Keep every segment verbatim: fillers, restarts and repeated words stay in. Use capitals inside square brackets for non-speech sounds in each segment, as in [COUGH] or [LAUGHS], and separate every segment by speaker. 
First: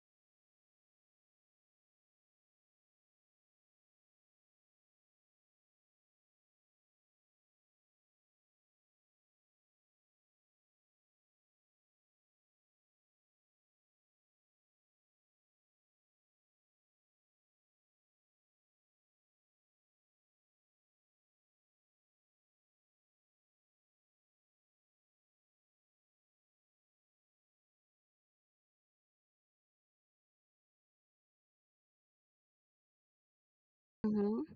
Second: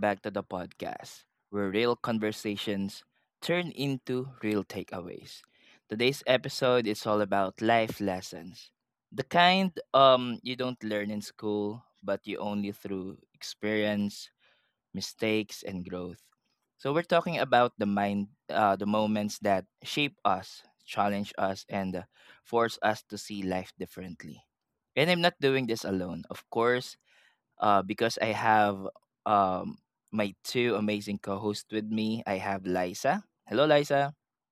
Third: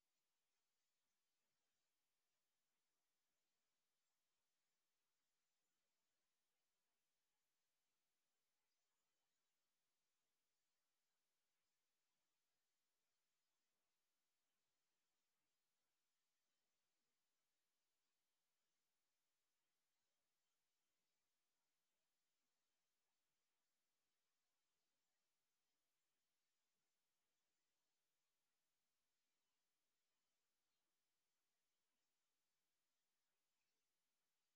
Speaker 1: back to the podcast where real conversations turn into real takeaways. Today's episode is all about life lessons. The kind um you don't learn in school, but you only through experience, mistakes and growth. So we're talking about the mind uh, the moments that shape us, challenge us and uh, force us to see life differently. And I'm not doing this alone. Of course, uh, because I have um, my two amazing co-hosts with me. I have Liza. Hello, Liza.
Speaker 2: Mhm.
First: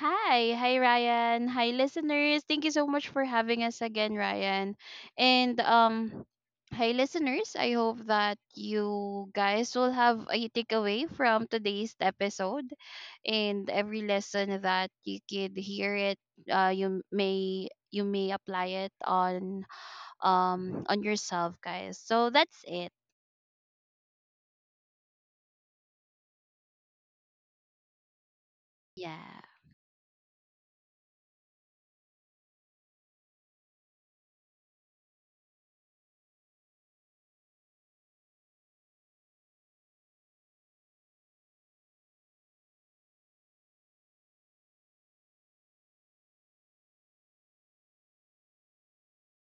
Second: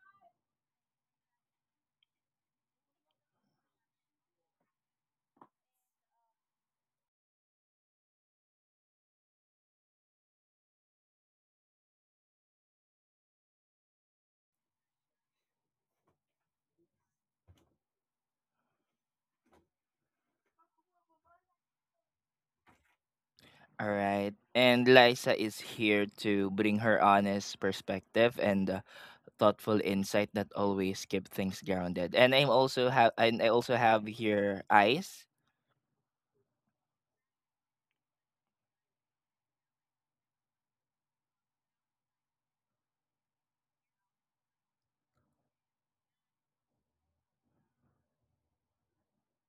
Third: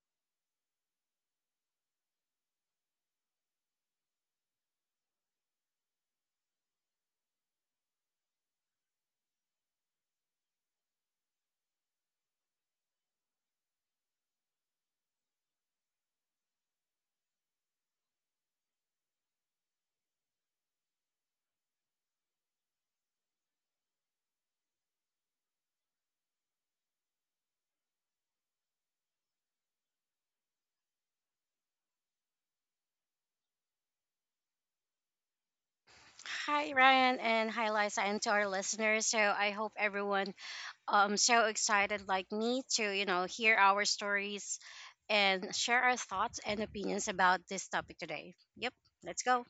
Speaker 2: Hi, hi Ryan. Hi listeners. Thank you so much for having us again, Ryan. And um hi listeners, I hope that you guys will have a takeaway from today's episode, and every lesson that you could hear it uh You may you may apply it on um on yourself, guys. So that's it.
Speaker 1: All right. And Liza is here to bring her honest perspective and uh,
Speaker 2: Yeah.
Speaker 1: thoughtful insight that always keep things grounded. And I'm also have and I also have here Ice.
Speaker 3: Hi Ryan and hi Liza and to our listeners. So I hope everyone um so excited like me to, you know, hear our stories and share our thoughts and opinions about this topic today. Yep, let's go.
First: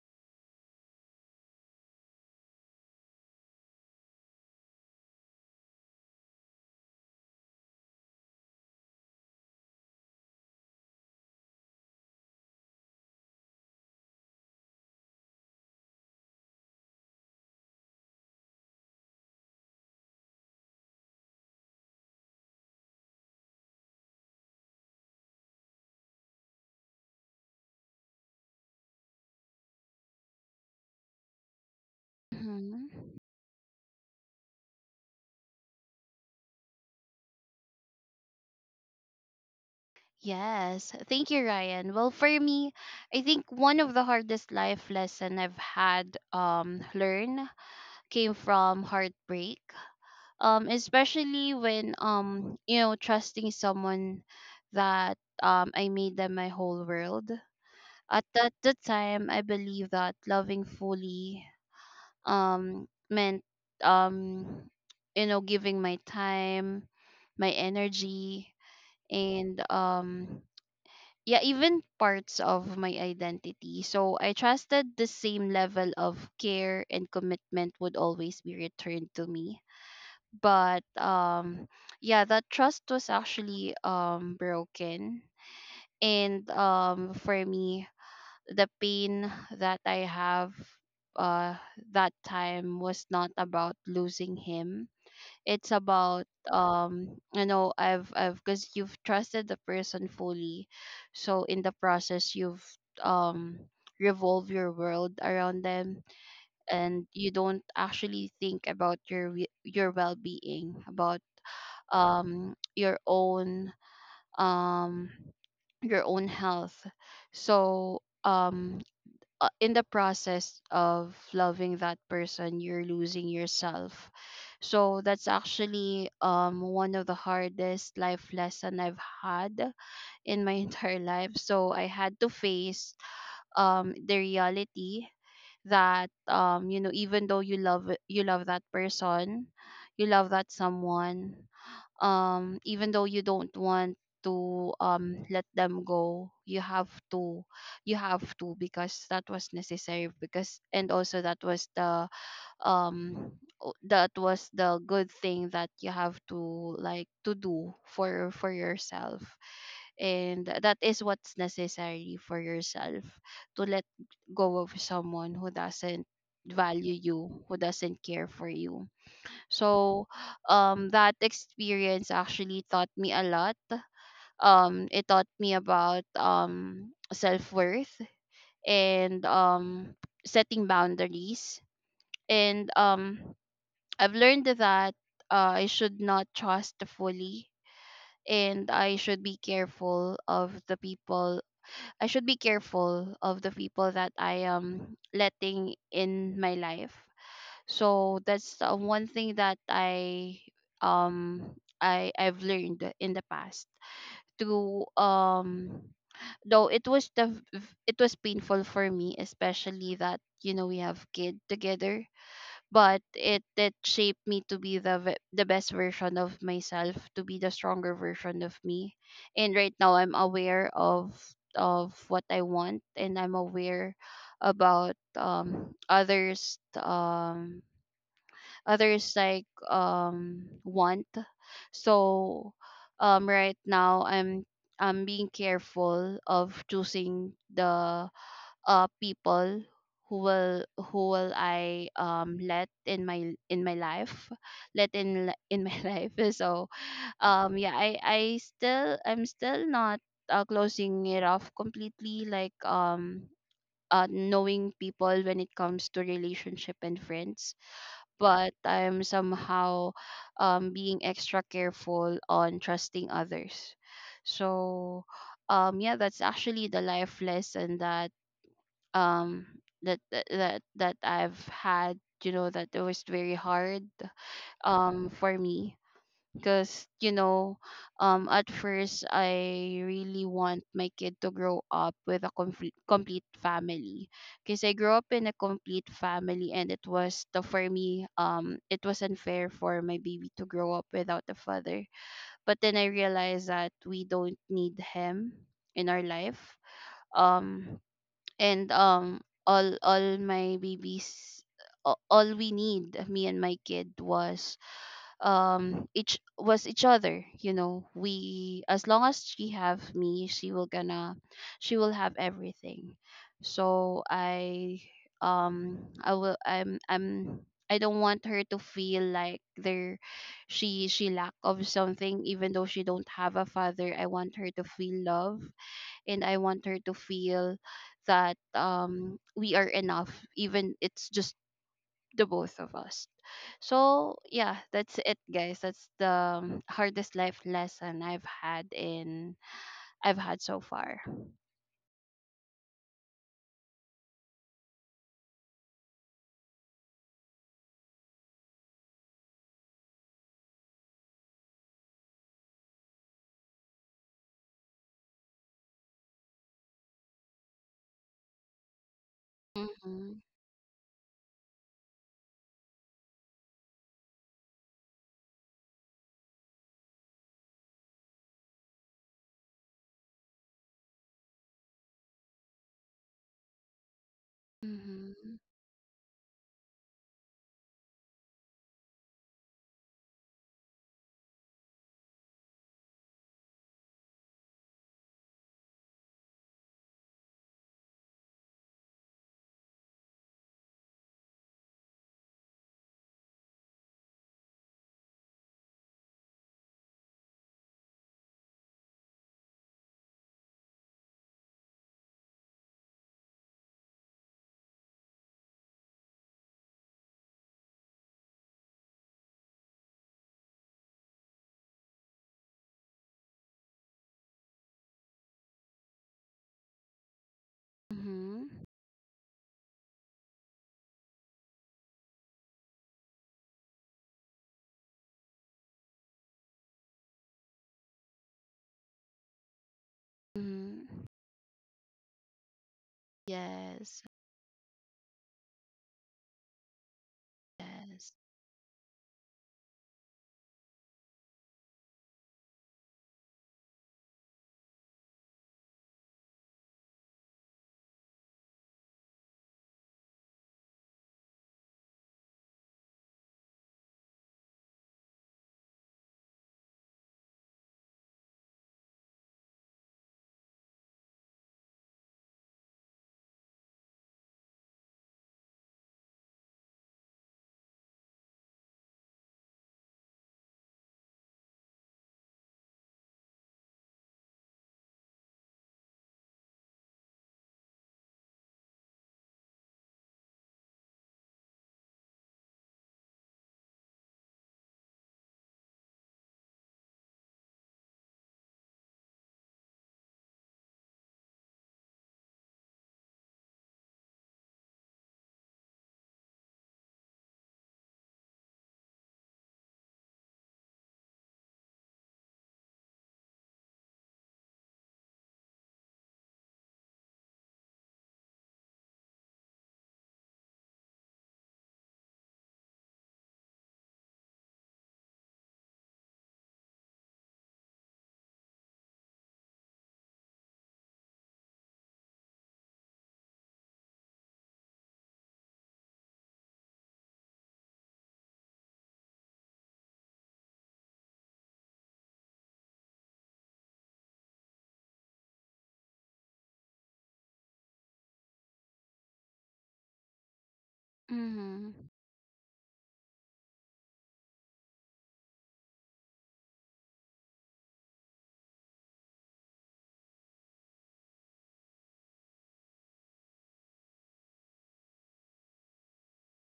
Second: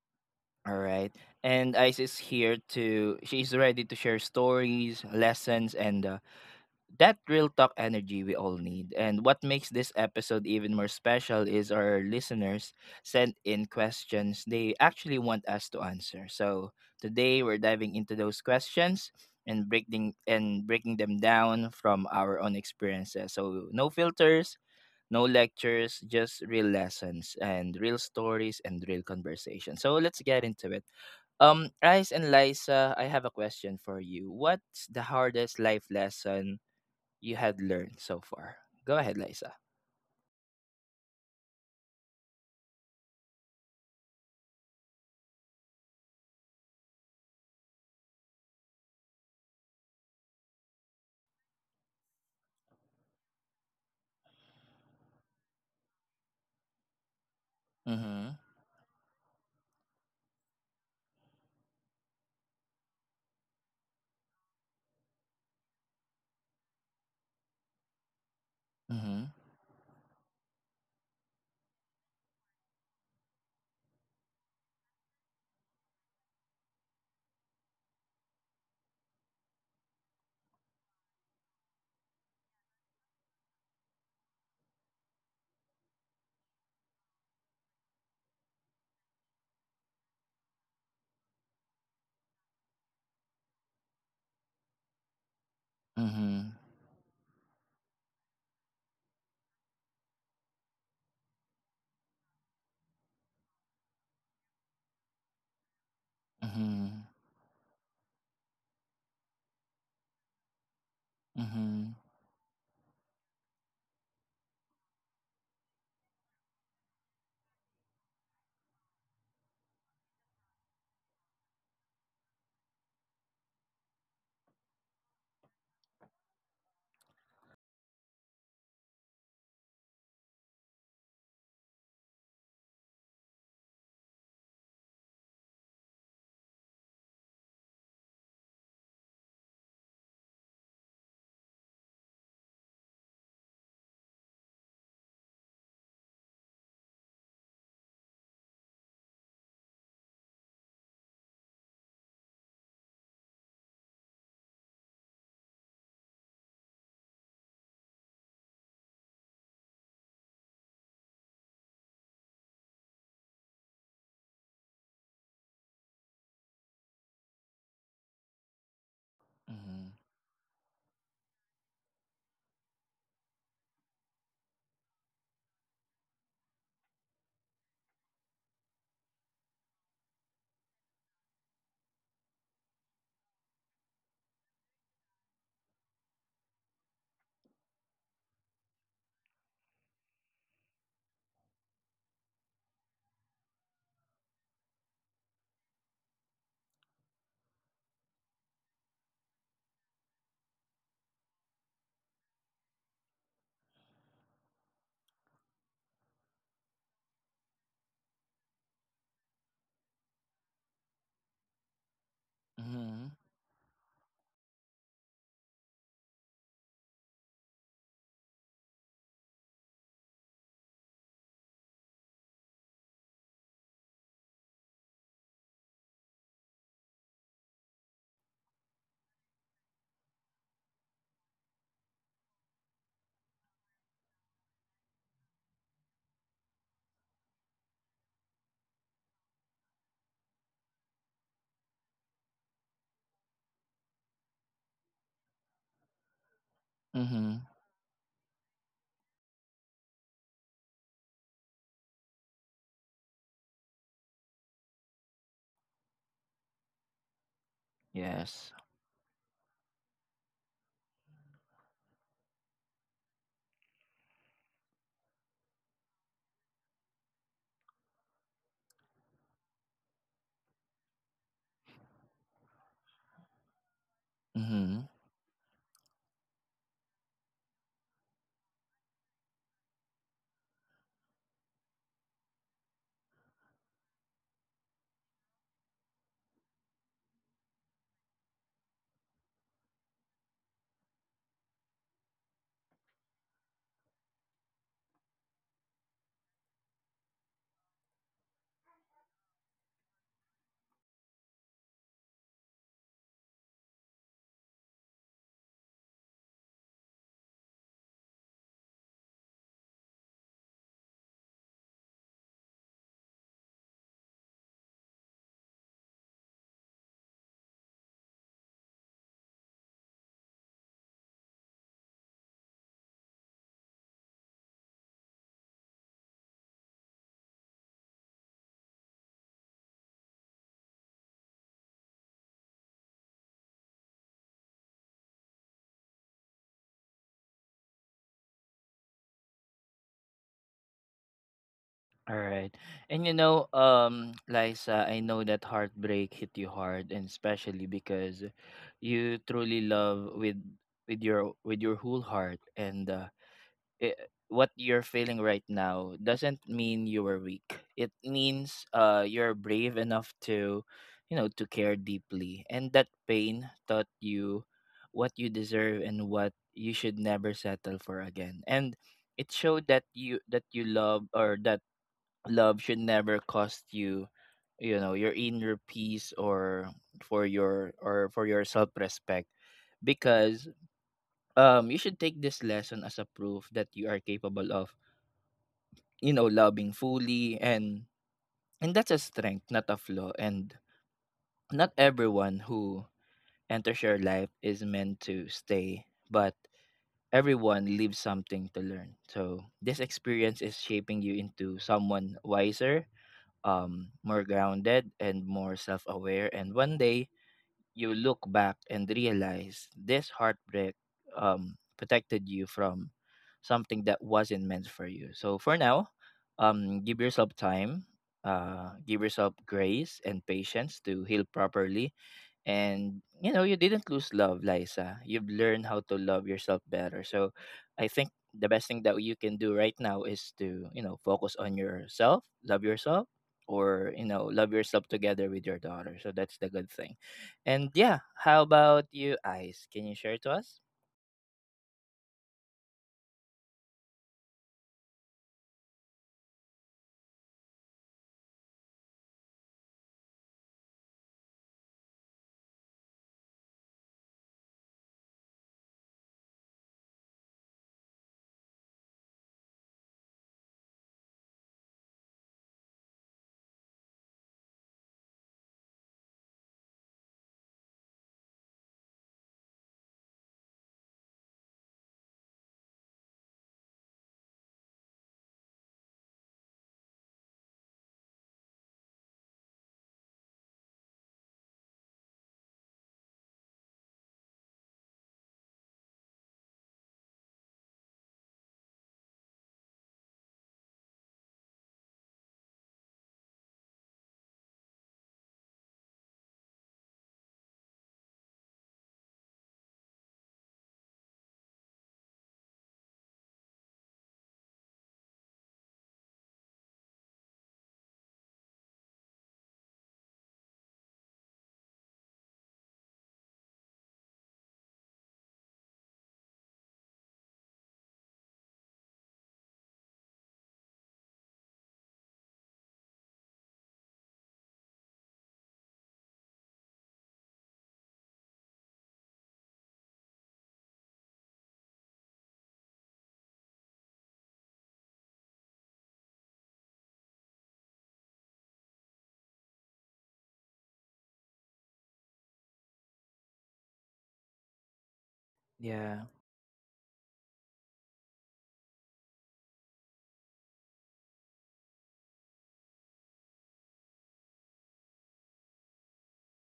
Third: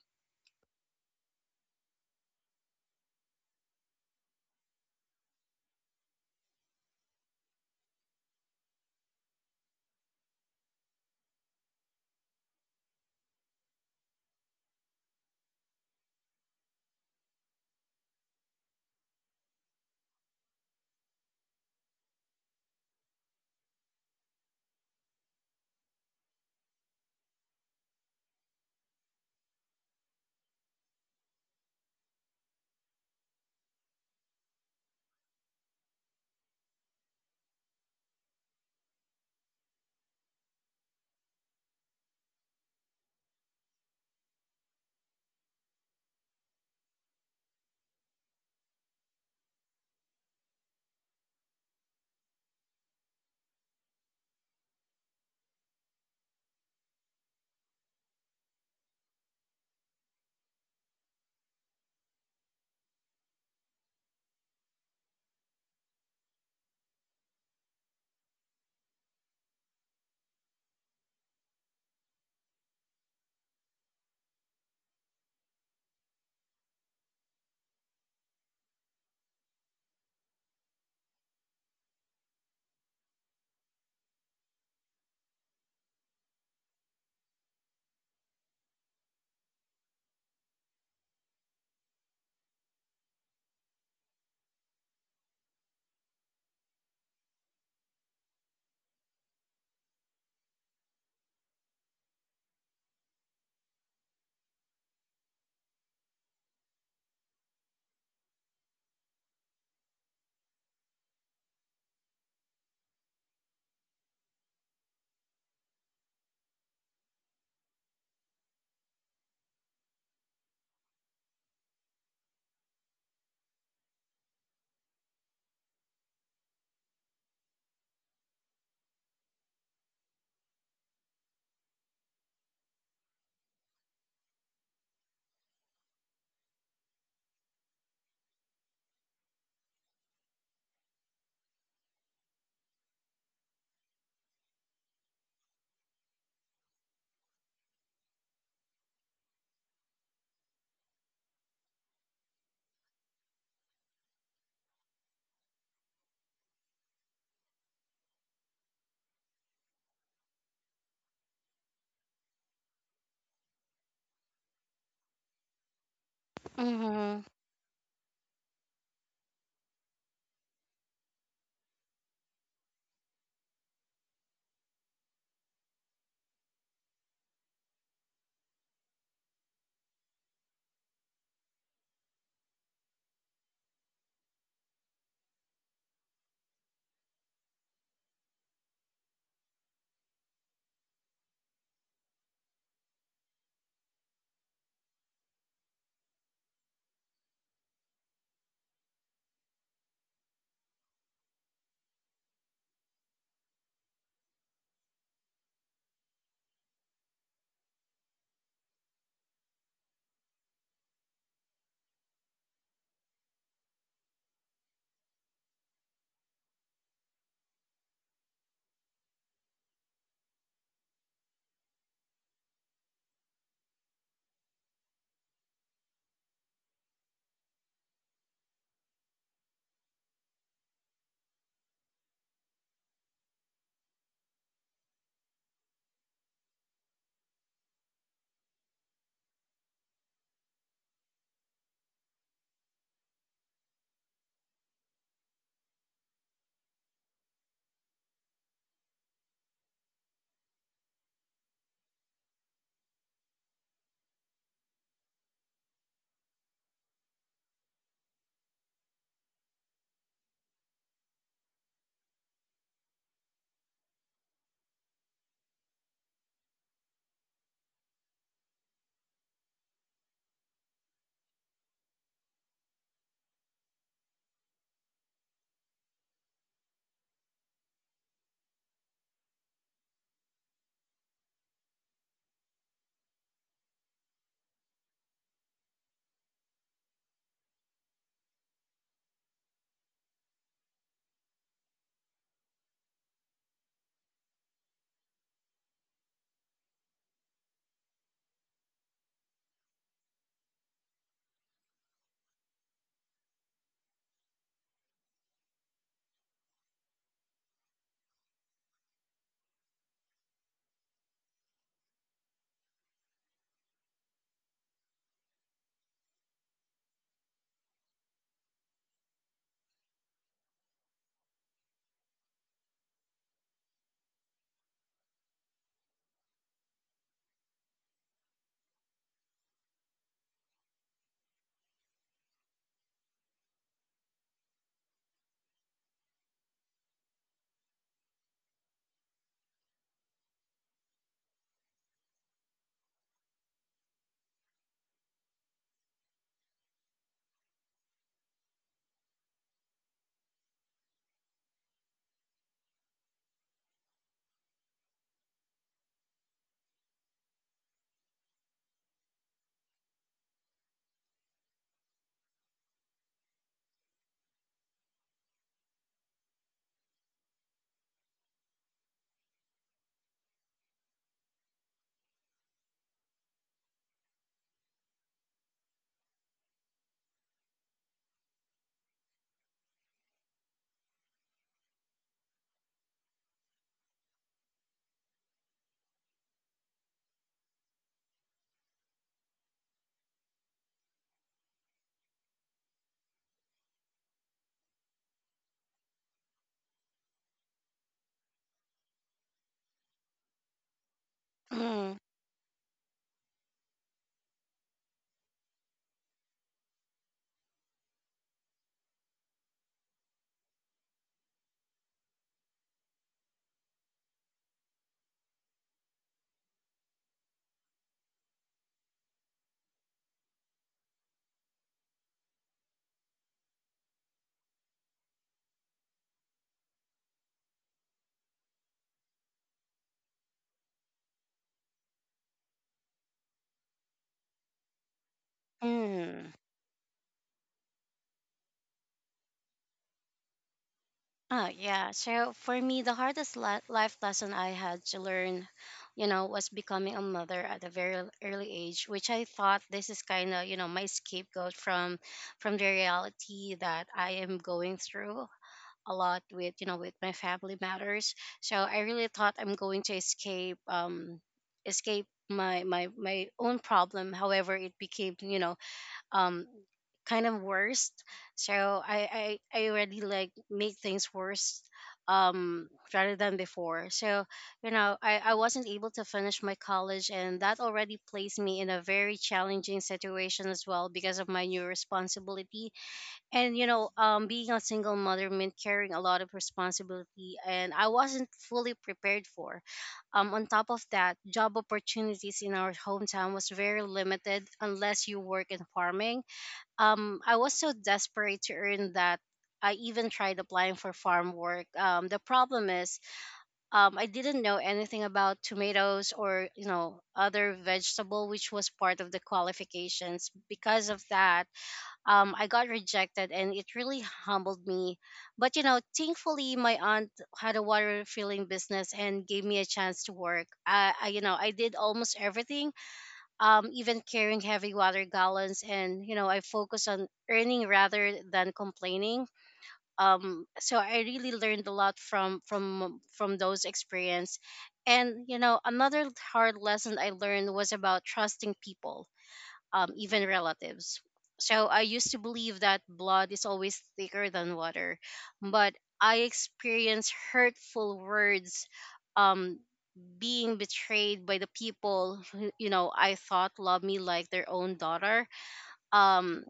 Speaker 1: All right. And Ice is here to, she's ready to share stories, lessons, and uh, that real talk energy we all need. And what makes this episode even more special is our listeners sent in questions they actually want us to answer. So today we're diving into those questions and breaking and breaking them down from our own experiences. So no filters, no lectures, just real lessons and real stories and real conversation. So let's get into it. Um, Rice and
Speaker 2: Mhm.
Speaker 1: Liza, I have a question for you. What's the hardest life lesson you had learned so far? Go ahead, Liza.
Speaker 2: Yes, thank you, Ryan. Well, for me, I think one of the hardest life lesson I've had um learn came from heartbreak. Um, especially when um you know trusting someone that um I made them my whole world. At
Speaker 1: Mm-hmm.
Speaker 2: that the time, I believe that loving fully um meant um you know giving my time, my energy,
Speaker 1: Mm-hmm.
Speaker 2: and um yeah, even parts of my identity. So I trusted the same level of care and commitment would always be returned to me. But um yeah, that trust was actually um broken. And um for me, the pain that I have uh that time was not about losing him, it's about
Speaker 1: Mm-hmm.
Speaker 2: um you know I've I've because you've trusted the person fully, so in the process you've um revolve your world around them.
Speaker 1: Mm-hmm.
Speaker 2: And you don't actually think about your we- your well-being, about
Speaker 1: Mm-hmm.
Speaker 2: um your own, um your own health. So um uh, in the process of loving that person, you're losing yourself. So that's actually um one of the hardest life lesson I've had in my [LAUGHS] entire life. So I had to face um the reality that um you know even though you love you love that person, you love that someone, um even though you don't want to um let them go, you have to. You have to because that was necessary, because and also that was the um o- that was the good thing that you have to, like, to do for for yourself. And that is what's necessary for yourself, to let go of someone who doesn't value
Speaker 3: Mhm.
Speaker 2: you, who doesn't care for you.
Speaker 1: Mm-hmm.
Speaker 2: So um that experience actually taught me a lot. Um it taught me about um self-worth, and um setting boundaries. And um I've learned that uh, I should not trust fully, and I should be careful of the people I should be careful of the people that I am letting in my life. So that's uh, one thing that I um I I've learned in the past, to um though it was the v- it was painful for me, especially that, you know, we have kid together. But
Speaker 1: Mm-hmm.
Speaker 2: it it shaped me to be the ve- the best version of myself, to be the stronger version of me. And right now I'm aware of of what I want, and I'm aware about um others um others, like, um want. So, um right now, i'm i'm being careful of choosing the uh people who will who will I um let in my in my life, let in [LAUGHS] li- in my [LAUGHS] life. So
Speaker 1: Mm-hmm.
Speaker 2: um yeah, i i still i'm still not uh, closing it off completely, like um uh, knowing people when it comes to relationship and friends.
Speaker 1: Yes.
Speaker 2: But I'm somehow um, being extra careful on trusting others. So, um, yeah, that's actually the life lesson that um that that that that I've had. You know that it was very hard
Speaker 1: Mm-hmm.
Speaker 2: um for me, because, you know, um at first, I really want my kid to grow up with a comf- complete family, because I grew up in a complete family, and it was tough for me. Um it was unfair for my baby to grow up without a father. But then I realized that we don't need him in our life. um and um all, all my babies a- all we need, me and my kid, was um each was each other. You know, we, as long as she have me, she will gonna she will have everything. So I um I will I'm I'm I don't want her to feel like there, she she lack of something. Even though she don't have a father, I want her to feel love, and I want her to feel that um we are enough, even it's just the both of us. So yeah, that's it, guys. That's the um, hardest life lesson I've had in I've had so far.
Speaker 1: All right. And you know, um, Liza, I know that heartbreak hit you hard, and especially because you truly love with with your with your whole heart and uh, I what you're feeling right now doesn't mean you were weak. It means uh you're brave enough
Speaker 2: Mm-hmm.
Speaker 1: to, you know, to care deeply. And that pain taught you what you deserve and what you should never settle for again. And it showed that you that you love or that love should never cost you, you know, your
Speaker 2: Mm-hmm.
Speaker 1: inner peace or for your or for your self-respect because um you should take this lesson as a proof that you are capable of, you know, loving fully and and that's a strength, not a flaw. And not everyone who enters your life is meant to stay, but everyone leaves something to learn. So this experience is shaping you into
Speaker 3: Mm.
Speaker 1: someone wiser, um, more grounded and more self aware. And one day you look back and realize this heartbreak um, protected you from something that wasn't meant for you. So for now, um, give yourself time,
Speaker 2: Mm-hmm.
Speaker 1: uh, give yourself grace and patience to heal properly. And you know you didn't lose love, Liza, you've learned how to love yourself better. So I think the best thing that you can do right now is to, you know,
Speaker 2: Mm-hmm.
Speaker 1: focus on yourself, love yourself, or,
Speaker 2: Yes.
Speaker 1: you know, love yourself together with your daughter. So
Speaker 3: Mm.
Speaker 1: that's the good thing. And yeah,
Speaker 2: Yes.
Speaker 1: how about you, Ice? Can you share to us?
Speaker 3: Oh yeah. So for me the hardest li- life lesson I had to learn, you know, was becoming a mother at a very early age, which I thought this is kind of, you know, my scapegoat from from the reality that I am going through a lot with you know with my family matters. So I really thought I'm going to escape um escape my my my own problem. However, it became, you know um kind of worse. So i i, I already like make things worse um rather than before. So you know I, I wasn't able to finish my college, and that already placed me in a very challenging situation as well because of my new responsibility. And you know um being a single mother meant carrying a lot of responsibility, and I wasn't fully prepared for. Um on top of that, job opportunities in our hometown was very limited unless you work in farming. um I was so desperate to earn that I even tried applying for farm work. Um, the problem is, um, I didn't know anything about tomatoes or, you know other vegetable, which was part of the qualifications. Because of that, um, I got rejected and it really humbled me. But you know, thankfully, my aunt had a water refilling business and gave me a chance to work. I, I you know, I did almost everything, um, even carrying heavy water gallons. And, you know, I focused on earning rather than complaining. Um, so I really learned a lot from from from those experience. And, you know, another hard lesson I learned was about trusting people, um, even relatives. So
Speaker 2: Mm-hmm.
Speaker 3: I used to believe that blood is always thicker than water, but
Speaker 1: Yeah.
Speaker 3: I experienced hurtful words, um, being betrayed by the people who, you know I thought loved me like their own daughter. Um,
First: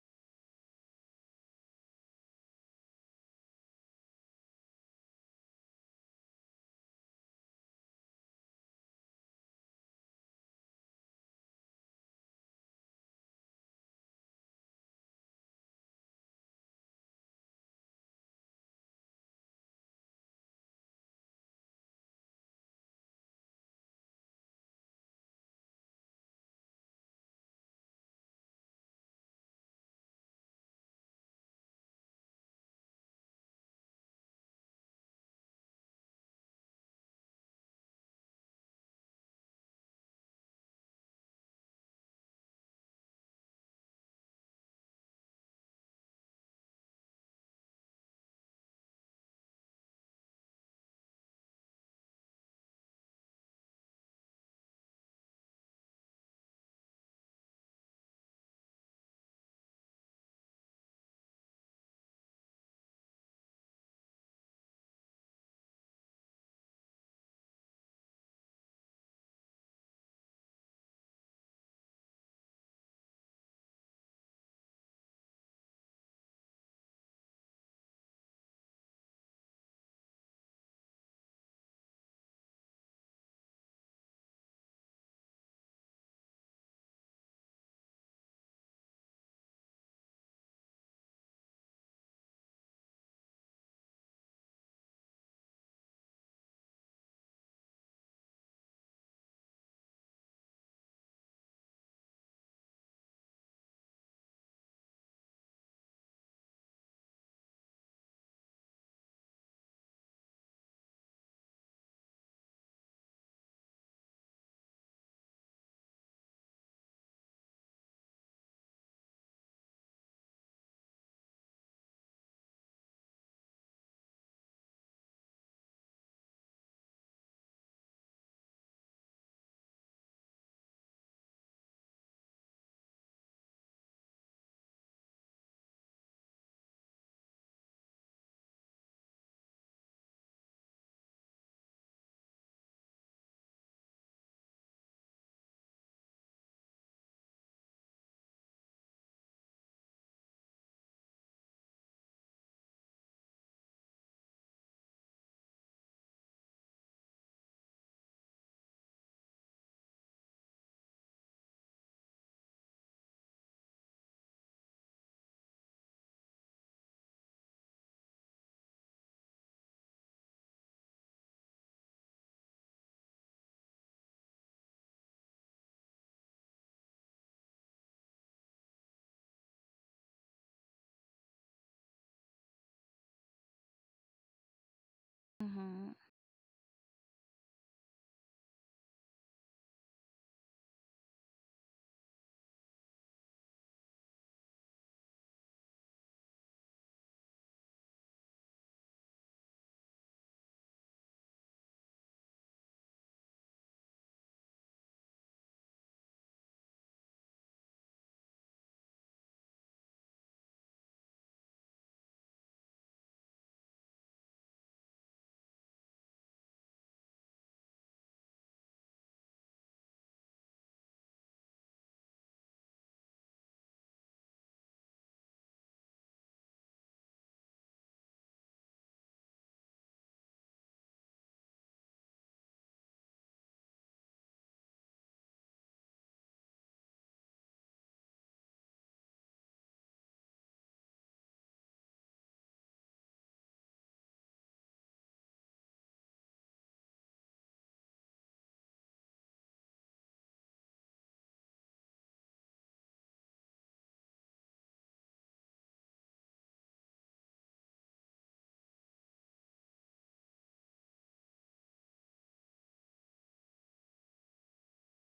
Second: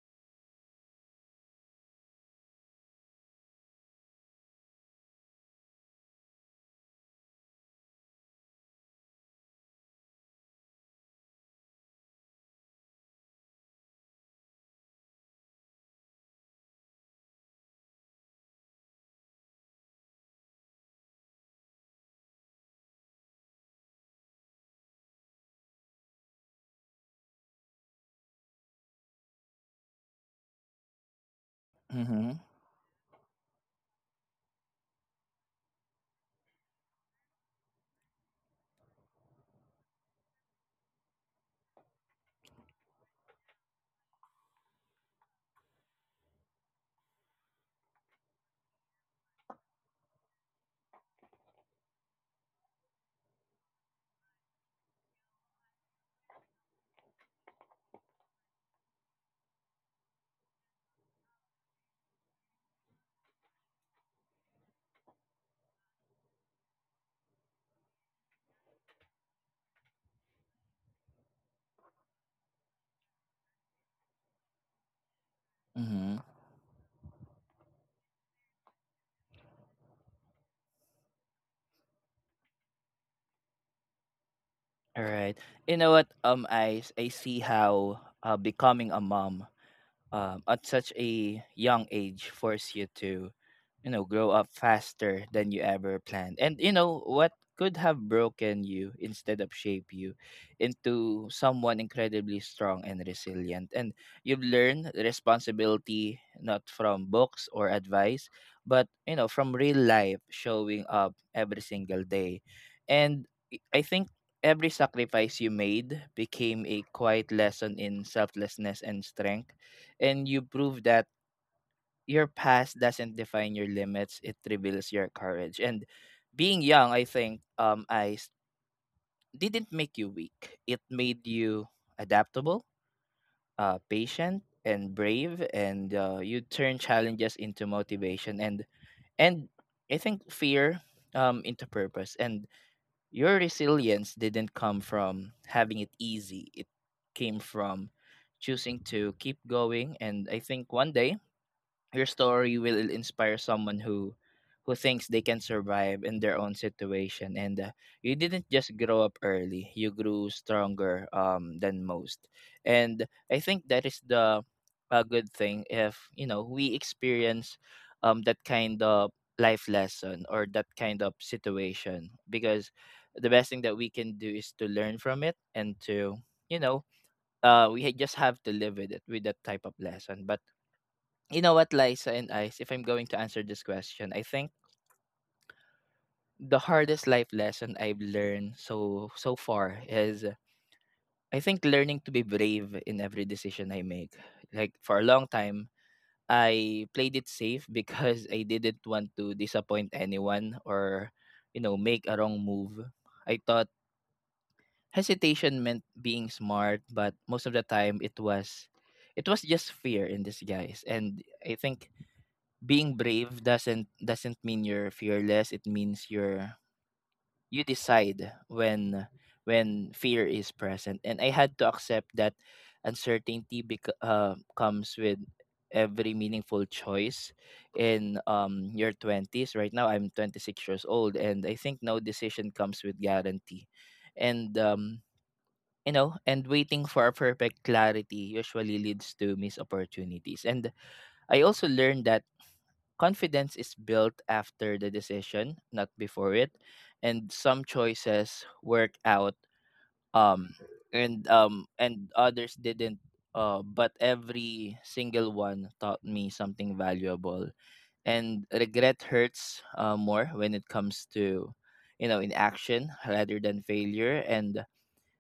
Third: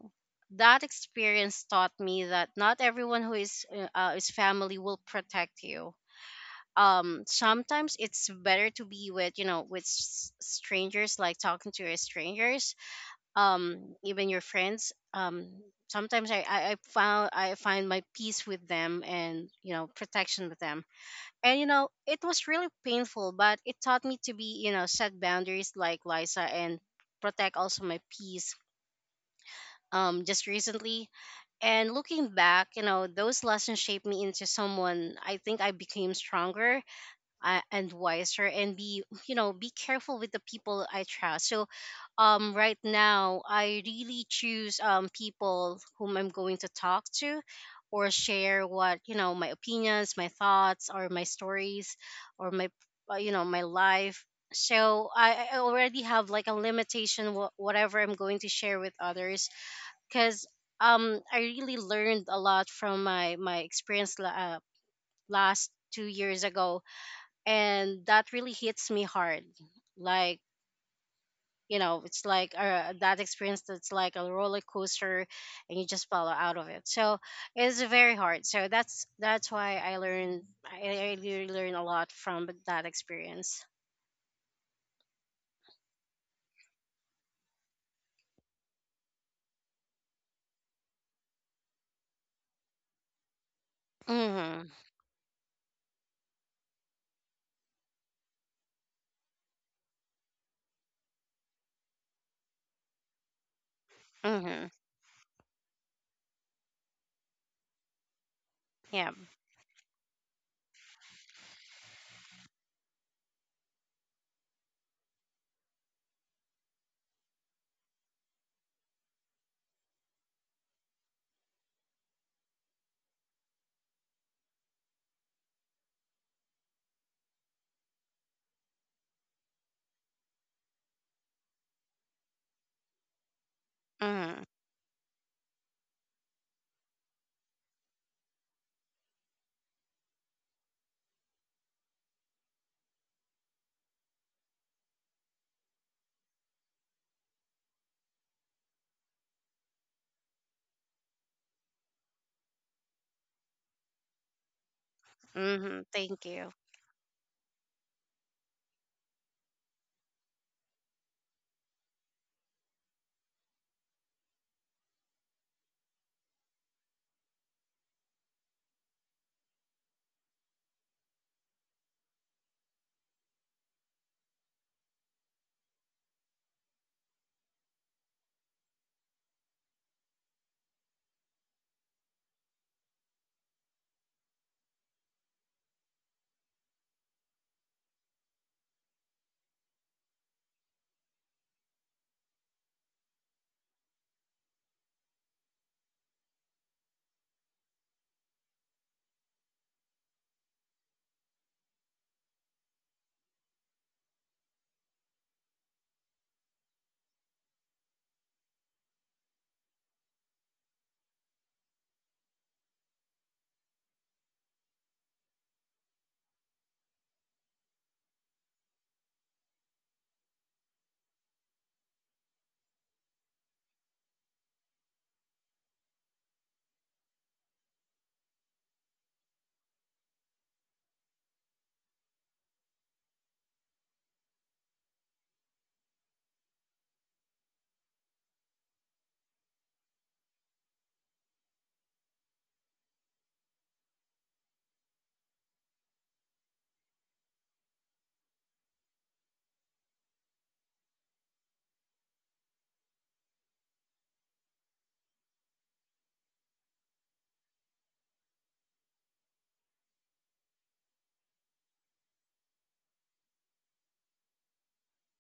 Speaker 3: that experience taught me that not everyone who is uh, uh, is family will protect you. Um, sometimes it's better to be with you know with s- strangers, like talking to your strangers, um even your friends. Um sometimes I, I i found i find my peace with them, and, you know protection with them. And, you know it was really painful, but it taught me to, be you know set boundaries like Liza, and protect also my peace, um just recently. And looking
Speaker 1: Mm-hmm.
Speaker 3: back, you know those lessons shaped me into someone, I think, I became stronger uh, and wiser, and be you know be careful with the people I trust. So um right now, I really choose, um people whom I'm going to talk to, or share what, you know my opinions, my thoughts, or my stories, or my, uh, you know my life. So i, I already have like a limitation, wh- whatever I'm going to share with others, because, um I really learned a lot from my my experience, la- uh, last two years ago, and that really hits me hard. Like, you know it's like, uh, that experience, that's like a roller coaster and you just
Speaker 1: Mm-hmm.
Speaker 3: follow out of it. So it's very hard. So that's that's why i learned i, I really learned a lot from that experience.
Speaker 1: All right. You know what, um Ice, I see how uh, becoming a mom um, at such a young age force you to, you know, grow up
Speaker 3: Hmm.
Speaker 1: faster than you ever planned. And you know what could have broken you instead of shape you into someone incredibly strong and resilient. And you've
Speaker 3: Hmm.
Speaker 1: learned responsibility not from books or advice, but
Speaker 3: Yeah.
Speaker 1: you know, from real life showing up every single day. And i I think every sacrifice you made became a quiet lesson in selflessness and strength. And you prove that your past doesn't define your limits, it reveals your courage. And being young, I think, um i s- didn't make you weak, it made you adaptable, uh patient
Speaker 3: Hmm.
Speaker 1: and brave. And uh, you turn challenges into motivation and and I think fear um into purpose. And your resilience didn't come from having it easy, it came from choosing to keep going. And I think one day your story will inspire someone who who thinks they can
Speaker 3: Hmm.
Speaker 1: survive in
Speaker 3: Thank
Speaker 1: their
Speaker 3: you.
Speaker 1: own situation. And uh, you didn't just grow up early, you grew stronger um than most. And I think that is the a good thing, if, you know, we experience um that kind of life lesson or that kind of situation, because the best thing that we can do is to learn from it and to, you know, uh we ha- just have to live with it, with that type of lesson. But you know what, Liza and Ice, if I'm going to answer this question, I think
Speaker 2: Mm-hmm.
Speaker 1: the hardest life lesson I've learned so so far is, uh, I think, learning to be brave in every decision I make. Like for a long time, I played it safe [LAUGHS] because I didn't want to disappoint anyone or, you know, make a wrong move. I thought hesitation meant being smart, but most of the time it was it was just fear in disguise. And I think being brave doesn't doesn't mean you're fearless, it means you're you decide when when fear is present. And I had to accept that uncertainty bec- uh, comes with every meaningful choice in um your twenties. Right now I'm twenty-six years old, and I think no decision comes with guarantee. And um you know, and waiting for a perfect clarity usually leads to missed opportunities. And I also learned that confidence is built after the decision, not before it. And some choices work out um and um and others didn't, uh but every single one taught me something valuable. And regret hurts uh, more when it comes to, you know, inaction rather than failure. And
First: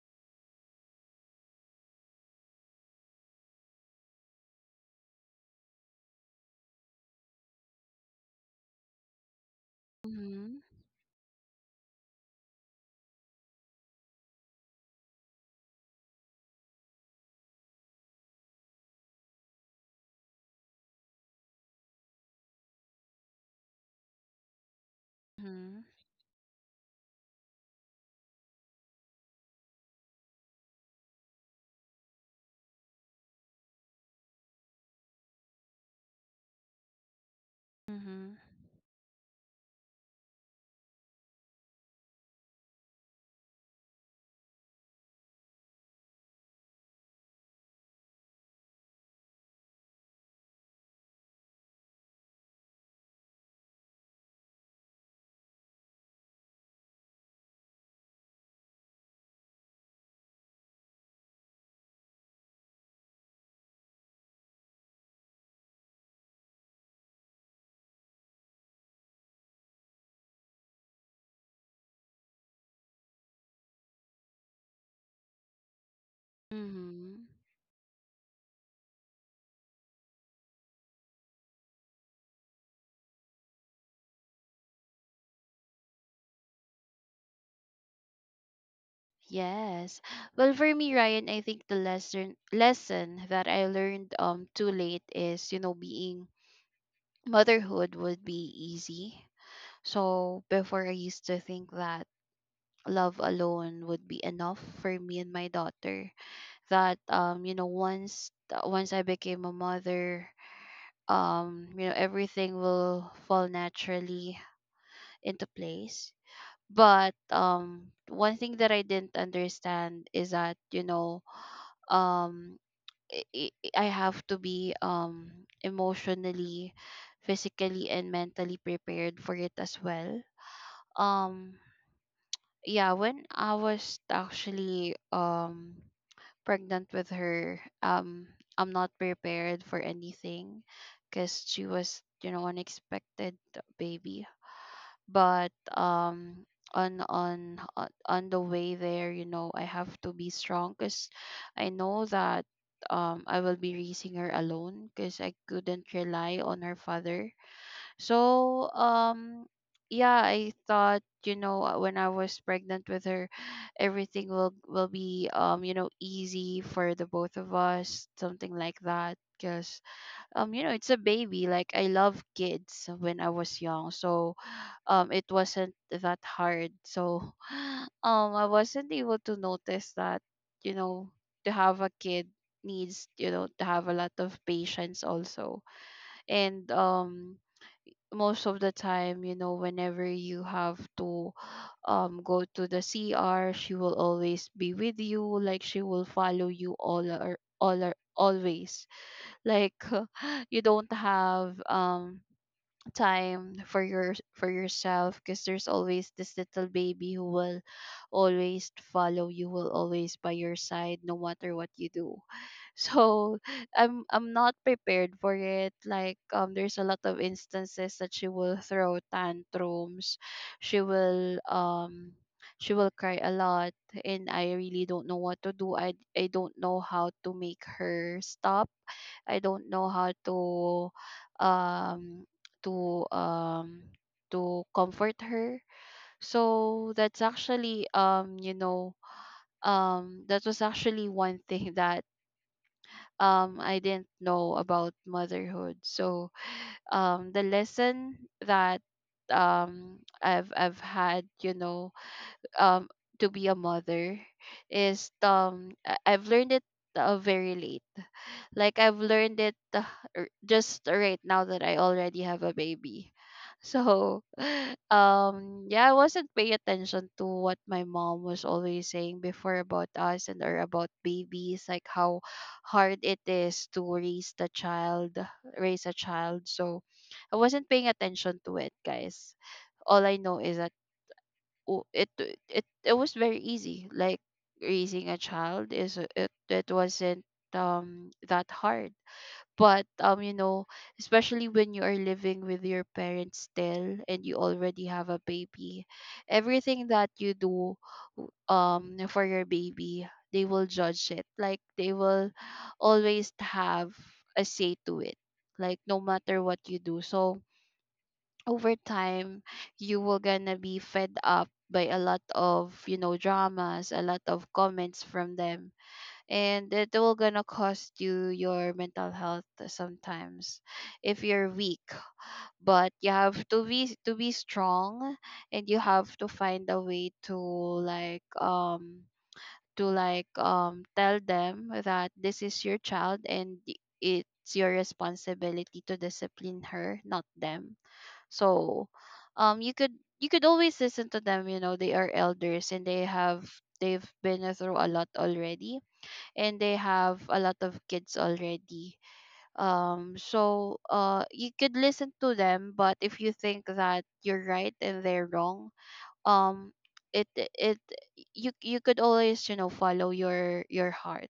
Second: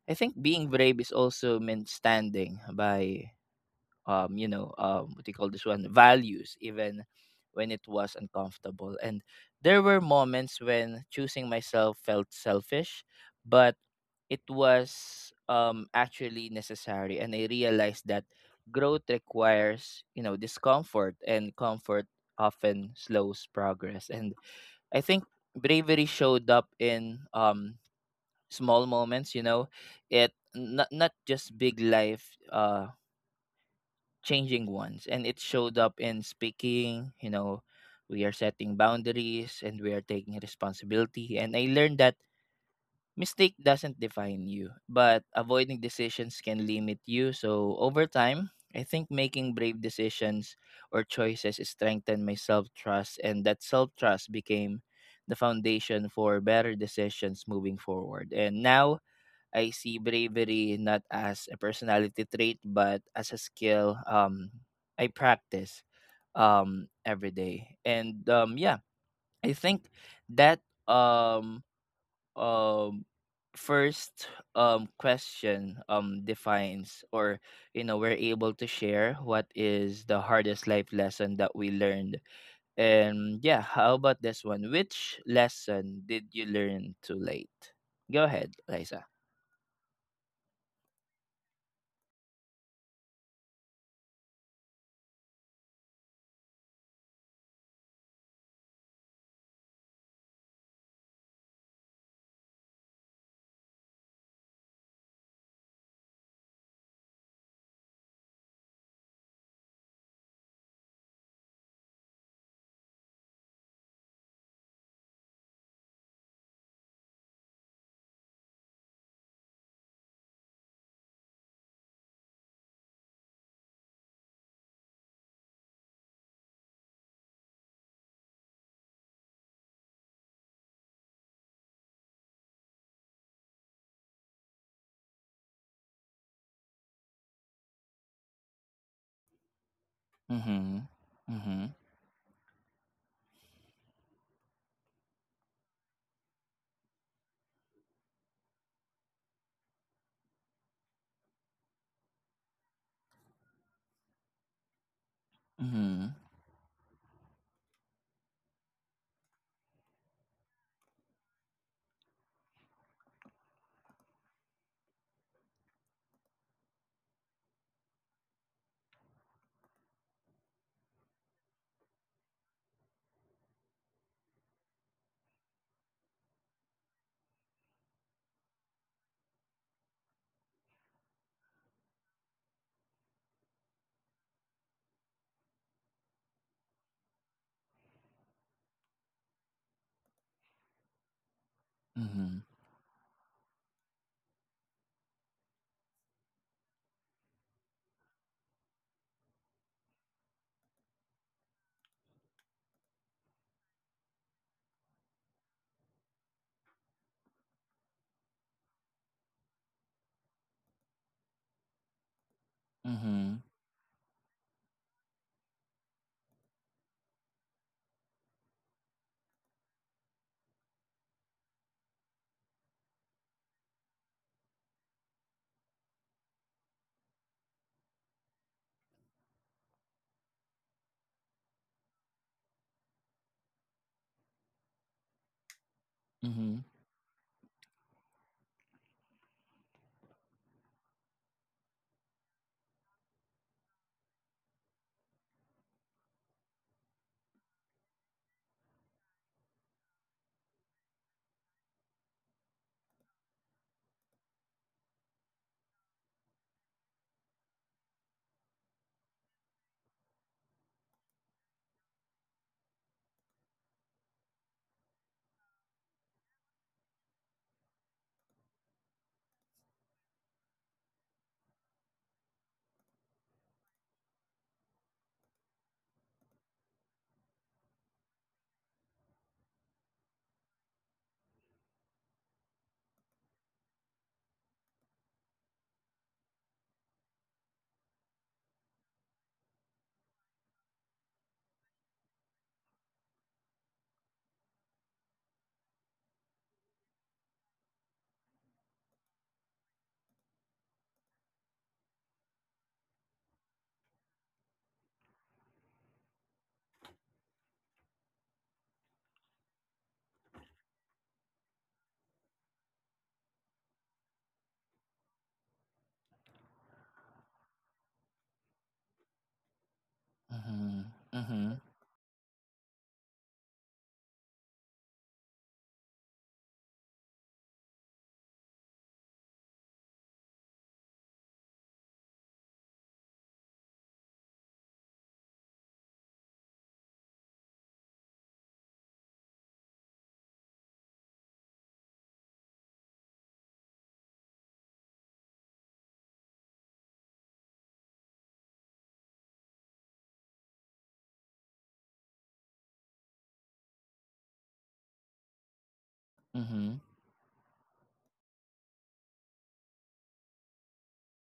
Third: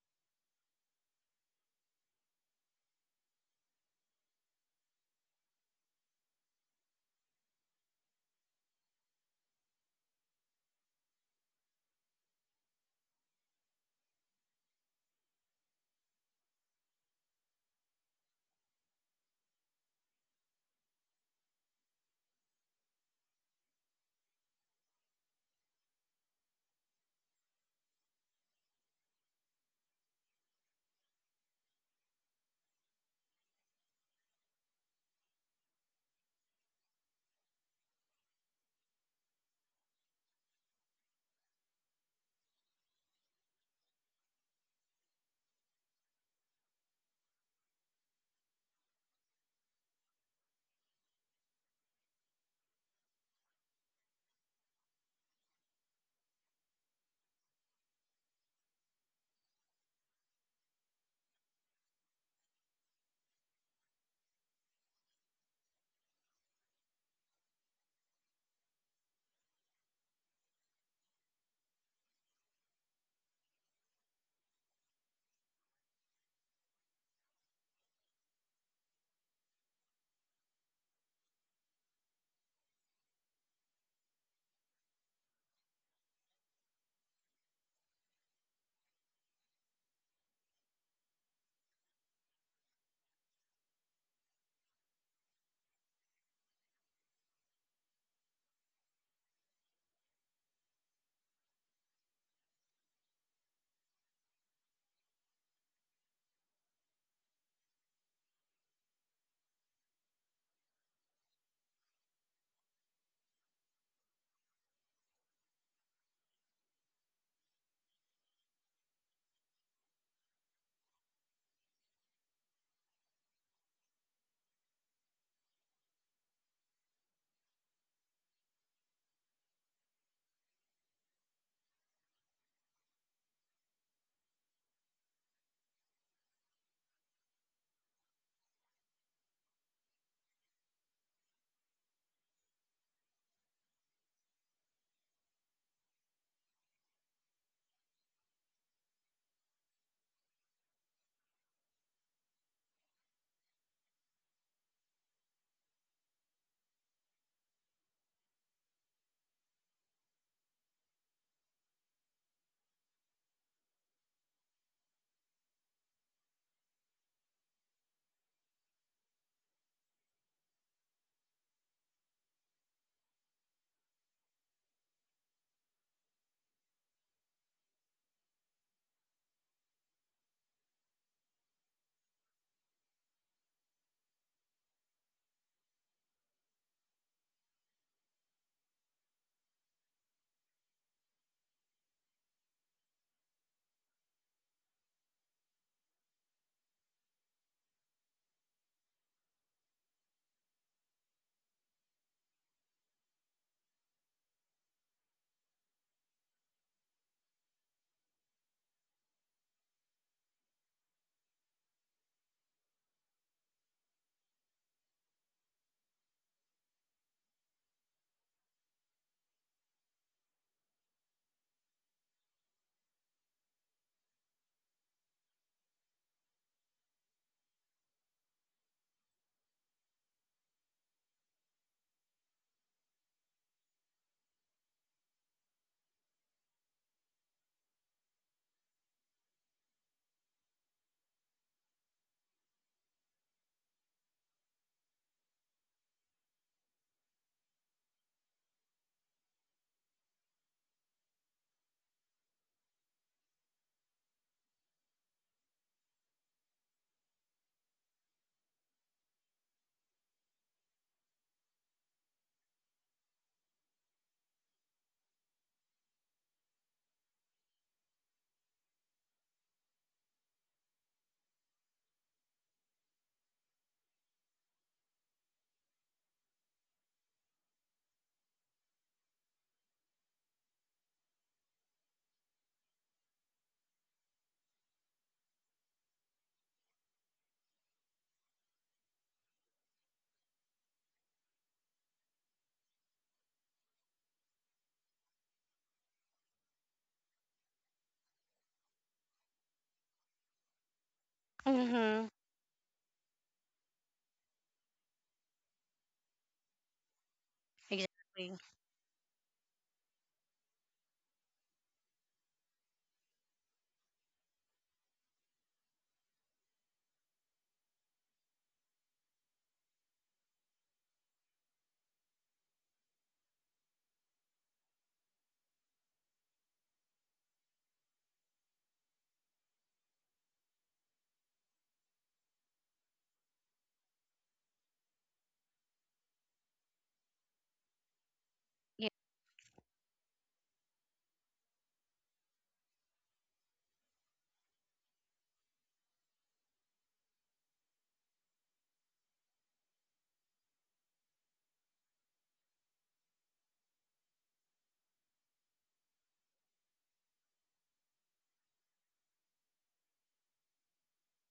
Speaker 1: I think being brave is also meant standing by, um you know, um what do you call this one, values, even when it was uncomfortable. And there were moments
Speaker 2: Mm-hmm.
Speaker 1: when choosing myself felt selfish, but it was um actually necessary. And I realized that growth requires, you know, discomfort, and comfort often slows progress. And I think
Speaker 2: Mm-hmm.
Speaker 1: bravery showed up in um small moments, you know, it not, not just big life uh changing ones. And it showed up in speaking, you know, we are
Speaker 2: Mm-hmm.
Speaker 1: setting boundaries and we are taking responsibility. And I learned that mistake doesn't define you, but avoiding decisions can limit you. So over time, I think making brave decisions or choices strengthened my self-trust, and that self-trust became the foundation for better decisions moving forward. And now I see bravery not as a personality trait, but as a skill um, I practice um, every day. And um, yeah, I think that um, um, first um, question um, defines
Speaker 2: Mm-hmm.
Speaker 1: or, you know, we're able to share what is the hardest life lesson that we learned. And yeah, how about this one? Which lesson did you learn too late? Go ahead, Liza.
Speaker 2: Yes. Well, for me, Ryan, I think the lesson lesson that I learned um too late is, you know, being motherhood would be easy. So before, I used to think that love alone would be enough for me and my daughter. That um, you know, once uh, once I became a mother, um, you know, everything will fall naturally into place. But um, one thing that I didn't understand is that you know, um, I, I I have to be um emotionally, physically, and mentally prepared for it as well. Um, yeah, when I was actually um pregnant with her, um I'm not prepared for anything,
Speaker 1: Mm-hmm.
Speaker 2: because she
Speaker 1: Mm-hmm.
Speaker 2: was, you know, unexpected baby. But um on on on on the way there, you know, I have to be strong, because I know that um I will be raising her alone, because I couldn't
Speaker 1: Mm-hmm.
Speaker 2: rely on her father. So, um, yeah, I thought, you know, uh, when I was pregnant with her, everything will will be um, you know, easy for the both of us, something like that. Because um, you know, it's a baby. Like I love kids when I was young, so um, it wasn't that hard. So, [LAUGHS] [SIGHS] um, I wasn't able to notice that, you know, to have a kid needs, you know, to have a lot of patience also, and um most of the time, you know, whenever you have to um go
Speaker 1: Mm-hmm.
Speaker 2: to the C R, she will always be with you. Like she will follow you all or all or always. Like [LAUGHS] you don't have um time for your for yourself, because there's always this little baby who will always follow you, will always by your side, no matter what you do [LAUGHS] so
Speaker 1: Mm-hmm.
Speaker 2: i'm i'm not prepared for it. Like um there's a lot of instances that she will throw tantrums, she will um she will cry a lot, and I really don't know what to do. I i don't know how to make her stop. I don't know how to um to um to comfort her.
Speaker 1: Mm-hmm.
Speaker 2: So that's actually um you know um that was actually one thing that um I didn't know about motherhood. So um the lesson that um I've I've had, you know, um to be a mother, is um I- I've learned it uh, very late. Like I've learned it uh, r- just right now, that I already have a baby. So, [LAUGHS] um, yeah, I wasn't paying attention to what my mom was always saying before about us, and or about babies, like how hard it is to raise the child, raise a child. So, I wasn't paying attention to it, guys. All I know is that oh, it it it was very easy. Like raising a child is it it wasn't um that hard. But um you know especially when you are living with your parents still and you already have a baby, everything that you do w- um for your baby, they will judge it. Like they
Speaker 3: Hmm.
Speaker 2: will always have a say to it, like, no matter what you do. So
Speaker 3: Exactly.
Speaker 2: over time, you will gonna be fed up by a lot of, you know, dramas, a lot of comments from them, and it will gonna cost you your mental health sometimes,
Speaker 1: Mm-hmm.
Speaker 2: if you're
Speaker 1: Mm-hmm.
Speaker 2: weak. But you have to be to be strong, and you have to find a way to, like um to like um tell them that this is your child, and y- it's your responsibility to discipline her, not them. So
Speaker 3: Yeah.
Speaker 2: um you could you could always listen to them. You know, they are elders, and they have they've been through a lot already, and they have a lot of kids already. Um so uh you could listen to them, but if you think that you're right and they're wrong, um
Speaker 1: Mm-hmm.
Speaker 2: it it you you could always, you know, follow your your heart.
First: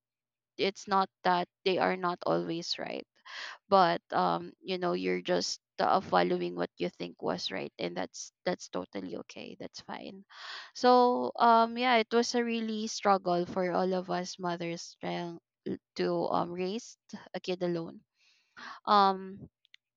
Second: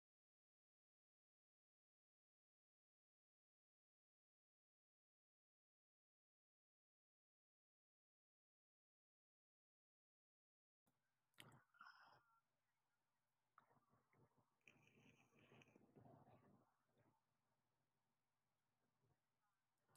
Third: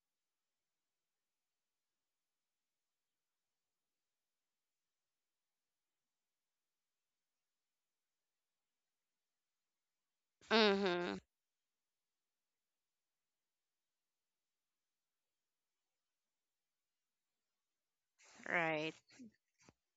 Speaker 2: It's not that they are not always right, but um you know you're just, uh, following what you think was right, and that's that's totally okay, that's fine.
Speaker 3: Hmm.
Speaker 2: So um yeah, it was a really struggle for all of us mothers, trying to um raise a kid alone.
Speaker 3: Right.
Speaker 2: um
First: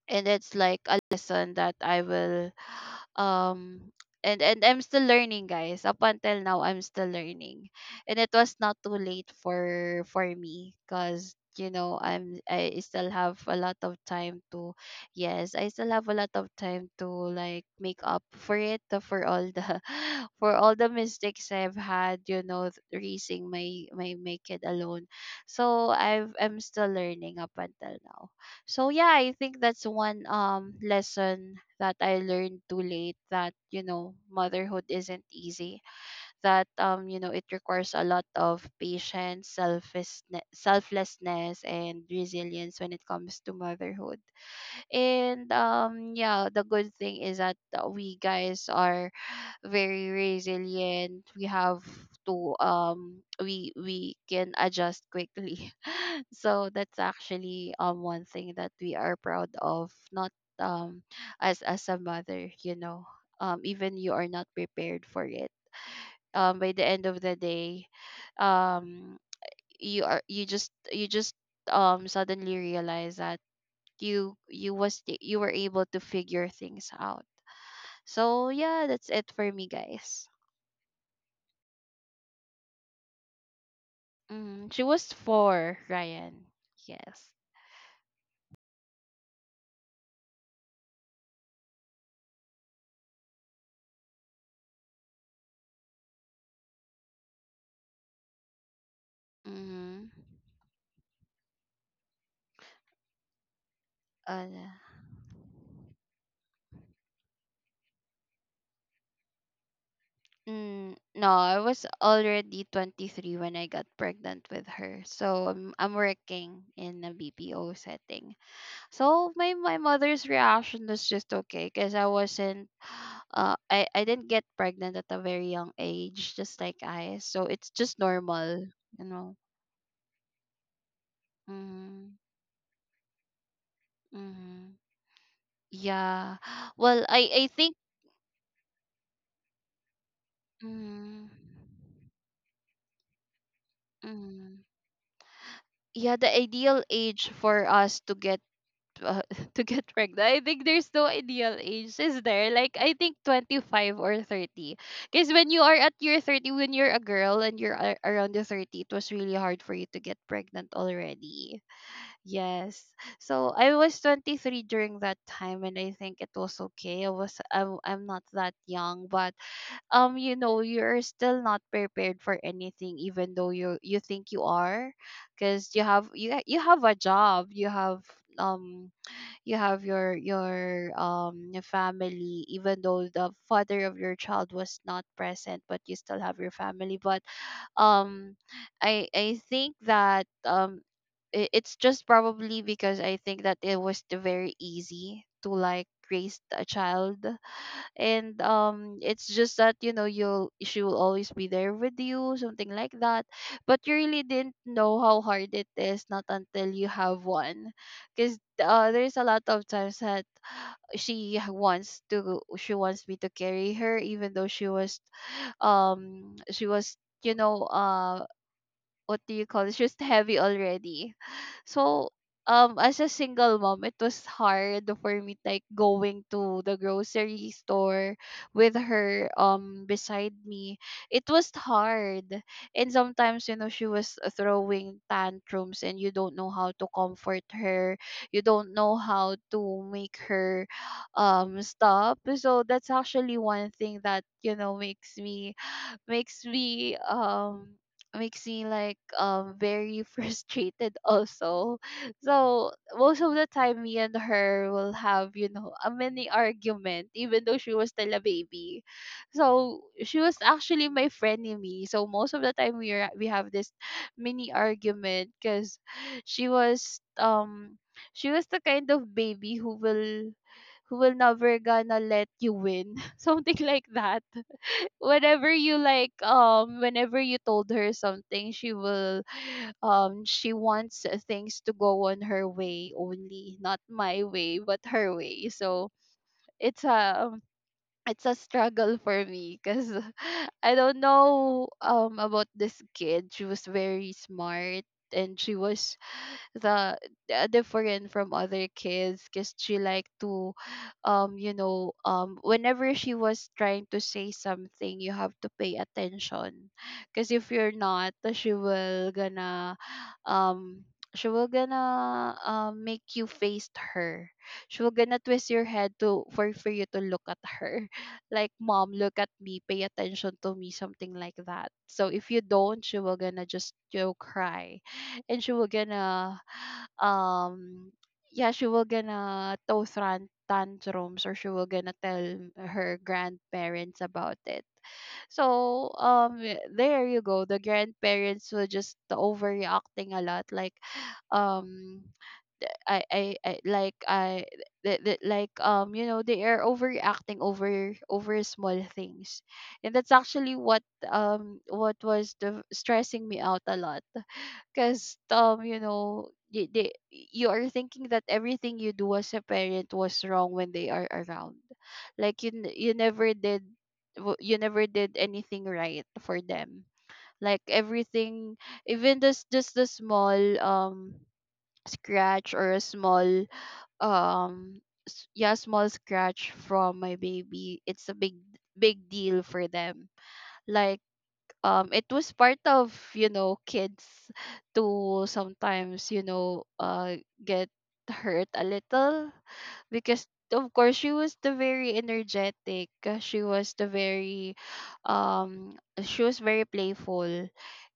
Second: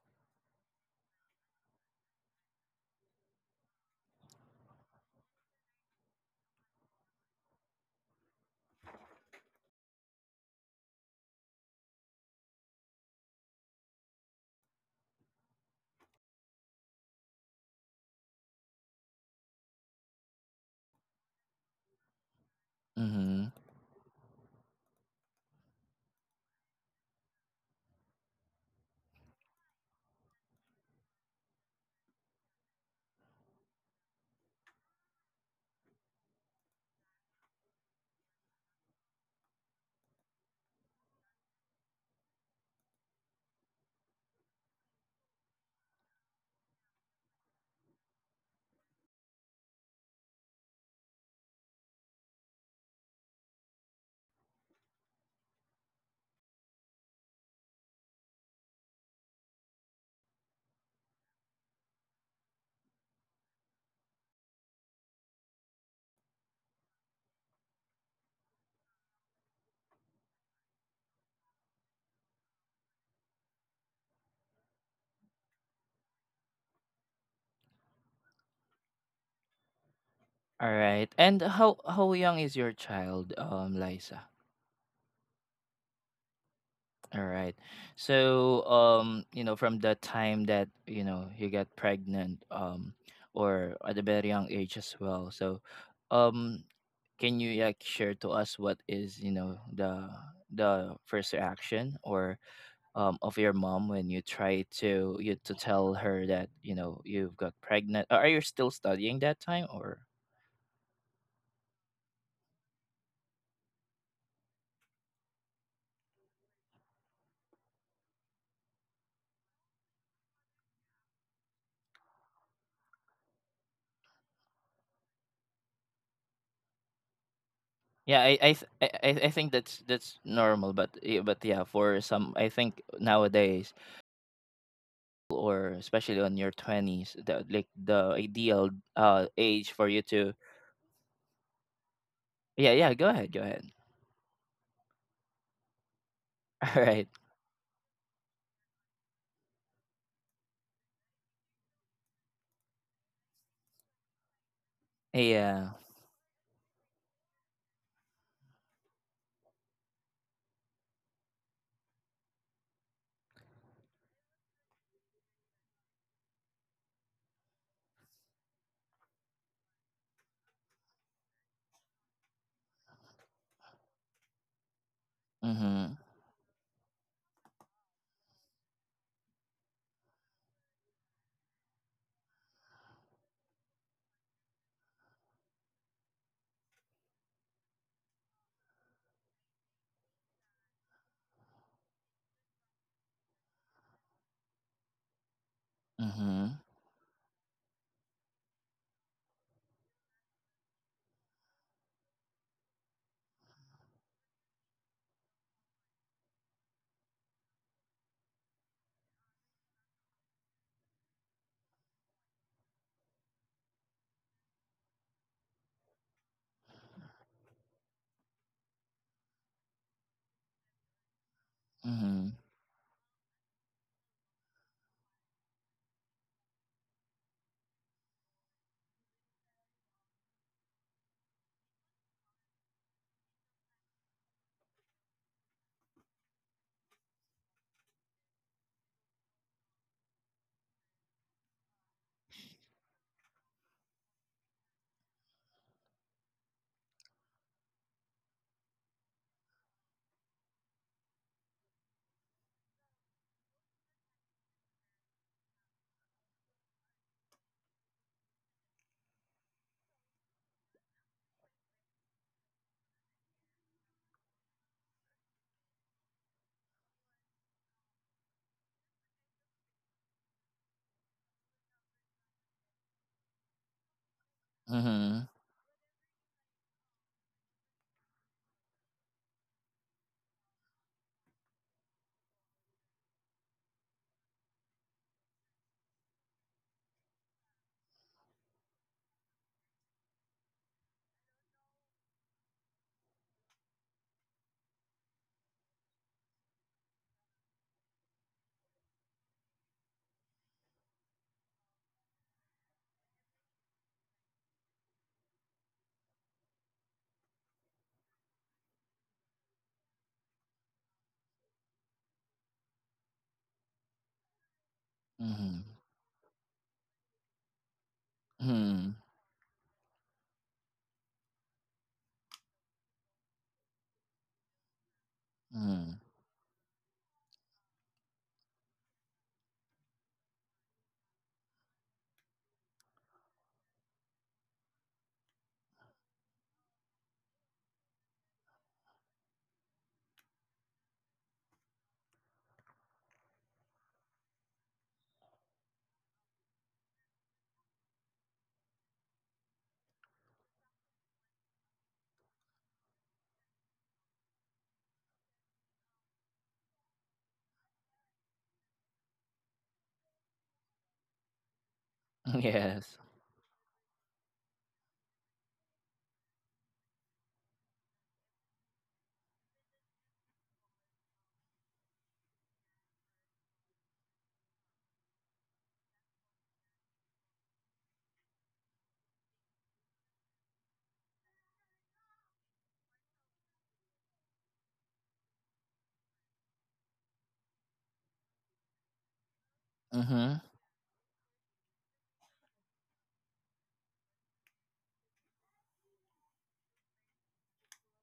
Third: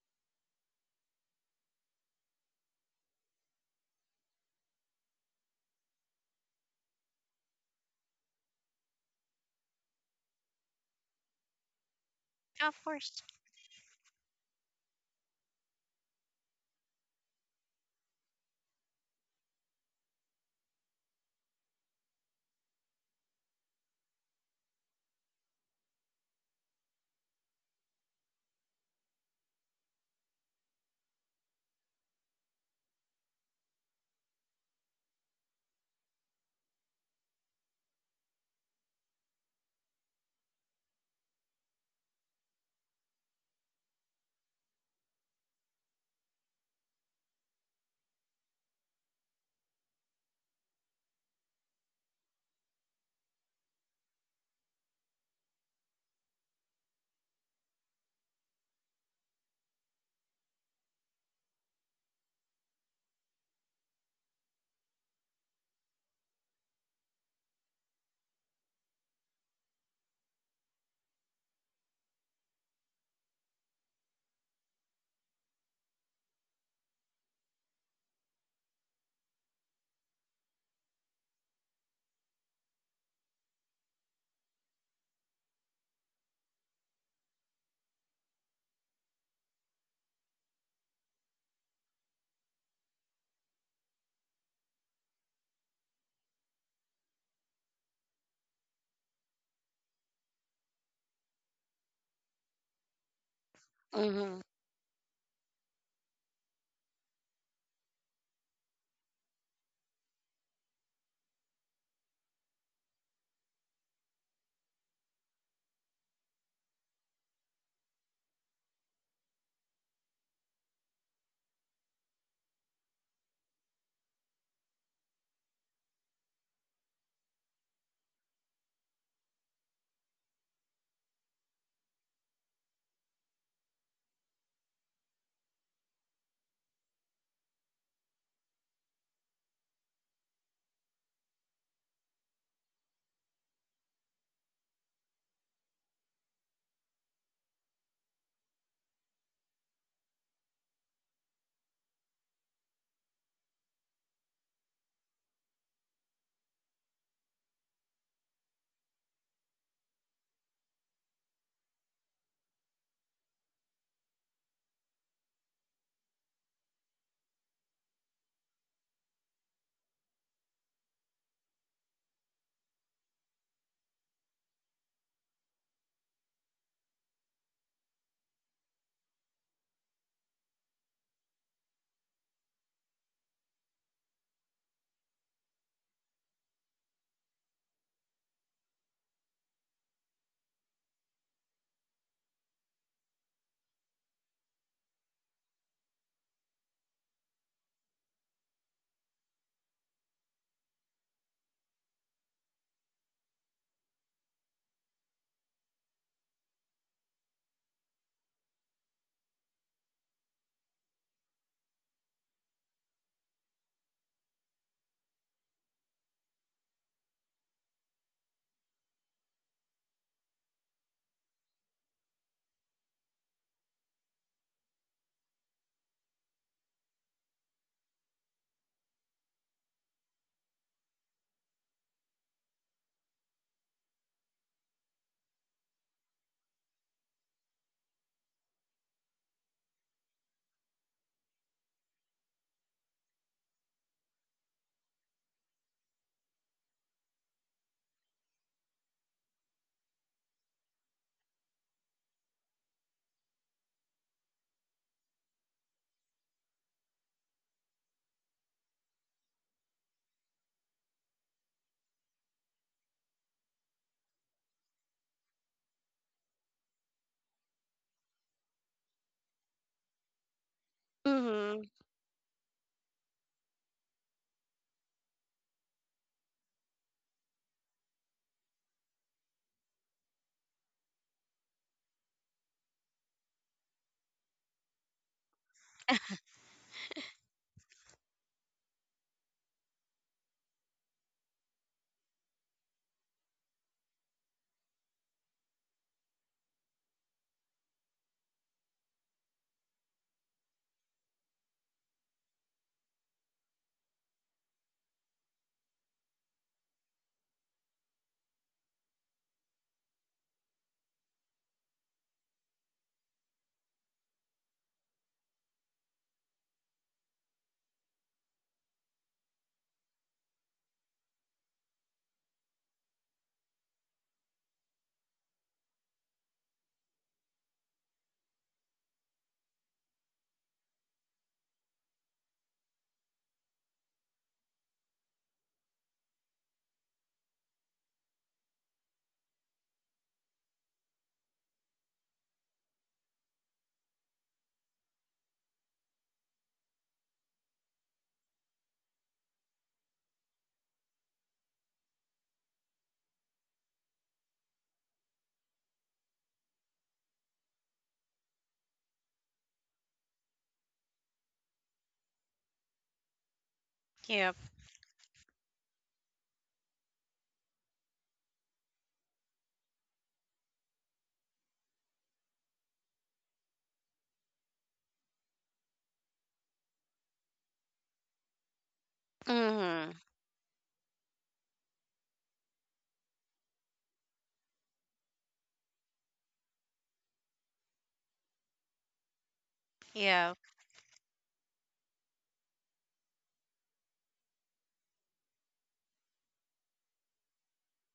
Speaker 2: and it's like a lesson that I will [SIGHS] um and and I'm still learning, guys. Up until now, I'm still learning, and it was not too late for for me, cuz you know, I'm
Speaker 3: Of
Speaker 2: I still
Speaker 3: course.
Speaker 2: have a lot of time to. Yes, I still have a lot of time to, like, make up for it, uh, for all the [LAUGHS] for all the mistakes I've had, you know th-
Speaker 1: Mm-hmm.
Speaker 2: raising my my my Kid alone. so I've I'm still learning up until now. So yeah, I think that's one um lesson that I learned too late that, you know, motherhood isn't easy. That um, you know, it requires a lot of patience, selflessness, selflessness, and resilience when it comes to motherhood. And um Yeah, the good thing is that uh, we guys are very resilient. We have to um we we can adjust quickly. So that's actually um one thing that we are proud of, not um as as a mother, you know. Um even you are not prepared for it. Um by the end of the day, um you are you just you just um suddenly realize that you you was the- you were able to figure things out. So yeah, that's it for me guys.
Speaker 1: All right. And how how young is your child, um, Liza?
Speaker 2: Mm, she was four, Ryan.
Speaker 1: All
Speaker 2: Yes.
Speaker 1: right. So, um, you know, from the time that, you know, you got pregnant, um, or at a very young age as well. So, um, can you like share to us what is, you know, the
Speaker 2: Mm-hmm.
Speaker 1: the first reaction or um of your mom when you
Speaker 3: Hmm.
Speaker 2: Uh,
Speaker 1: try to you to tell her that, you know, you've got pregnant? Are you still studying that time? Or
Speaker 2: Mm, no, I was already twenty-three when I got pregnant with her. So I'm, I'm working in a B P O setting. So my, my mother's reaction was just okay because I wasn't, [SIGHS] uh, I, I didn't get pregnant at a very young age, just like I. So it's just
Speaker 1: yeah, I I
Speaker 2: normal,
Speaker 1: th- I, I
Speaker 2: you
Speaker 1: I
Speaker 2: know.
Speaker 1: think that's that's normal. But yeah, but yeah, for
Speaker 2: Mm,
Speaker 1: some, I think nowadays,
Speaker 2: mm,
Speaker 1: or especially on
Speaker 2: yeah.
Speaker 1: your
Speaker 2: [SIGHS] Well,
Speaker 1: twenties, the,
Speaker 2: I, I
Speaker 1: like
Speaker 2: think.
Speaker 1: the ideal uh age for you to,
Speaker 2: Mm,
Speaker 1: yeah, yeah, go ahead, go ahead.
Speaker 2: mm, yeah, the
Speaker 1: [LAUGHS] All
Speaker 2: ideal
Speaker 1: right.
Speaker 2: age for us to get uh, [LAUGHS] to get pregnant. I think there's no ideal age, is there? Like I think twenty-five or thirty. Because when you
Speaker 1: Yeah.
Speaker 2: are at your thirty, when you're a girl and you're a- around the thirty, it was really hard for you to get pregnant already. Yes. So I was twenty-three during that time and I think it was okay. I was I'm, I'm not that young, but um you know, you're still not prepared for anything even though you you think you are because you
Speaker 1: Mm-hmm.
Speaker 2: have you you have a job, you have um you have your your um your family even though the father of your child was not present, but you still have your family. But um i i think that um i- it's just probably because I think that it was the very easy to like raise
Speaker 1: Mm-hmm.
Speaker 2: a child. And um it's just that, you know, you'll she will always be there with you, something like that. But you really didn't know how hard it is not until you have one, because uh, there's a lot of times that she wants to she wants me to carry her, even though she was um she was you know, uh, what do you call it? She's heavy already. So
Speaker 1: Mm-hmm.
Speaker 2: um as a single mom, it was hard for me, like going to the grocery store with her um beside me. It was hard. And sometimes, you know, she was throwing tantrums and you don't know how to comfort her. You don't know how to make her um stop. So that's actually one thing that, you know, makes me makes me um makes me like um very [LAUGHS] frustrated also. So most of the time, me and her will have, you know, a mini argument even though she was still a baby. So she was actually my frenemy. So most of the time we are we have this [SIGHS] mini argument because she was um she was the kind of baby who will who will never
Speaker 3: Hmm.
Speaker 2: gonna let you win, [LAUGHS] something like that.
Speaker 1: Mm-hmm.
Speaker 2: Whenever you like um whenever you told her something, she will [SIGHS] um she wants uh, things to go on her way only, not my way, but her way. So it's a it's a struggle for me because [LAUGHS] I don't know um about this kid, she was very smart. And she was the uh, different from other kids because she like to um you know um whenever she was trying to say something, you have to pay attention, because if you're not, she will gonna um she will gonna um make you face her. She will gonna twist
Speaker 1: Mm-hmm.
Speaker 2: your head to for for you to look at her, [LAUGHS] like, "Mom,
Speaker 1: Hmm.
Speaker 2: look at me, pay attention to me," something like that. So if you don't, she will gonna just, you know, cry. And she will
Speaker 1: Hmm.
Speaker 2: gonna um yeah, she will gonna throw tran- tantrums, or she will gonna tell her grandparents about it. So um y- there you go, the grandparents were just overreacting a lot, like um th- I, I, I like I th- th- like um you know, they are overreacting over over small things. And that's actually what um what was the stressing me out a lot, because um you know, they, they you are thinking that everything you do as a parent was wrong when they are around.
Speaker 1: [LAUGHS]
Speaker 2: Like you n-
Speaker 1: Yes.
Speaker 2: you never did
Speaker 3: Yep.
Speaker 2: w- you never did anything right for them. Like everything, even this just the small um scratch or a small um s- yeah, small scratch from my baby, it's a big big deal for
Speaker 3: Hmm.
Speaker 2: them. Like um it was part of, you know, kids to sometimes, you know, uh get hurt a little, because
Speaker 1: Mm-hmm.
Speaker 3: Yeah.
Speaker 2: of course she was the very energetic. uh, she was the very um she was very playful.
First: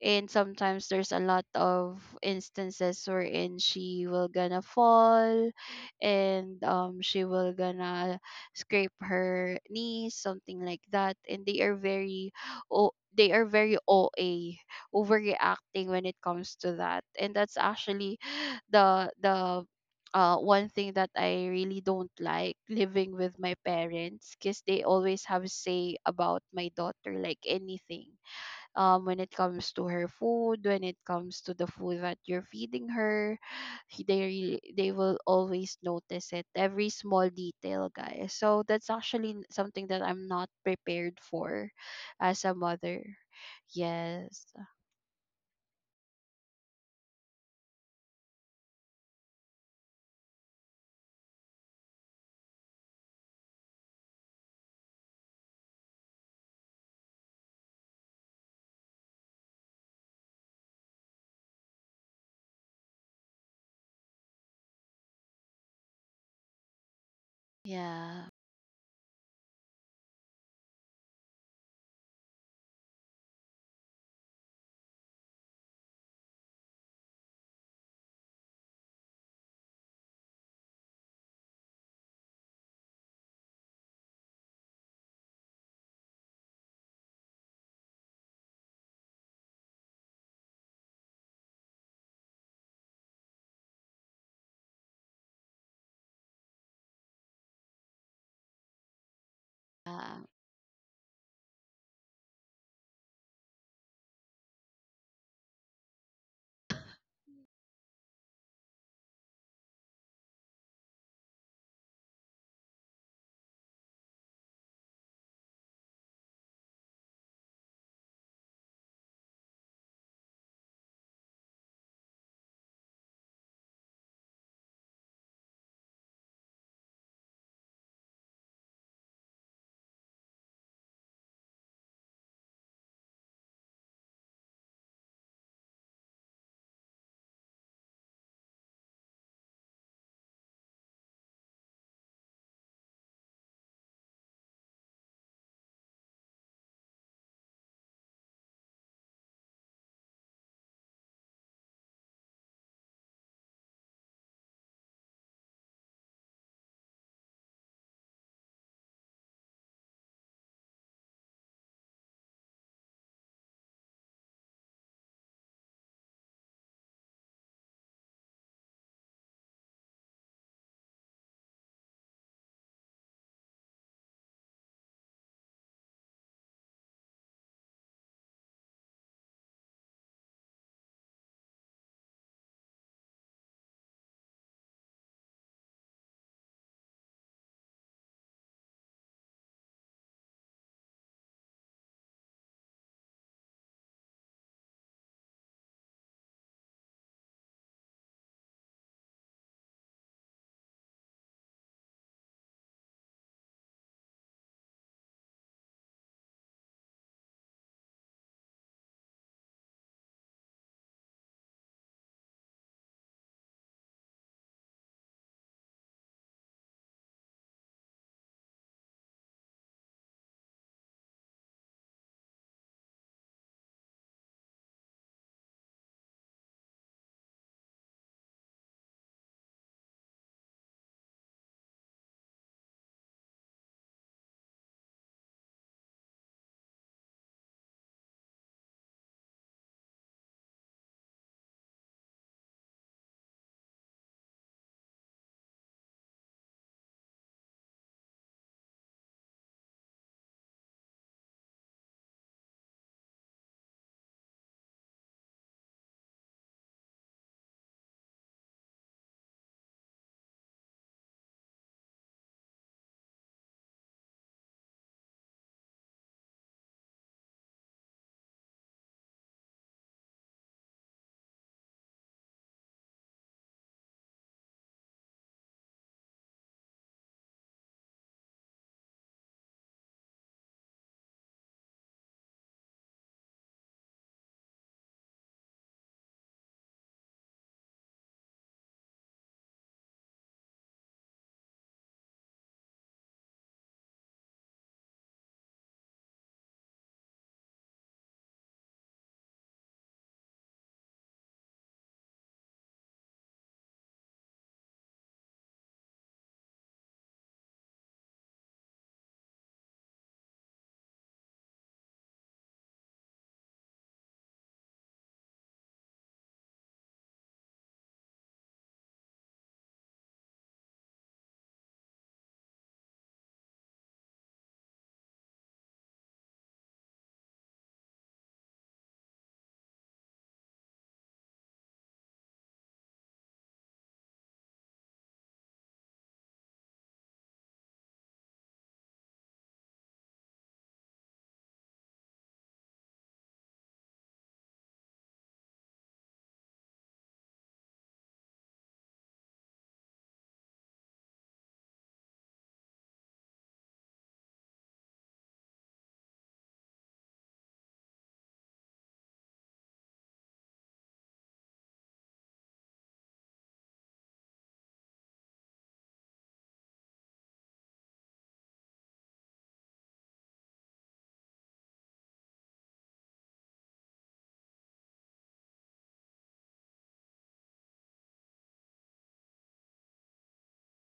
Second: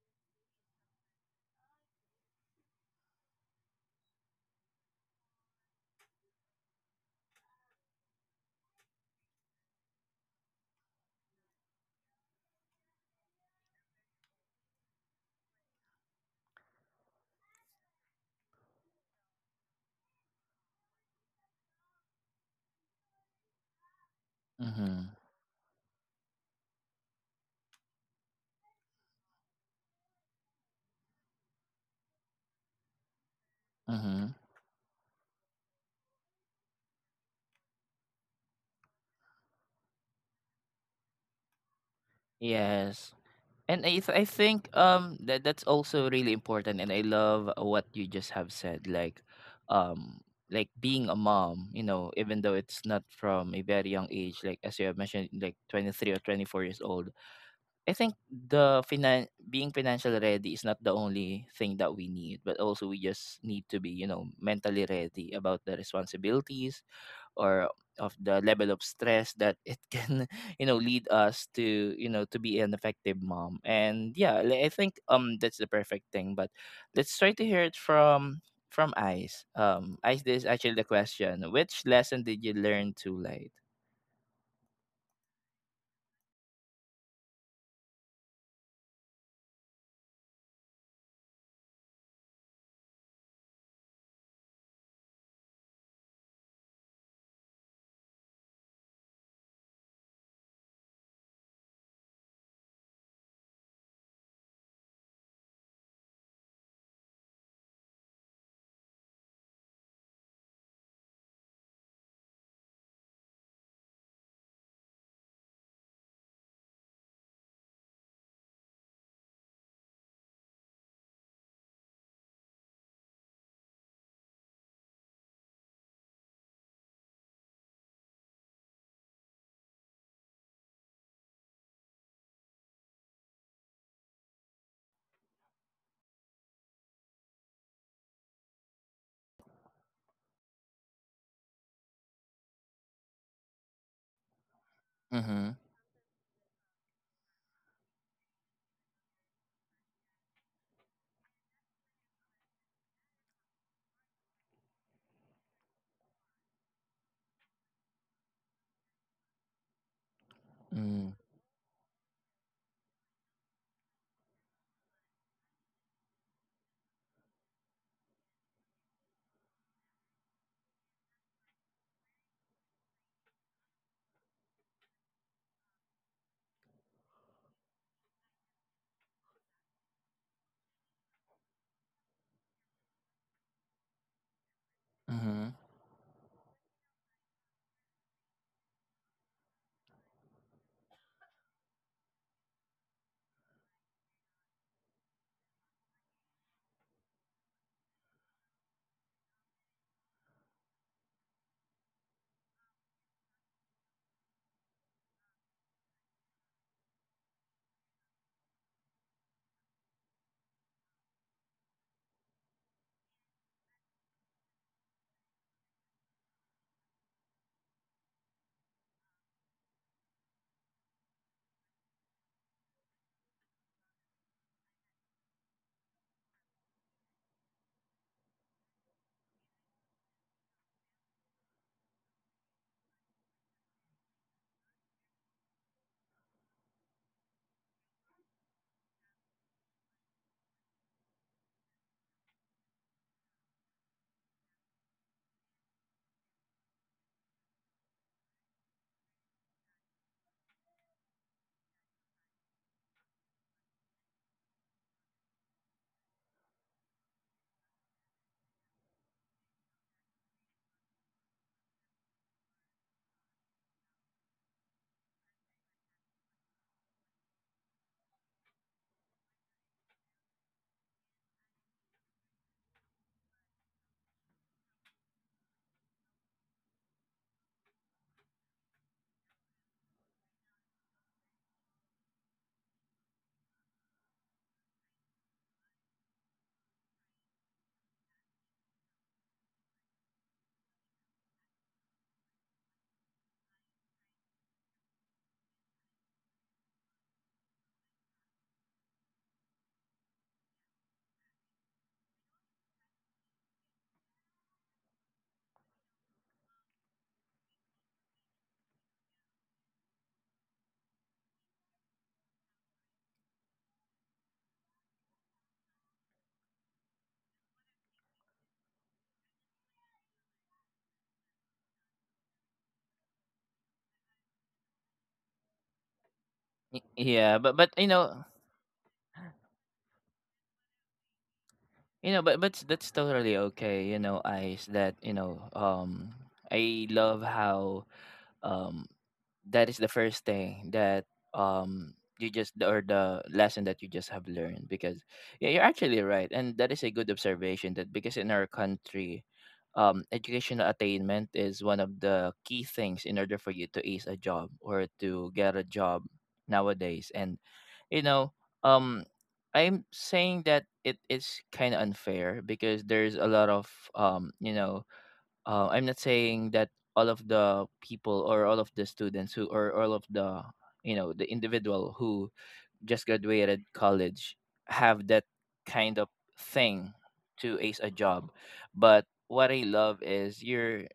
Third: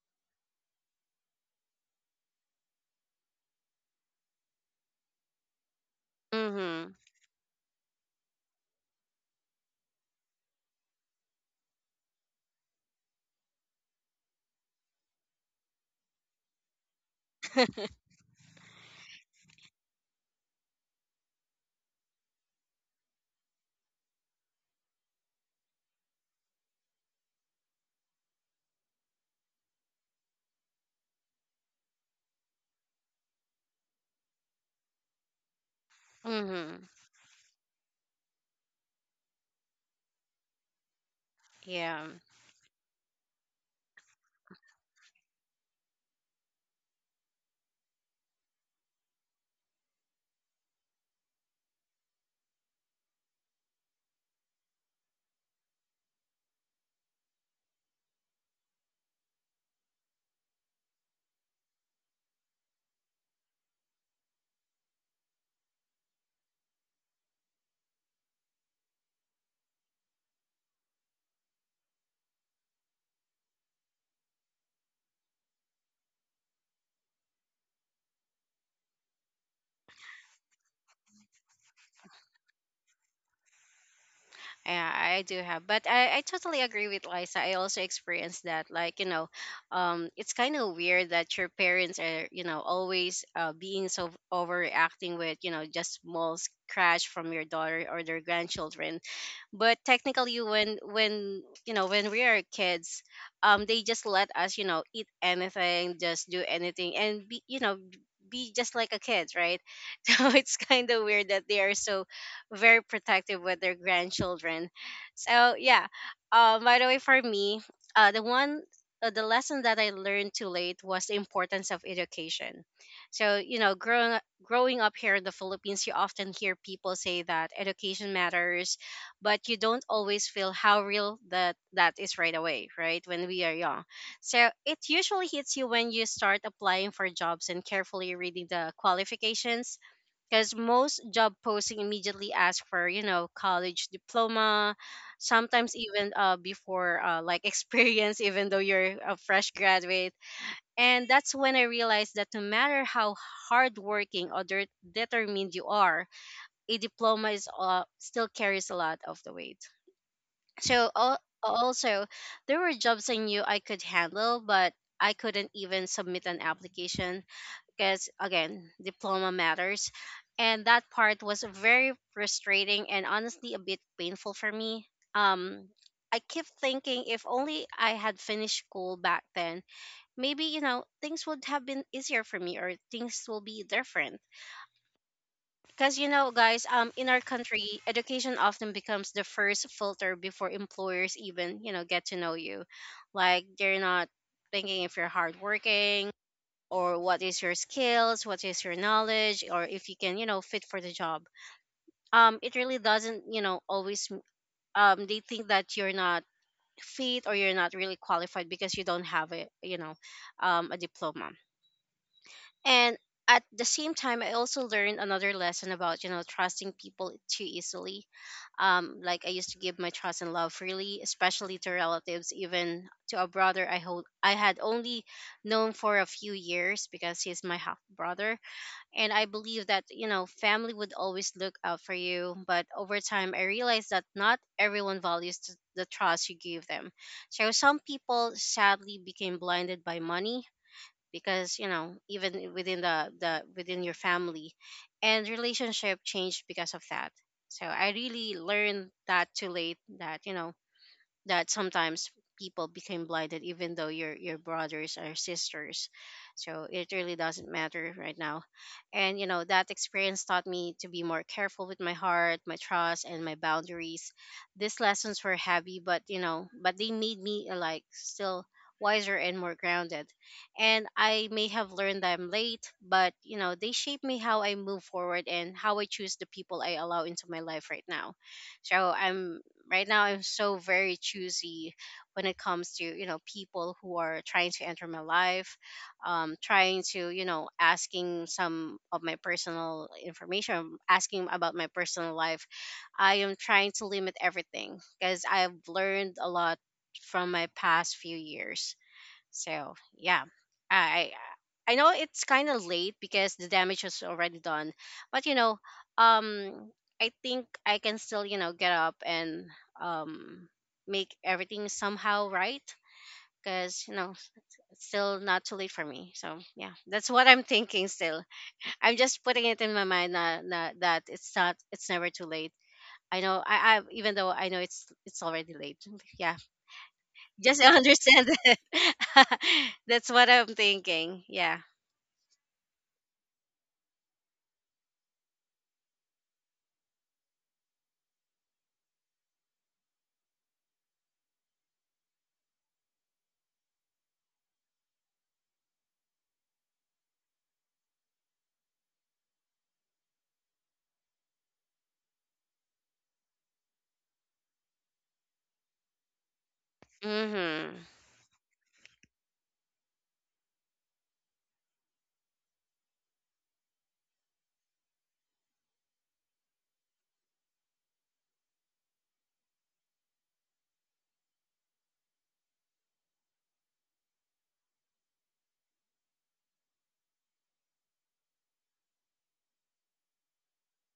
Speaker 2: And sometimes there's a lot of instances wherein she will gonna fall. And
Speaker 3: Hmm.
Speaker 2: um she will gonna scrape her knees, something like that. And they are very, oh, they are very O A, overreacting when it comes to that. And that's actually [SIGHS] the the uh, one thing that I really don't like living with my parents, because they always
Speaker 1: Mm-hmm.
Speaker 2: have say about my daughter, like anything, um, when it comes to her food, when it comes to the food that you're feeding her. he- they
Speaker 1: Mm-hmm.
Speaker 2: really, they will always notice it,
Speaker 3: Hmm.
Speaker 2: every small detail, guys. So that's actually n- something that I'm not prepared for
Speaker 3: Yeah,
Speaker 2: as a mother.
Speaker 1: Yes. And I th- I
Speaker 2: Yes.
Speaker 1: think um that that's also really important, and I love what you just have said, like, um like being a mom, you know, even though it's not from a very young age, like as you have mentioned, like twenty-three or twenty-four years old. I think the finan- being financially ready is not the only thing that we need, but also we just need to be, you know, mentally ready about the responsibilities or of
Speaker 2: Yeah.
Speaker 1: the level of stress that it can [LAUGHS] you know lead us to, you know, to be an effective mom. And yeah, li- I think um that's the perfect thing. But let's try to hear it from from Ice. Um ice, this is actually the question, which lesson did you learn too late?
Speaker 3: yeah, I do have, but I, I totally agree with Liza. I also experienced that. Like, you know, um, it's kind of weird that your parents are, you know, always uh, being so overreacting with, you know, just small crash from your daughter or their grandchildren. But
Speaker 2: Yeah.
Speaker 3: technically, when when you know when we are kids, um, they just let us, you know, eat anything, just do anything, and be, you know, be just like a kid, right? [LAUGHS] So it's kind of weird that they are so very protective with their grandchildren. So yeah, uh, by the way, for me, uh, the one uh, the lesson that I learned too late was the importance of education. So, you know, growing up- growing up here in the Philippines, you often hear people say that education matters, but you don't always feel how real that that is right away, right? When we are young, so it usually hits you when you start applying for jobs and carefully reading the qualifications, because most job posting immediately ask for, you know college diploma,
Speaker 1: Mm-hmm.
Speaker 3: sometimes even, uh, before, uh, like [LAUGHS] experience, even though you're a fresh graduate. And that's when I realized that no matter how hardworking or det- determined you are, a diploma is uh, still carries a lot of the weight. So
Speaker 1: Mm.
Speaker 3: al- also, there were jobs I knew I could handle, but I couldn't even submit an application, because, again, diploma matters. And that part was very frustrating and honestly a bit painful for me. Um i kept thinking, if only I had finished school back then, maybe, you know things would have been easier for me, or things will be different.
Speaker 1: Mm-hmm.
Speaker 3: Because, you know guys, um in our country, education often becomes the first filter before employers even, you know get to know you. Like, they're not thinking if you're hardworking, or what is your skills, what is your knowledge, or if you can, you know, fit for the job. Um, it really doesn't, you know, always. M- Um, they think that you're not fit, or you're not really qualified because you don't have a, you know, um, a diploma. And at the same time, I also learned another lesson about, you know, trusting people too easily. Um, like I used to give my trust and love freely, especially to relatives, even to a brother I hold I had only known for a few years because he's my half brother. And I believe that, you know family would always look out for you. But over time, I realized that not everyone values th- the trust you give them. So some people sadly became blinded by money, because, you know even within the, the within your family, and relationship changed because of that. So I really learned that too late, that, you know that sometimes people became blinded even though your your brothers or sisters. So it really doesn't matter right now, and, you know that experience taught me to be more careful with my heart, my trust, and my boundaries. These lessons were heavy, but you know but they made me, uh, like, still wiser and more grounded. And I may have learned them late, but, you know they shape me how I move forward and how I choose the people I allow into my life right now. So I'm right now I'm so very choosy when it comes to, you know people who are trying to enter my life, um, trying to, you know asking some of my personal information, asking about my personal life. I am trying to limit everything because I've learned a lot from my past few years. So yeah, I I know it's kind of late because the damage was already done, but, you know, um, I think I can still, you know get up, and, um make everything somehow right, because, you know it's still not too late for me. So yeah, that's what I'm [LAUGHS] thinking. Still, I'm just putting it in my mind that, that, that it's not it's never too late. I know I, I even though I know it's it's already late. [LAUGHS] Yeah.
Speaker 1: Y- Yeah, but
Speaker 3: Just
Speaker 1: but you know,
Speaker 3: understand that. [LAUGHS] That's what I'm thinking. Yeah.
Speaker 1: you know, but but that's totally okay. You know, eyes that you know. Um, I love how um that is the first thing that um you just or the lesson that you just have learned because yeah, you're actually right, and that is a good observation that because in our country um educational attainment is one of the key things in order for you to ace a job or to get a job nowadays.
Speaker 3: Mm-hmm.
Speaker 1: You know um I'm saying that it is kind of unfair because there's a lot of um you know uh, I'm not saying that all of the people or all of the students who or all of the you know the individual who just graduated college have that kind of thing to ace a job. But what I love is you're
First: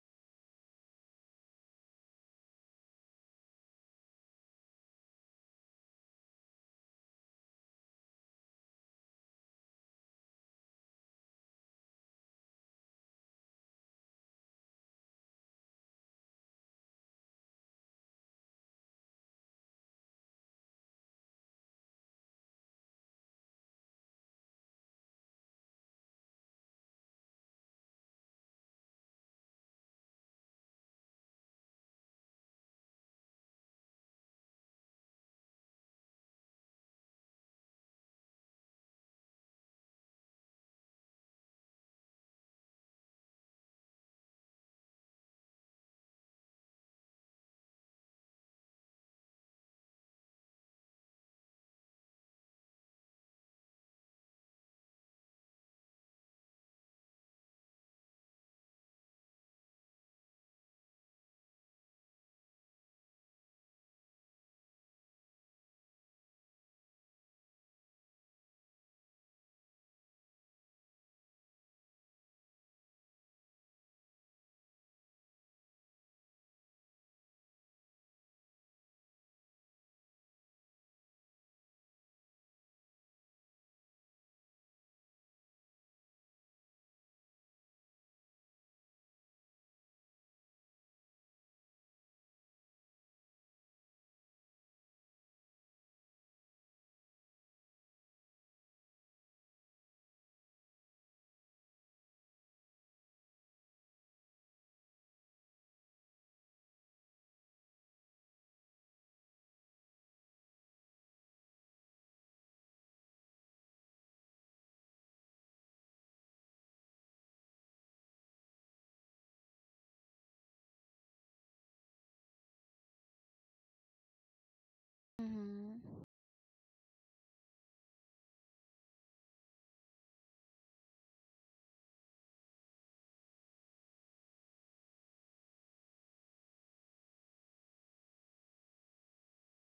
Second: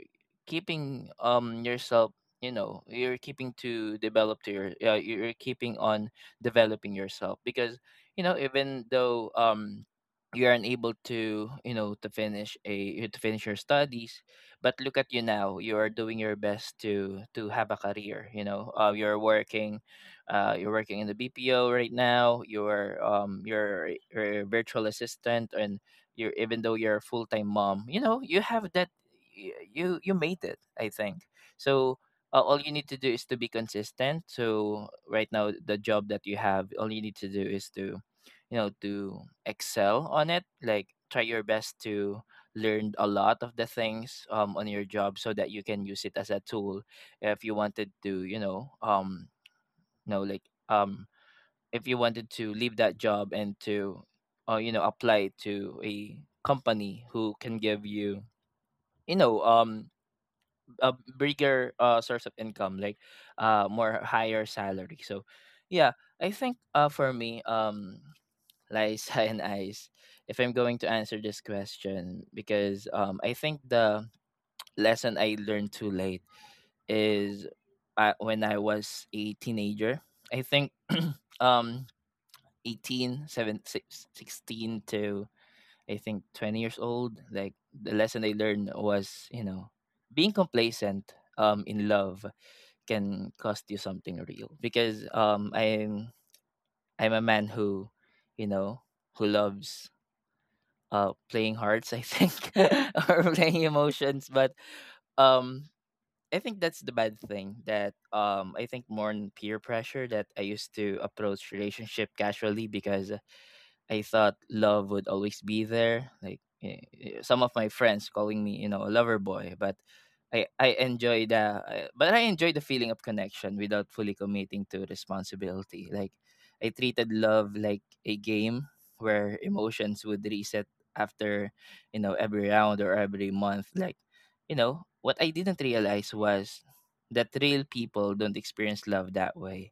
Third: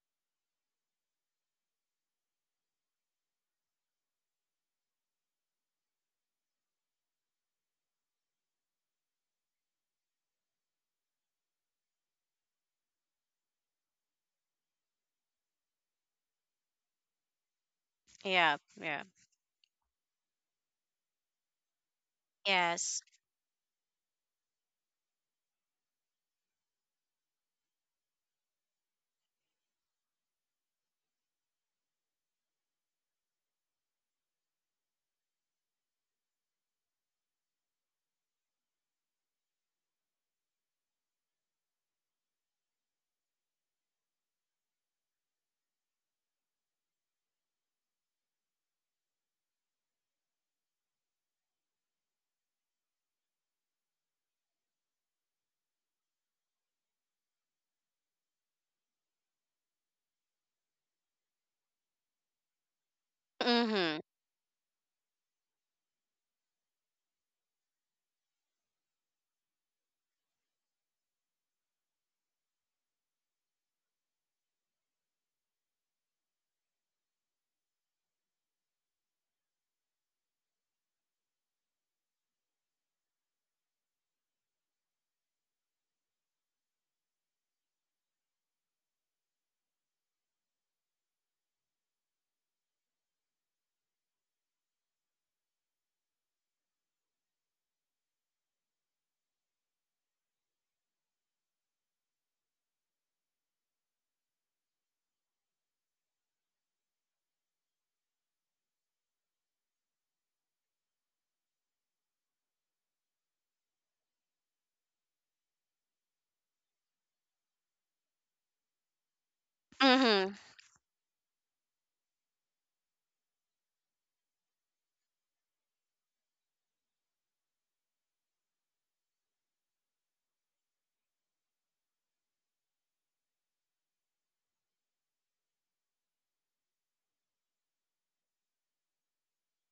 Speaker 1: keeping um yourself. You know, you're keeping to develop to your uh, you're keeping on developing yourself because you know, even though um you aren't able to, you know, to finish a to finish your studies, but look at you now, you are doing your best to to have a career. You
Speaker 3: Yeah.
Speaker 1: know, uh,
Speaker 3: Yeah.
Speaker 1: you're working, uh, you're working in the BPO right now.
Speaker 3: Yes.
Speaker 1: You're um you're, you're a virtual assistant, and you're, even though you're a full-time mom, you know, you have that. Y- you you made it, I think. So uh, all you need to do is to be consistent. So right now, the job that you have, all you need to do is to, you know, to excel on it. Like, try your best to learn a lot of the things um, on your job so that you can use it as a tool if you wanted to, you know um you know like um if you wanted to leave that job and to uh, you know, apply to a company who can give you, you know um a bigger uh, source of income, like uh, more
Speaker 3: Mm-hmm.
Speaker 1: higher salary. So, yeah, I think, uh, for me, um, Liza [LAUGHS] and Ice, if I'm going to answer this question, because um, I think the lesson I learned too late is uh, when I was a teenager. I think, um, eighteen seven six sixteen to, I think, twenty years old, like the lesson I learned was, you know, being complacent um in love can cost you something real, because um I'm I'm a man who, you know, who loves uh playing hearts, I think, [LAUGHS] or playing emotions. But um I think that's the bad thing, that um I think more in peer pressure that I used to approach relationship casually because I thought love would always be there. Like, eh, eh, some of my friends calling me, you know, a lover boy. But
Speaker 3: Mm-hmm.
Speaker 1: I I enjoy the I- but I enjoy the feeling of connection without fully committing to
Speaker 2: Mhm.
Speaker 1: responsibility. Like, I treated love like a game where emotions would reset after, you know, every round or every month. Like, you know, what I didn't realize was that real people don't experience love that way,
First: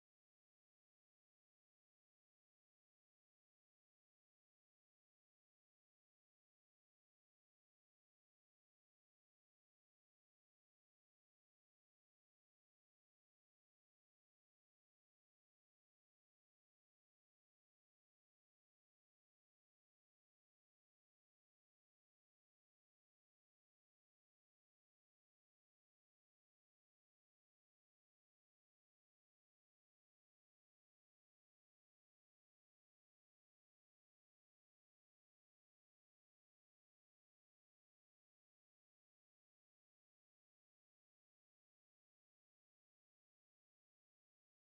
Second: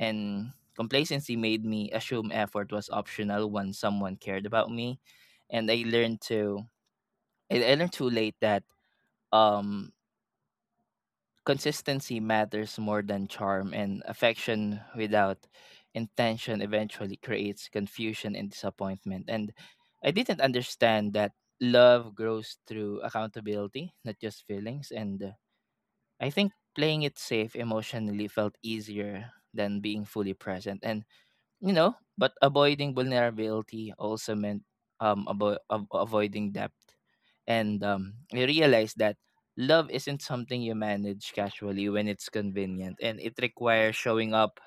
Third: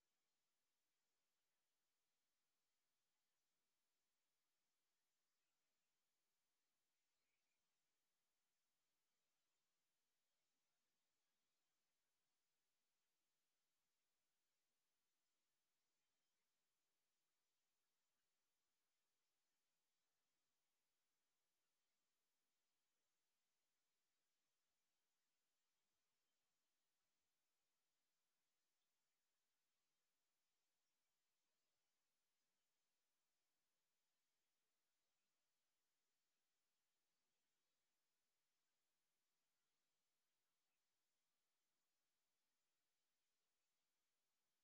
Speaker 1: and complacency made me assume effort was optional when someone cared about me. And i learned to i, I learned too late that um consistency matters more than charm, and affection without intention eventually creates confusion and disappointment. And I didn't understand that love grows through accountability, not just feelings. And uh, I think playing it safe emotionally felt easier than being fully present. And you know, but avoiding vulnerability also meant um avo- av- avoiding depth. And um, I realized that love isn't something you manage casually when it's convenient, and it requires showing up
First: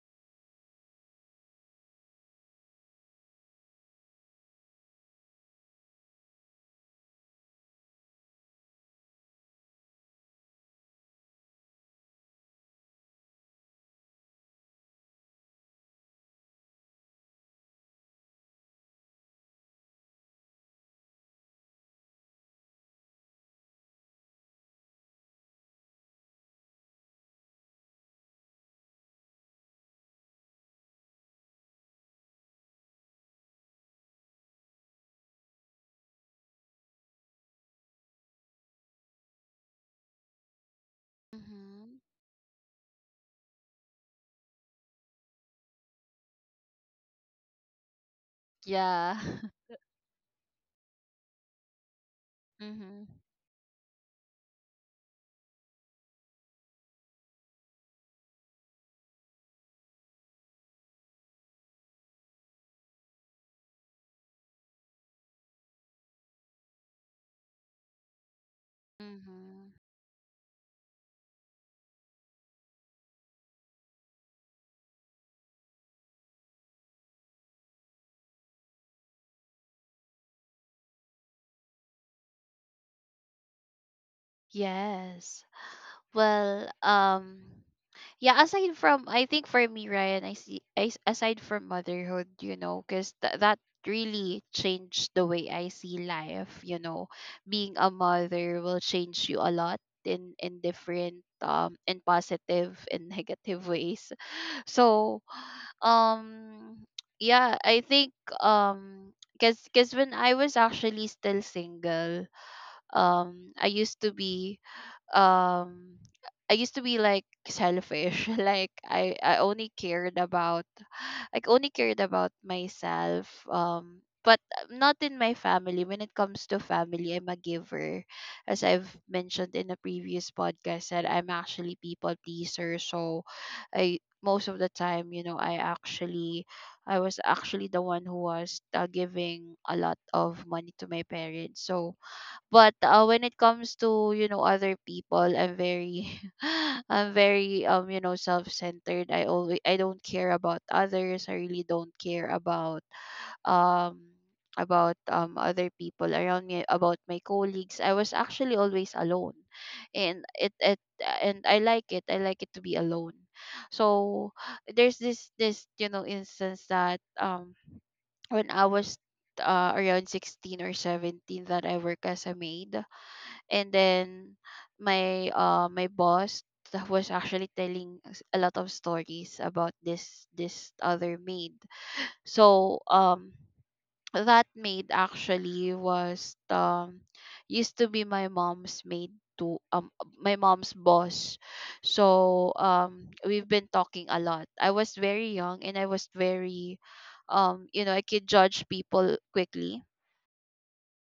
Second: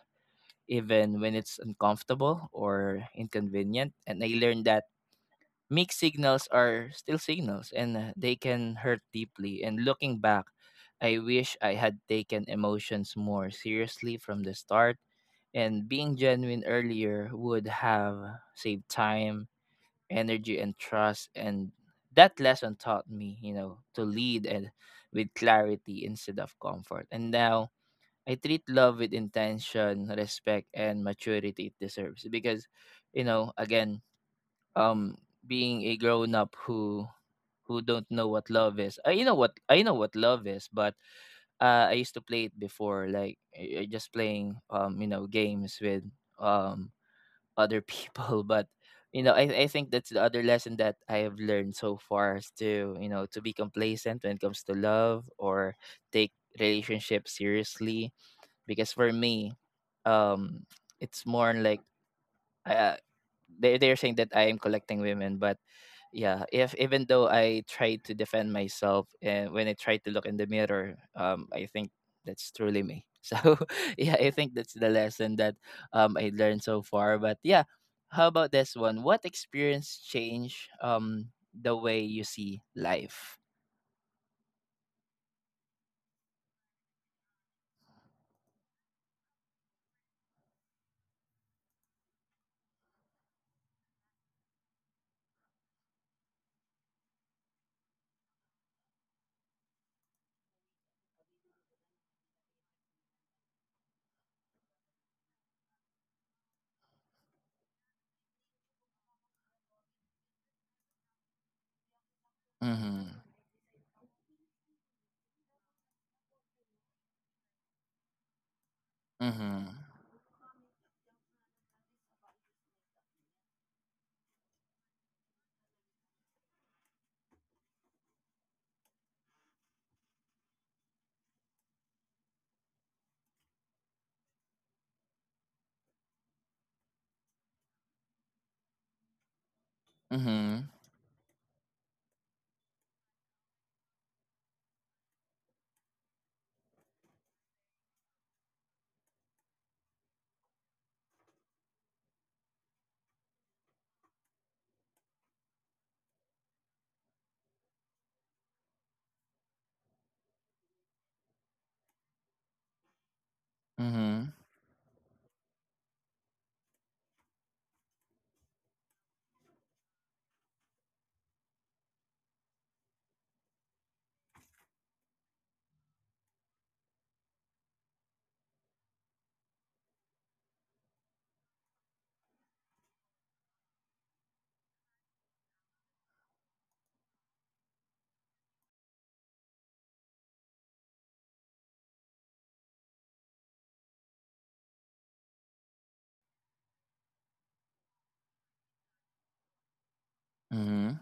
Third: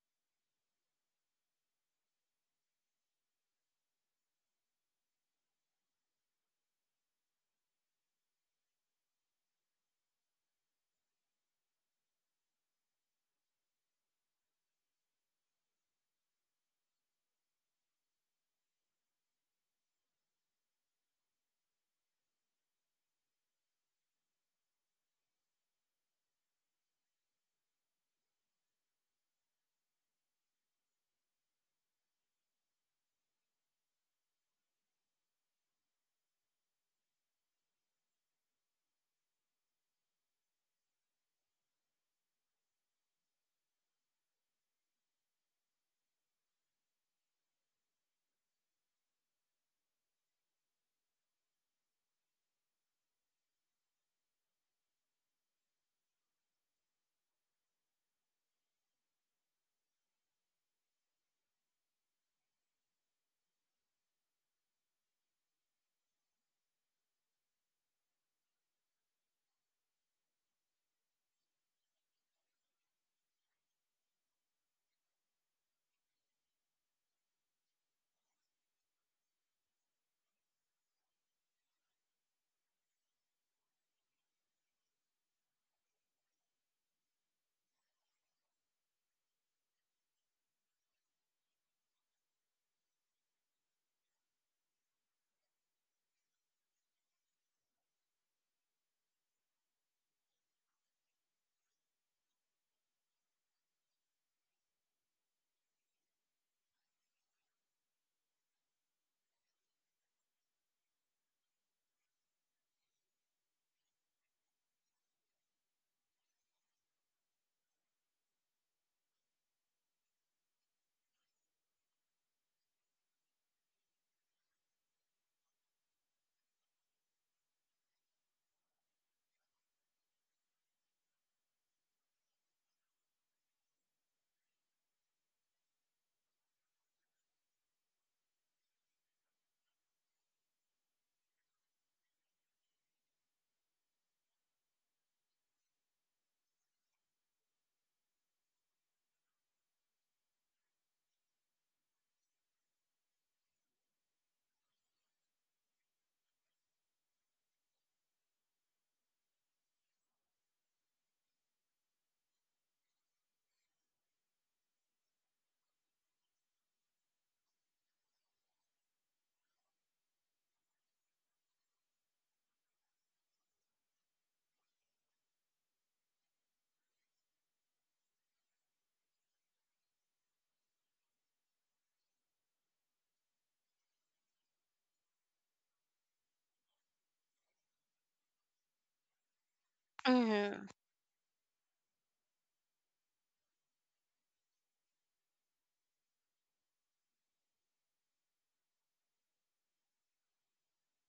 Speaker 1: even when it's uncomfortable or inconvenient. And I learned that mixed signals are still signals, and uh, they can hurt deeply. And looking back, I wish I had taken emotions more seriously from the start, and being genuine earlier would have saved time, energy, and trust. And that lesson taught me, you know, to lead and with clarity instead of comfort. And now I treat love with intention, respect, and maturity it deserves. Because, you know, again, um being a grown up who who don't know what love is I you know what I know what love is, but uh I
Speaker 2: Mhm.
Speaker 1: used to play it before. Like, I- I just playing um you know, games with um other people [LAUGHS] but
Speaker 2: Yeah.
Speaker 1: you know, I, I
Speaker 2: [LAUGHS]
Speaker 1: think that's the other lesson that I have learned so far, is to,
Speaker 2: mhm.
Speaker 1: you know, to be complacent when it comes to love, or take relationship seriously. Because for me, um it's more on, like, uh, they, they're saying that I am collecting women. But yeah, if even though I tried to defend myself, and when I
Speaker 2: Mhm.
Speaker 1: tried to look in the mirror, um I think that's truly me [LAUGHS] so yeah, I think that's the lesson that um I learned so far. But yeah, how about this one: what experience changed, um the way you see life?
Speaker 2: Yes. Well, um yeah, aside from, I think for me, Ryan, I see I, s- aside from motherhood, you know, because th- that really changed the way I see life, you know. Being a mother will change you a lot in in different um in positive and [LAUGHS] negative ways. So, um yeah, I think um because cause when I was actually still single,
Speaker 1: Mhm
Speaker 2: um I used to be um I used to be like selfish, [LAUGHS] like I I only
Speaker 1: mhm
Speaker 2: cared about I only cared about myself. Um but not in my family. When it comes to family, I'm a giver. As I've mentioned in a previous podcast, that I'm actually people pleaser. So I most of the time, you know, I actually I was actually the one who was uh, giving a lot of money
Speaker 1: mhm
Speaker 2: to my parents. So but uh, when it comes to, you know, other people, I'm very, [LAUGHS] I'm very um you know, self-centered. I always I don't care about others. I really don't care about um about um other people around me, about my colleagues. I was actually always alone, and it it and I like it. I like it to be alone. So there's this this you know, instance that um when I was uh, around sixteen or seventeen that I work as a maid. And then my uh my boss, that was actually telling us a lot of stories about this this other maid. So um that maid actually was um used to be my mom's maid, to um my
Speaker 3: Mm-hmm.
Speaker 2: mom's boss. So um we've been talking a lot. I was very young and I was very um you know, I could judge people quickly.
Speaker 1: mhm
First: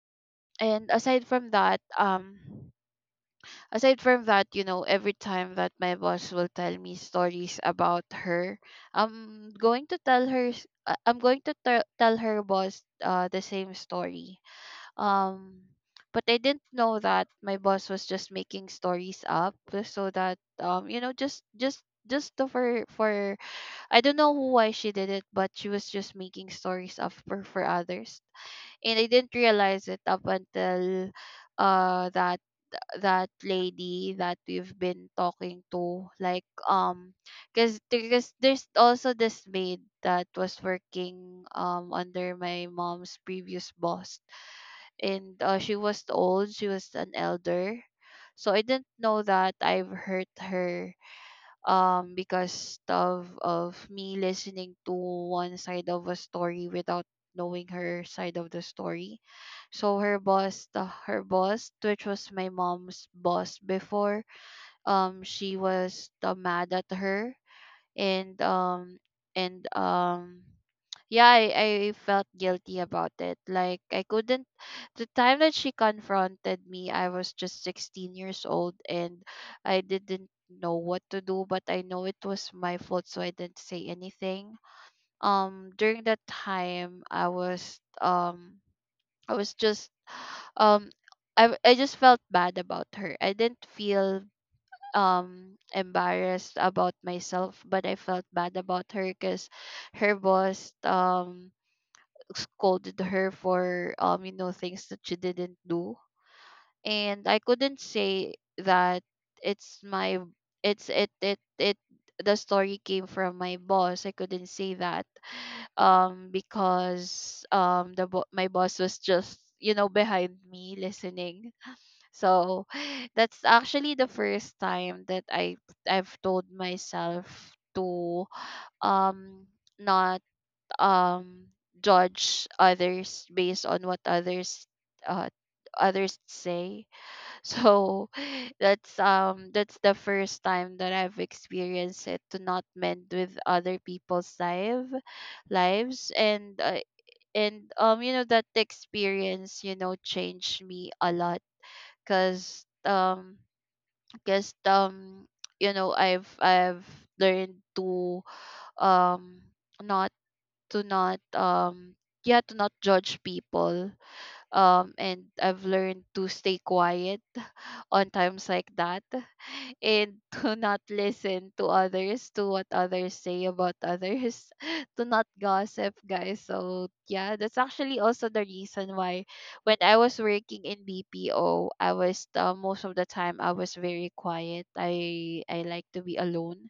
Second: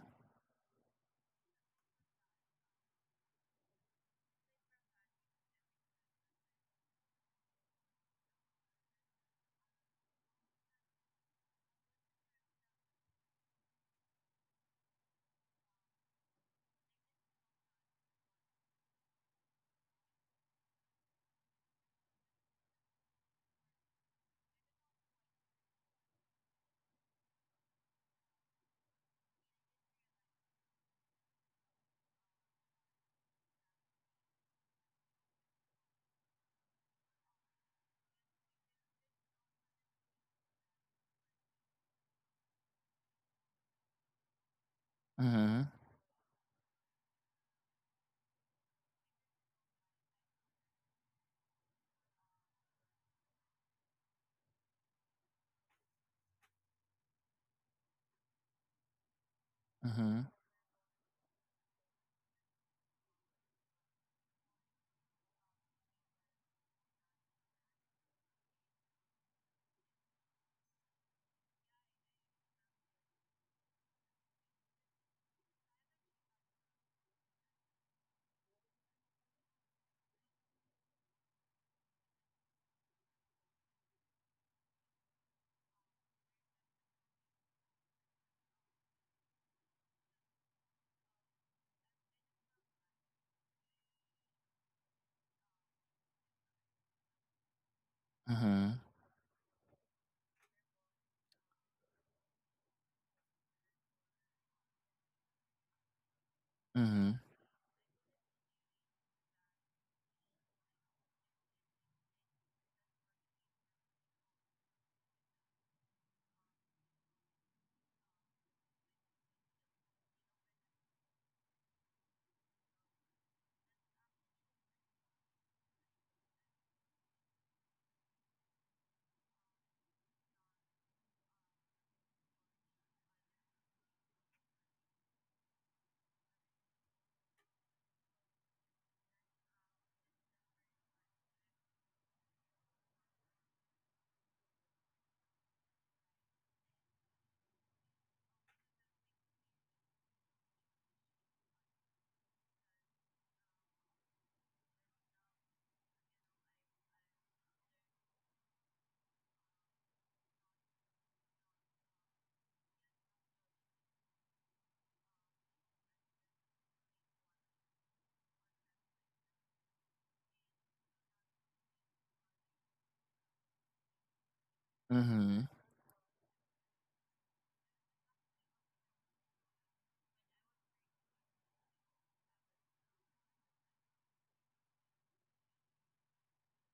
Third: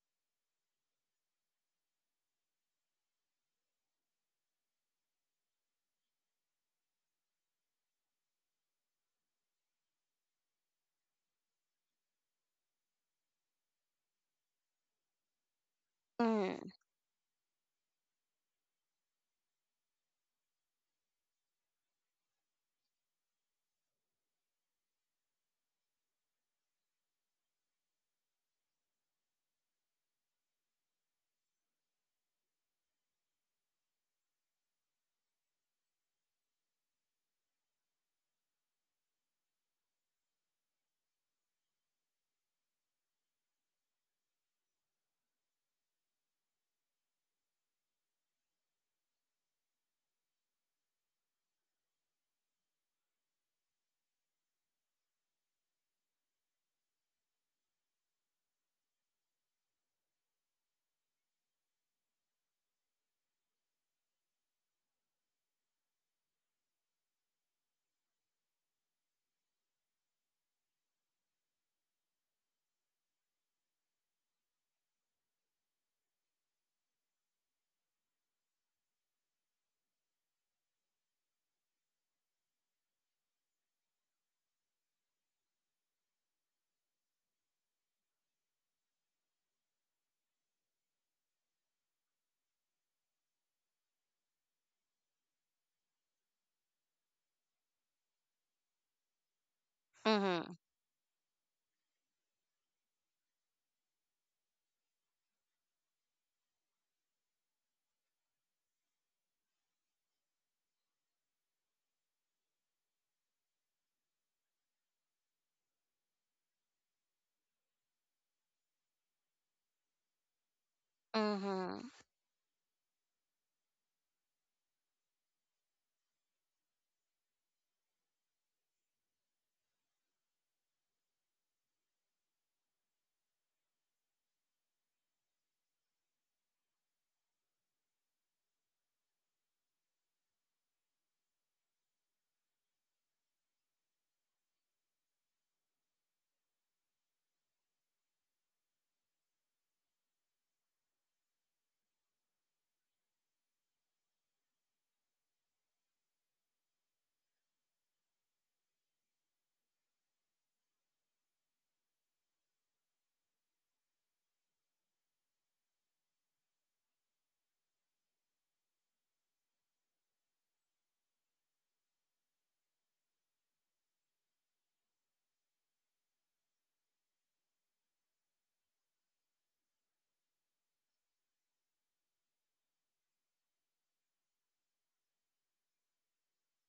Speaker 2: And aside from that, um aside from that, you know, every time that my boss will tell me stories about her, I'm going to tell her s- uh, I'm going to tell tell her boss uh, the same story. Um but I didn't know that my boss was just making stories up so that um you know just just just to- for for I don't know why she did it, but she was just making stories up for, for others. And I didn't realize it up until uh that that lady that we've been talking to, like, um because because there's also this maid that was working um under my mom's previous boss. And uh,
Speaker 1: mhm
Speaker 2: she was old, she was an elder. So I didn't know that I've hurt her, um because of of me listening to one side of a story without knowing her side of the story. So her
Speaker 1: mhm
Speaker 2: boss, the her boss which was my mom's boss before, um she was uh, mad at her. And um and um yeah, I, I felt guilty about it, like I couldn't. The time that she confronted me, I was just sixteen years old, and I didn't know what to do, but I know it was my fault, so I didn't say anything. um during that time I was um i was just um i, I just felt bad about her. I didn't feel um embarrassed about myself, but I felt bad
Speaker 1: mhm
Speaker 2: about her because her
Speaker 3: Mm-hmm.
Speaker 2: boss, um scolded her for um you know things that she didn't do,
Speaker 1: mhm
Speaker 2: and I couldn't say that it's my— it's it it it the story came from my boss. I couldn't say that um because um the bo- my boss was just, you know, behind me listening.
Speaker 3: Mm-hmm.
Speaker 2: So [SIGHS] that's actually the first time that i i've told myself to um not um judge others based on what others uh others say. [LAUGHS] So that's um that's the first time that I've experienced it, to not mend with other people's life lives. And uh, and um you know, that experience, you know, changed me a lot because um because um you know, i've i've learned to um not— to not um yeah, to not judge people. um and I've learned to stay quiet on times like that [LAUGHS] and to not listen to others, to what others say about others, [LAUGHS] to not
Speaker 1: mhm
Speaker 2: gossip, guys. So yeah, that's actually also the reason why when I was working in BPO, I was, uh, most of the time I was very quiet. I i like to be alone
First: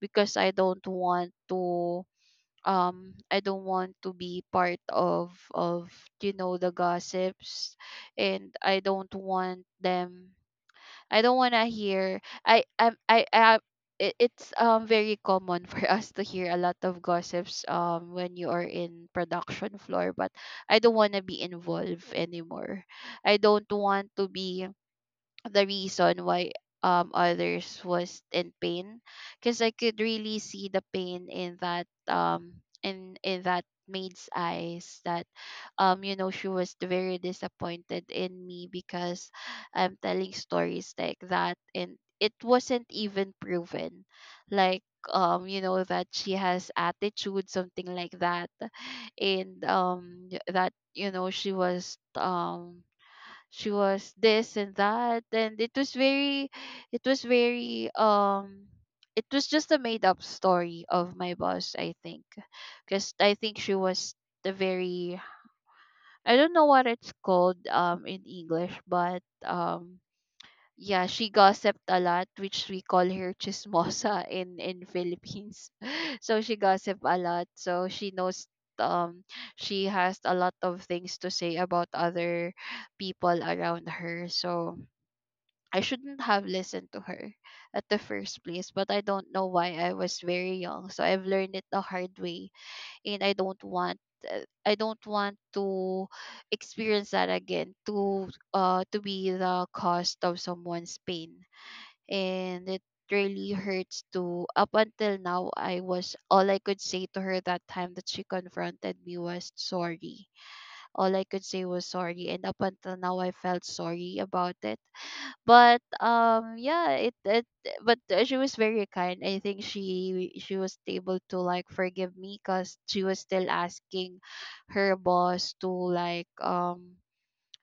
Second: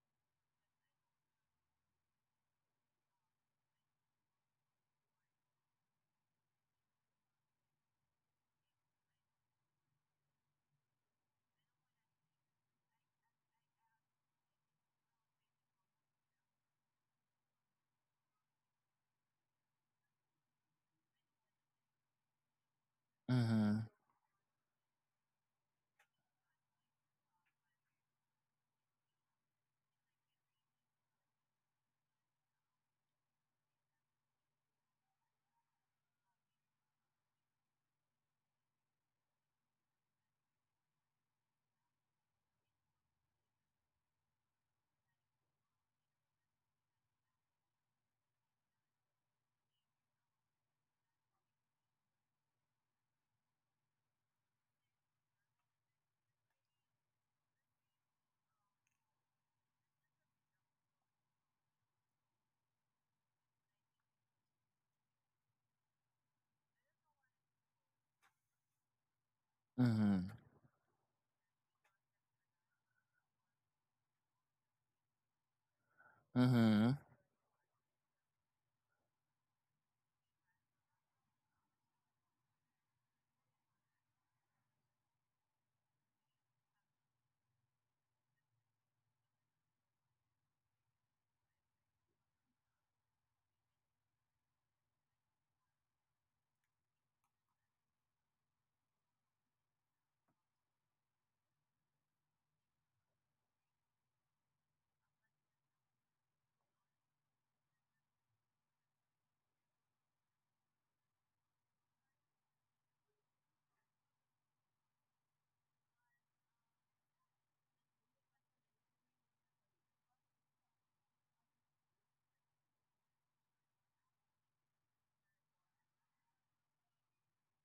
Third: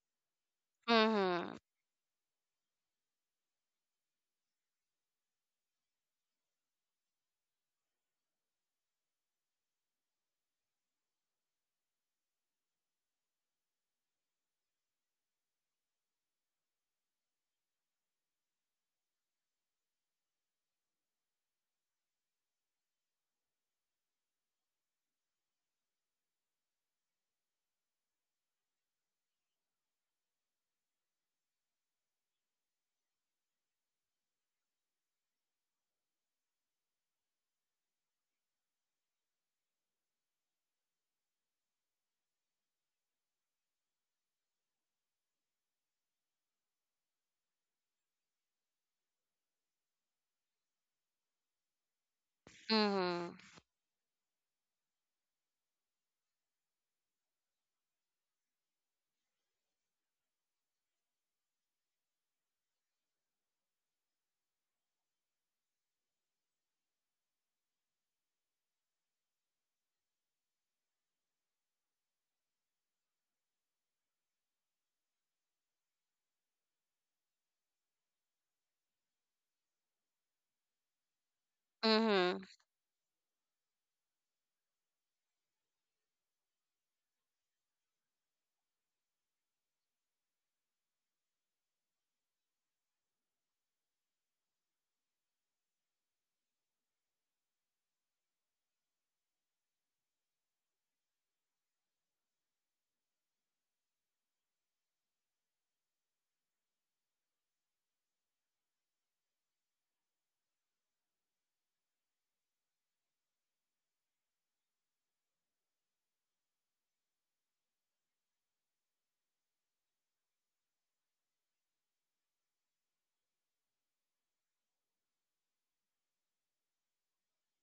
Speaker 2: because I don't want
Speaker 3: Mm-hmm.
Speaker 2: to— um I don't want to be part of of you know, the gossips. And I don't want them— I don't want to hear— I I I, I it, it's um very common [LAUGHS] for us to hear a lot of gossips um when you are in production floor, but I don't want to be involved anymore. I don't
Speaker 1: mhm
Speaker 2: want to be the reason why um others was in pain, because I could really see the pain in that um in in that maid's eyes. That um you know, she was very disappointed in me because I'm telling stories like that, and it wasn't even proven, like, um you know, that she has attitude, something like that. And um that, you know, she was um
Speaker 3: Mm-hmm.
Speaker 2: she was this and that, and it was very it was very um it was just a made up story of my boss, I think, because I think she was the very— I don't know what it's called um in English, but
Speaker 1: mhm
Speaker 2: um
Speaker 1: mhm
Speaker 2: yeah, she gossiped a lot, which we call her chismosa in in Philippines. [LAUGHS] So she
Speaker 1: mhm
Speaker 2: gossiped a lot. So she knows um she has a lot of things to say about
Speaker 3: Mm-hmm.
Speaker 2: other people around her. So I shouldn't have listened to her at the first place, but I don't know why, I was very young. So I've learned it the hard way, and I don't want— uh, I don't want to experience that again, to uh to be the cost of someone's pain. And it really hurts to— up until now, I was— all I could say to her that time that she confronted me was sorry. All I could say was sorry, and up until now I felt sorry about it. But um yeah, it, it but uh, she was very kind. I think she she was able to, like, forgive me, because she was still asking her boss to, like, um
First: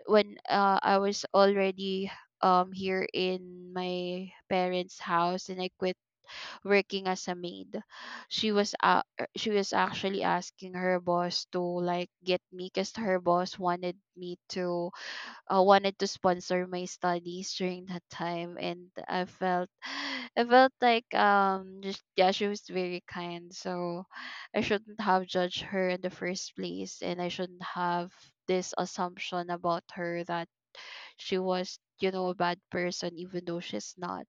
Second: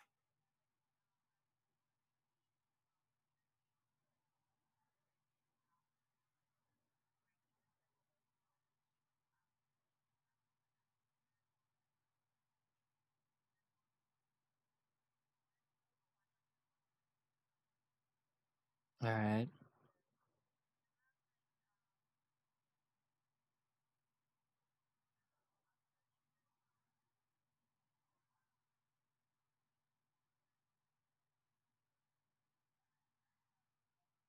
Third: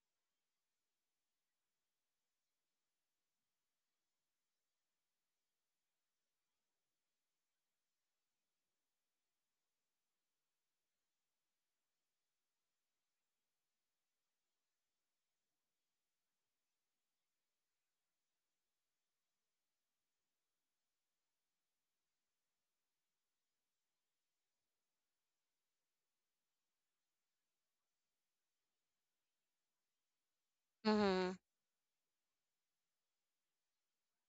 Speaker 2: when uh, I was already um here in my parents' house and I quit working as a maid. She was uh, she was actually asking her boss to, like, get me, because her boss wanted me to— uh, wanted to sponsor my studies during that time. And
Speaker 1: All
Speaker 2: I
Speaker 1: right.
Speaker 2: felt, [SIGHS] I felt like, um just, yeah, she was very kind. So I shouldn't have judged her in the first place, and I shouldn't have this assumption about her that
Speaker 3: Mm-hmm.
Speaker 2: she was, you know, a bad person even though she's not.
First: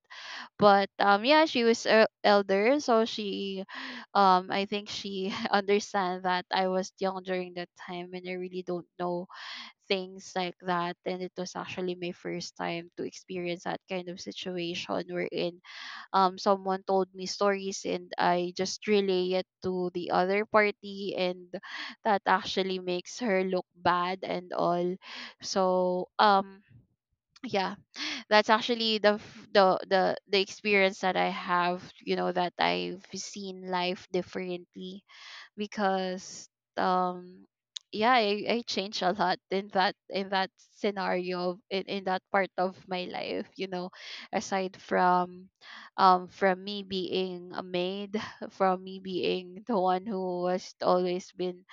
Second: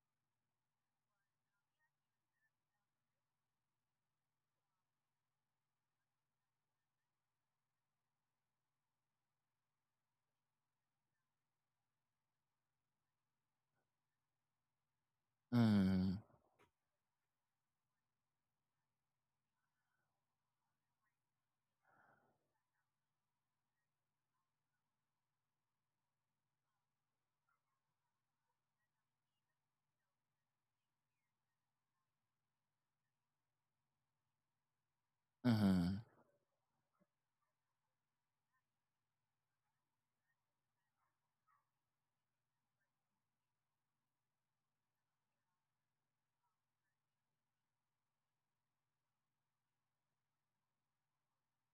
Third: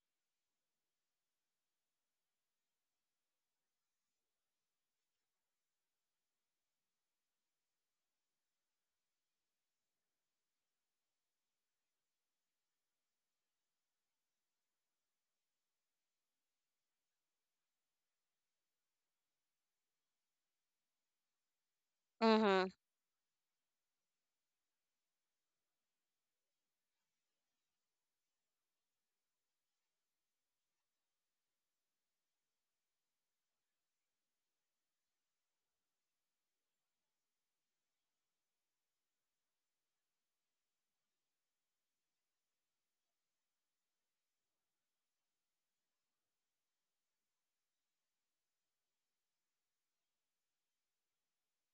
Speaker 2: But um yeah, she was a elder, so she um I think she [LAUGHS] understand that I was young during that time and I really don't know things like that. And it was actually my first time to experience that kind of situation, wherein
Speaker 1: mhm
Speaker 2: um someone told me stories and I just relay it to the other party, and that
Speaker 3: Mm-hmm. Mm-hmm.
Speaker 2: actually makes her look bad and all. So um yeah, that's actually the f- the the the experience that I have, you know, that I've seen life differently,
Speaker 1: Mm-hmm.
Speaker 2: because um yeah, I, I changed a lot in that— in that scenario, in, in that part of my life, you know, aside from um from me being a maid, [LAUGHS] from me being the one who was always been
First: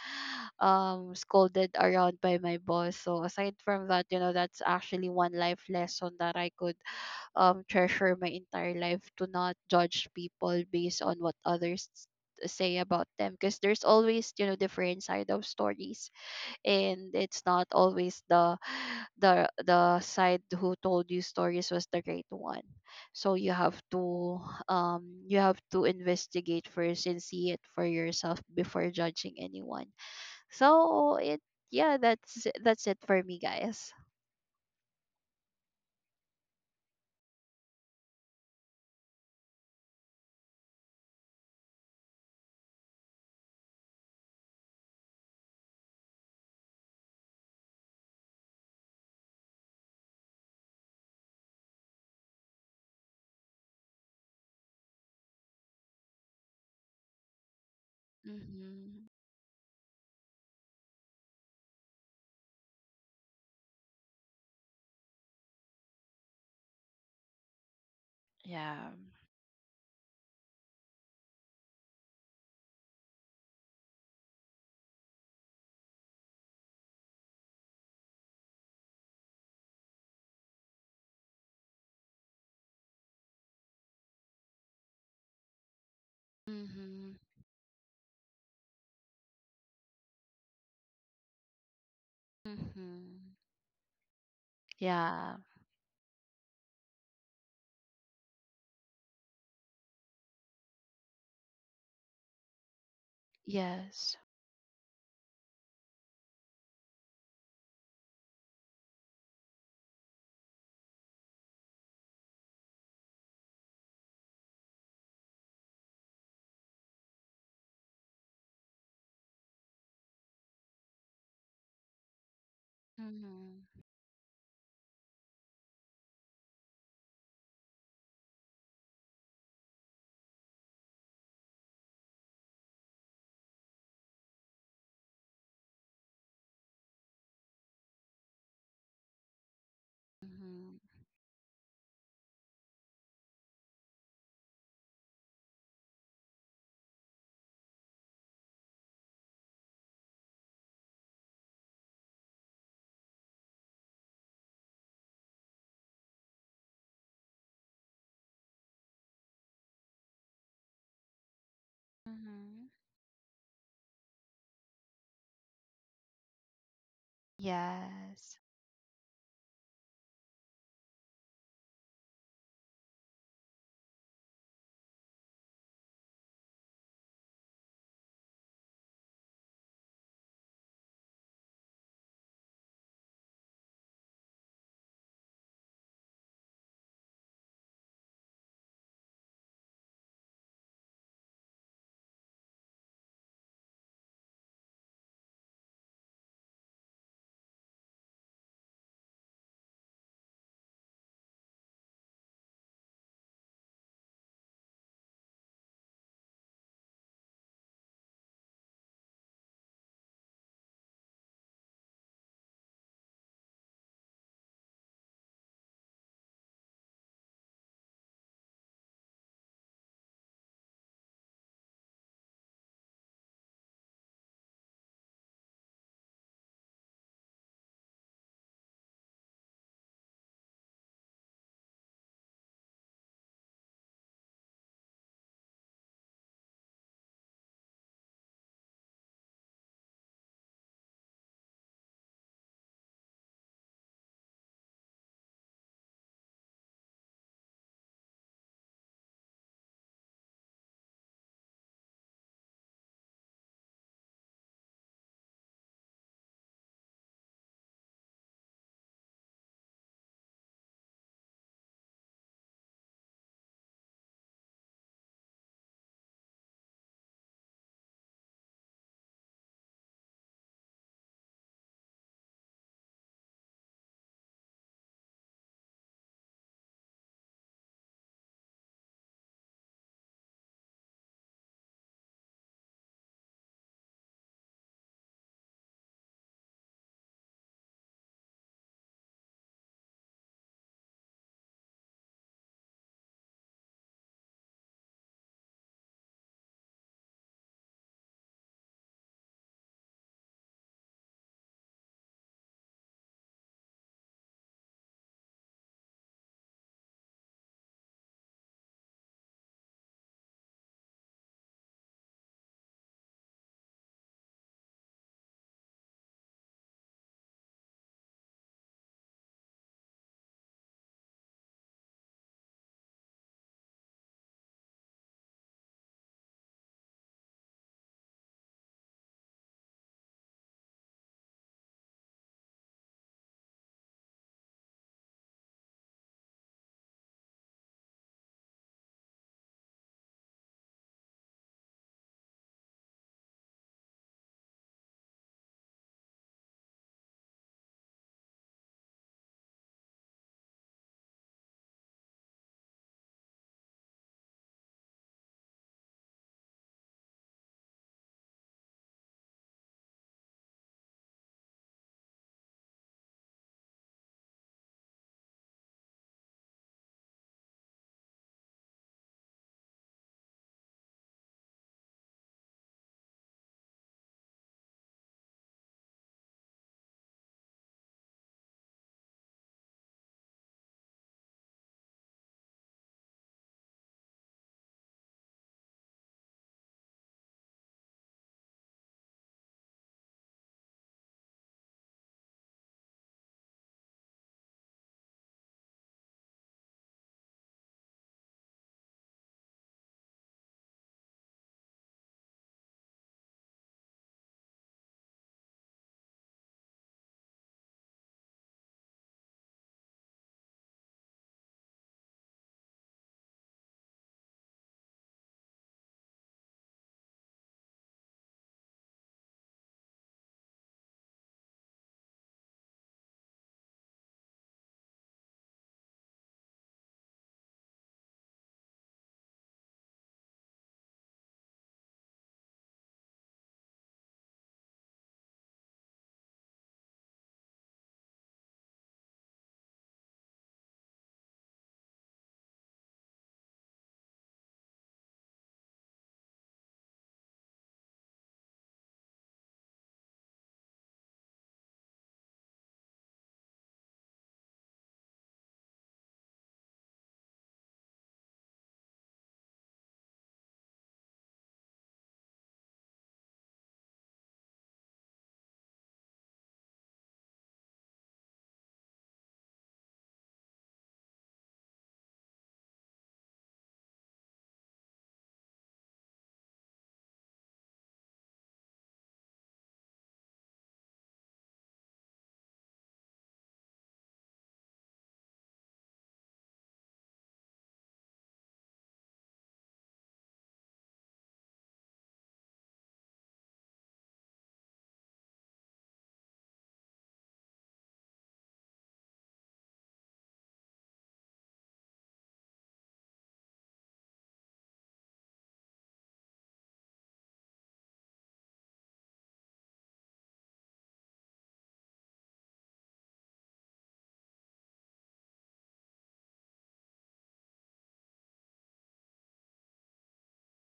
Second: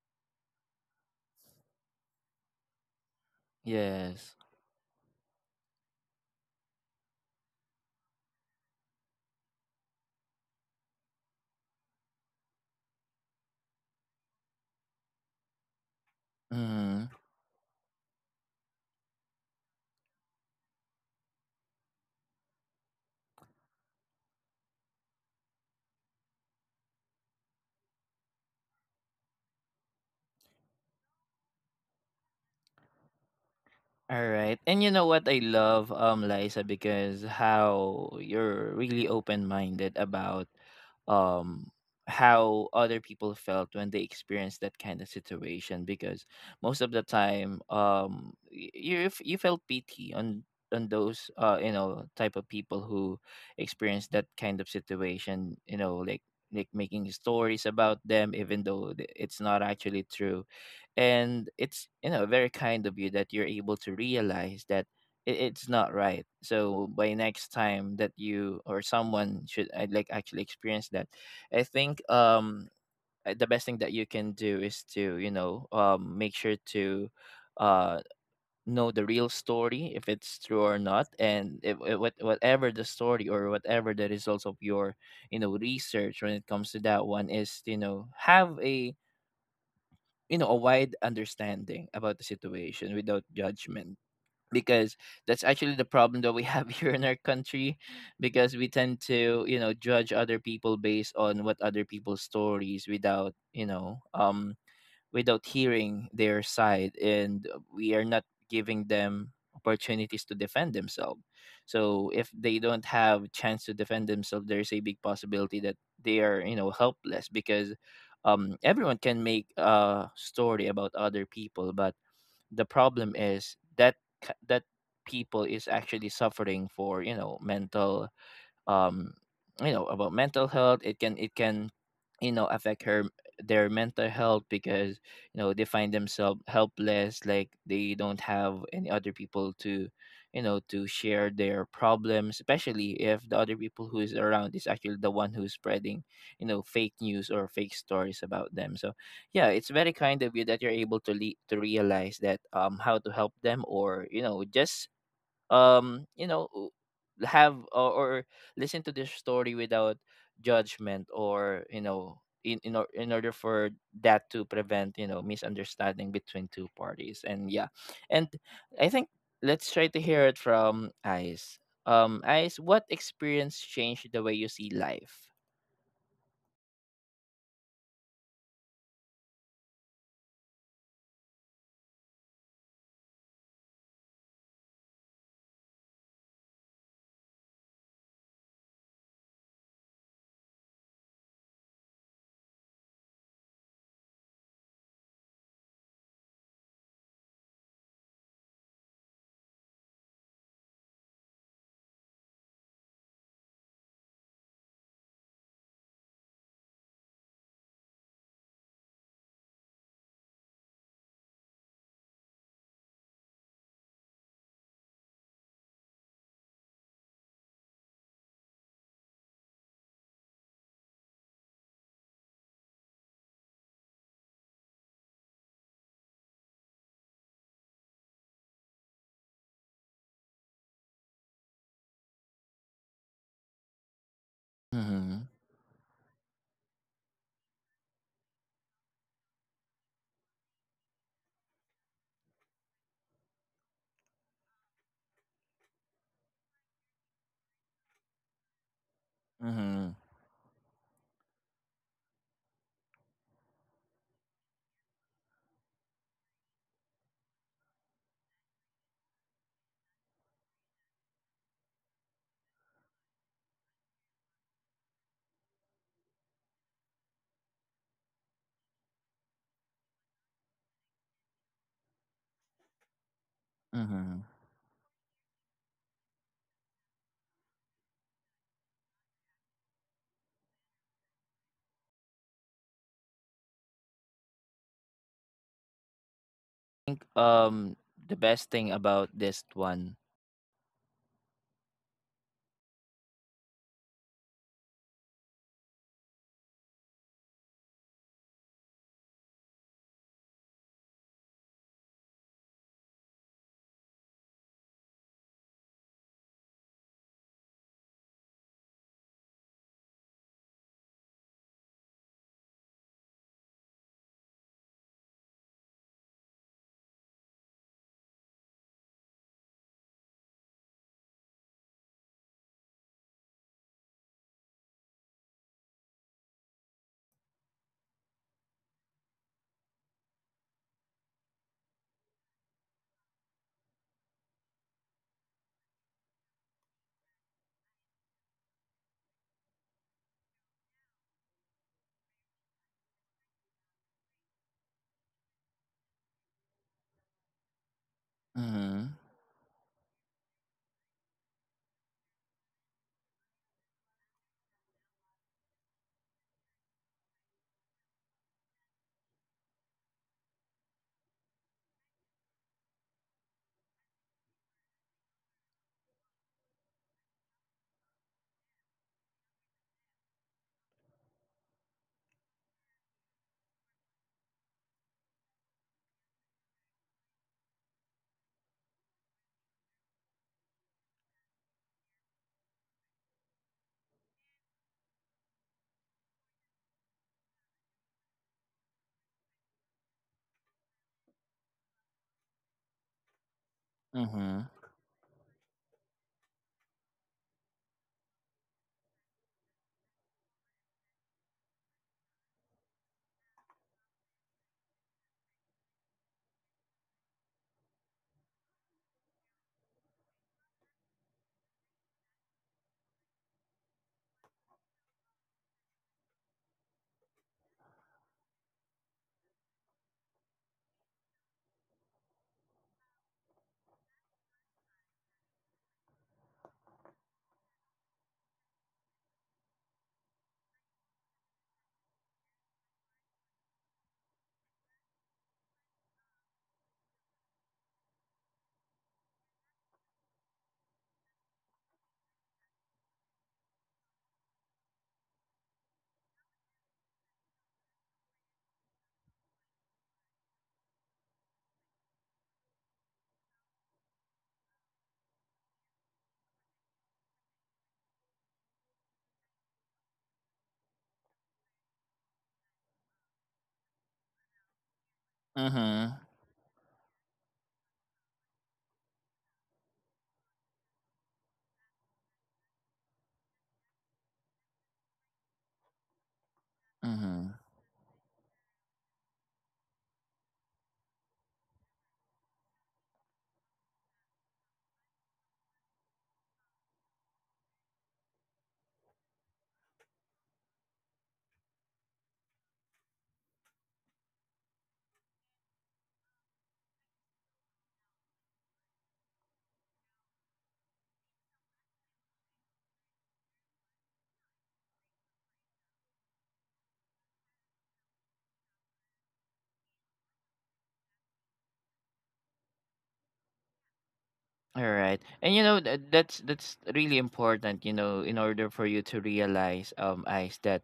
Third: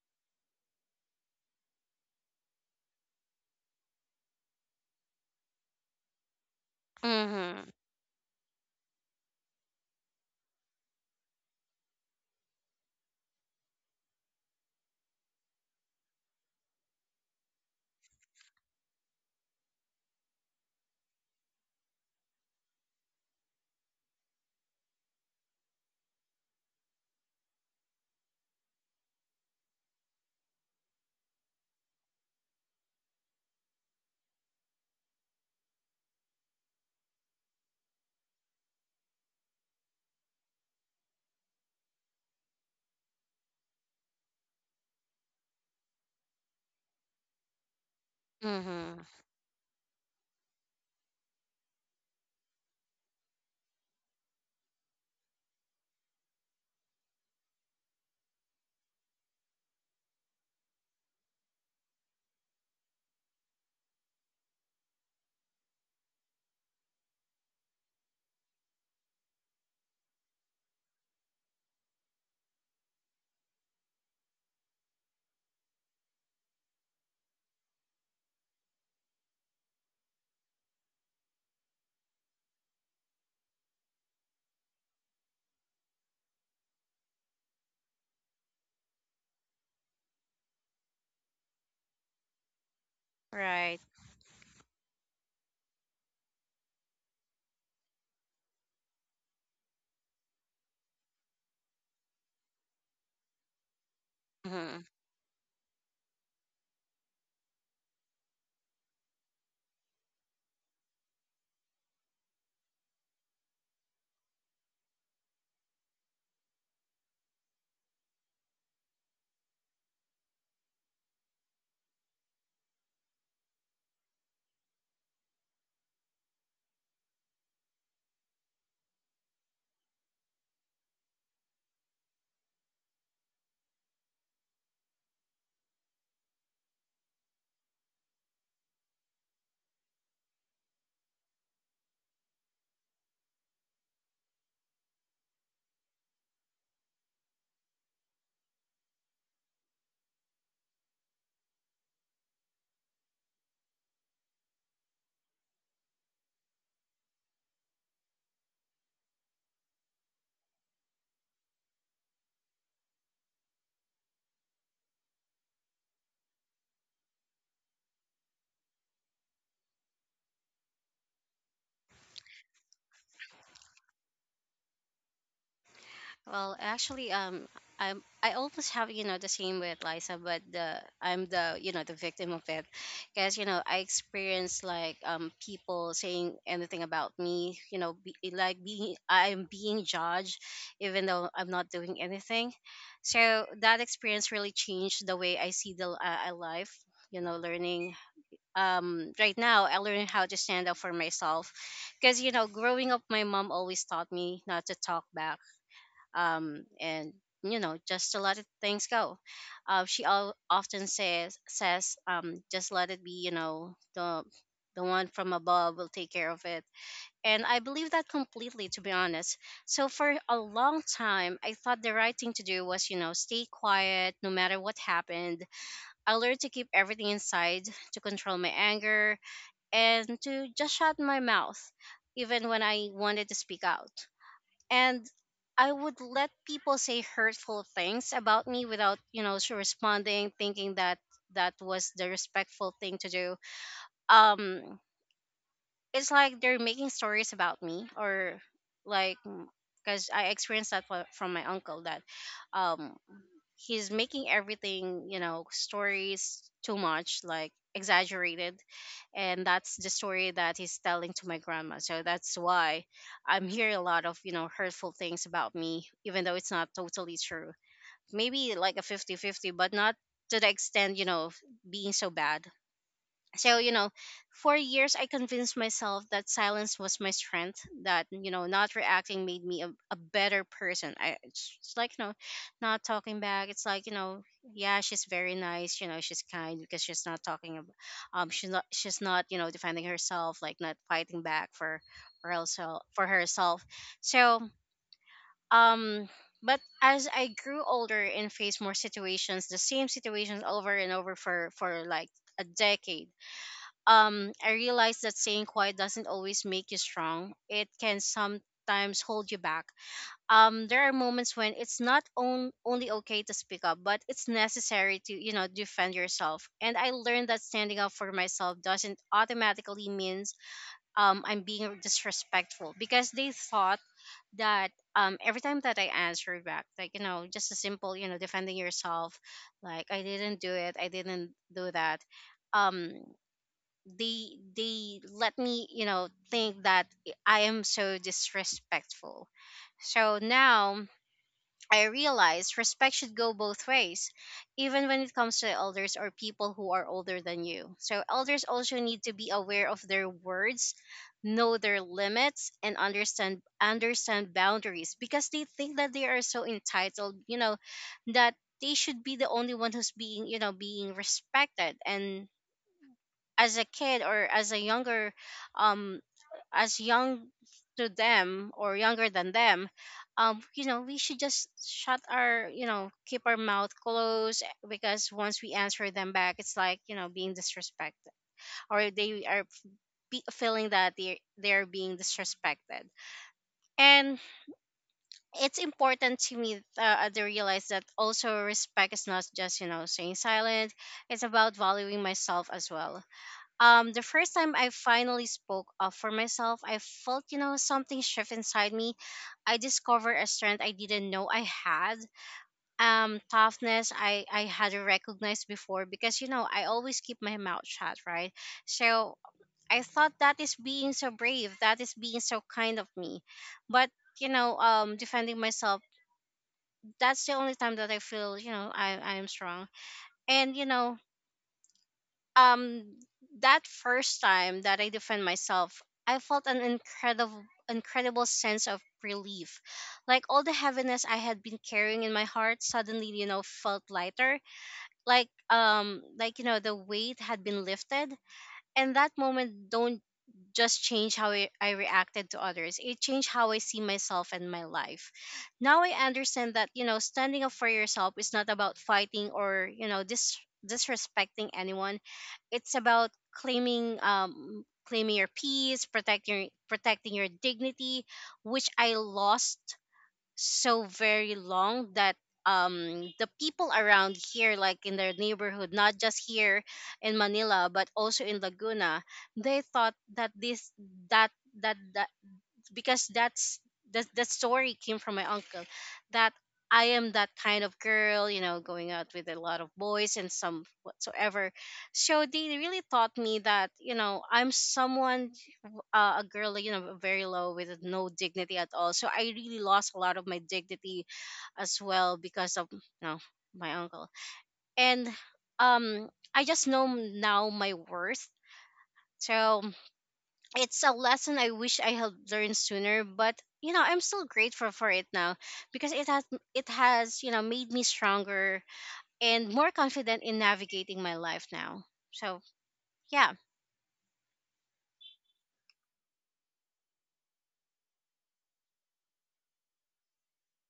Speaker 2: um scolded around by my boss. So aside from that, you know,
Speaker 1: Yes.
Speaker 2: that's actually one life lesson that I could um
Speaker 3: Mm-hmm.
Speaker 2: treasure my entire life, to not judge people based on what others say about them, because there's always, you know, different side of stories.
Speaker 1: Mhm.
Speaker 2: And it's not always the the the side who told you stories was the great one. So you have to um you have to investigate first and see it for yourself before judging anyone. So it— yeah, that's that's it for me, guys.
Speaker 1: All right. And you know what I love, um, Liza, because how you're really open minded about um how other people felt when they experienced that kind of situation. Because most of the time, um y-
Speaker 3: Mm-hmm.
Speaker 1: you f- you felt pity on on those uh you know, type of people who experience that kind of situation. You know, like like making stories about them even though
Speaker 2: Mm-hmm.
Speaker 1: th- it's not actually true. And it's, you know, very kind of you that you're able to realize that it, it's not right. So by next time that you or
Speaker 2: Yeah.
Speaker 1: someone should, I like, actually experience that, I think, um uh, the best thing that you can do is to, you know, um make sure to uh know the real story if it's true or not. And if, if, what- whatever the story or whatever the results of your, you know, research when it comes to
Speaker 2: Mm-hmm.
Speaker 1: that one is, you know, have a, you know, a wide understanding about the situation without
Speaker 2: Mm-hmm.
Speaker 3: Right.
Speaker 1: judgment. Because
Speaker 2: Yeah.
Speaker 1: that's actually the problem that we have [LAUGHS] here in our country, because we tend to, you know, judge other people based on what other people's stories, without, you know
Speaker 2: Yes.
Speaker 1: um
Speaker 3: Mm-hmm.
Speaker 1: without hearing their side. And we are not giving them opportunities to defend themselves. So if they don't have a chance to defend themselves, there's a big possibility that they are, you know, helpless. Because um, everyone can make a story about other people, but the problem is
Speaker 2: Mm-hmm.
Speaker 1: that ca- that people is actually suffering for, you know, mental, um you know, about mental health. It can, it can, you know, affect her, their mental health. Because you know, they find themselves helpless, like they don't have any other people to, you know,
Speaker 2: Mm-hmm.
Speaker 1: to share their problems, especially if the other people who is around is actually the one who's spreading, you know, fake news or fake stories about them. So yeah, it's very kind of you that you're able to le- to realize that um how to help them, or you know, just um you know, w- have or, or listen to this story without judgment, or you know, in
Speaker 2: Mm-hmm.
Speaker 1: in, or, in order for that to prevent, you know, misunderstanding between two parties. And yeah. And
Speaker 2: Yes.
Speaker 1: I think let's try to hear it from Ice. Um ice, what experience changed the way you see life?
Speaker 3: Well, actually, um, I'm I always have, you know the same with Liza, but the I'm the you know the victim of it, because, you know I experienced like, um people saying anything about me, you know, be, eh, like being I'm being judged, even though I'm not doing anything. So that experience really changed the way I see the uh, uh, life. You know, learning. Um, right now, I learn how to stand up for myself, because, you know, growing up, my mom always taught me not to talk back, um, and, you know just to let it, things go. Uh, she al- often says says, um, just let it be. You know, the the one from above will take care of it, and I believe that completely. To be honest, so for a long time, I thought the right thing to do was, you know stay quiet no matter what happened. I learned to keep everything inside, to control my anger, and to just shut my mouth even when I wanted to speak out and
Speaker 1: mm-hmm
Speaker 3: I would let people say hurtful things about me without, you know, s- responding, thinking that that was the respectful thing to do. Um, it's like they're making stories about me, or like,
Speaker 1: mm-hmm
Speaker 3: because I experienced that fro- from my uncle that, um, he's making everything you know stories too much like exaggerated, and that's the story that he's telling to my grandma. So that's why I'm hearing a lot of you know hurtful things about me, even though it's not totally true. Maybe like a fifty-fifty, but not to the extent you know of being so bad. So you know,
Speaker 1: mm-hmm
Speaker 3: for years I convinced myself that silence was my strength, that you know not reacting made me a, a better person. I it's, it's like you know not talking back, it's like you know, yeah, she's very nice, you know, she's kind because she's
Speaker 1: think,
Speaker 3: not talking ab-
Speaker 1: um the
Speaker 3: um she's
Speaker 1: best
Speaker 3: not,
Speaker 1: thing
Speaker 3: she's
Speaker 1: about
Speaker 3: not you
Speaker 1: this
Speaker 3: know defending
Speaker 1: one.
Speaker 3: herself, like not fighting back for for herself, for herself. So um but as I grew older and faced more situations, the same situations over and over for for like a decade, um, I realized that staying quiet doesn't always make you strong. It can sometimes hold you back. Um, there are moments when it's not on, only okay to speak up, but it's necessary to, you know, defend yourself. And I learned that standing up for myself doesn't automatically means um, I'm being disrespectful because they thought that um, every time that I answer back, like, you know, just a simple, you know, defending yourself, like, I didn't do it, I didn't do that. Um, they they let me you know think that I am so disrespectful. So now I realize respect should go both ways, even when it comes to elders or people who are older than you. So elders also
Speaker 1: mm-hmm
Speaker 3: need to be aware of their words, know their limits and understand understand boundaries, because they think that they are so entitled you know, that they should be the only one who's being you know being respected. And as a kid or as a younger, um as young to them or younger than them, um you know we should just shut our, you know, keep our mouth closed, eh, because once we answer them back it's like you know being disrespected, or they are be- feeling that they they're being disrespected. And it's important to me uh, to realize that also respect is not just you know staying silent, it's about valuing myself as well. Um, the first
Speaker 1: mm-hmm
Speaker 3: time I finally spoke up for myself, I felt, you know, something shift inside me. I discovered a strength I didn't know I had. Um, toughness I, I had recognized before because, you know, I always keep my mouth shut, right? So I thought that is being so brave, that is being so kind of me. But, you know, um, defending myself, that's the only time that I feel, you know, I, I am strong. And, you know, um that first time that I defend myself, I felt an incredible, incredible sense of relief. Like all the heaviness I had been carrying in my heart suddenly, you know, felt lighter. Like um like you know, the weight had been lifted. And that moment don't just change how I, I reacted to others, it changed how I see myself and my life now. I understand that you know standing up for yourself is not about fighting or you know dis- disrespecting anyone. It's about claiming um claiming your peace, protecting protecting your dignity, which I lost so very long. That um the people around here, like in their neighborhood, not
Speaker 1: mm-hmm
Speaker 3: just here in Manila, but also in Laguna, they thought that this that that that because that's that that story came from my uncle, that I am that
Speaker 1: mm-hmm
Speaker 3: kind of girl, you know, going out with a lot of boys and some whatsoever. So they really taught me that you know I'm someone, uh, a girl, like, you know, very low with no dignity at all. So I really lost a lot of my dignity as well because of you know, my uncle. And um, I just know now my worth. So it's a lesson I wish I had learned sooner, but you know I'm still grateful for it now, because it has, it has you know made me stronger and more confident in navigating my life now. So yeah,
Speaker 1: All right. And you know that that's that's really important, you know, in order for you to realize, um eyes that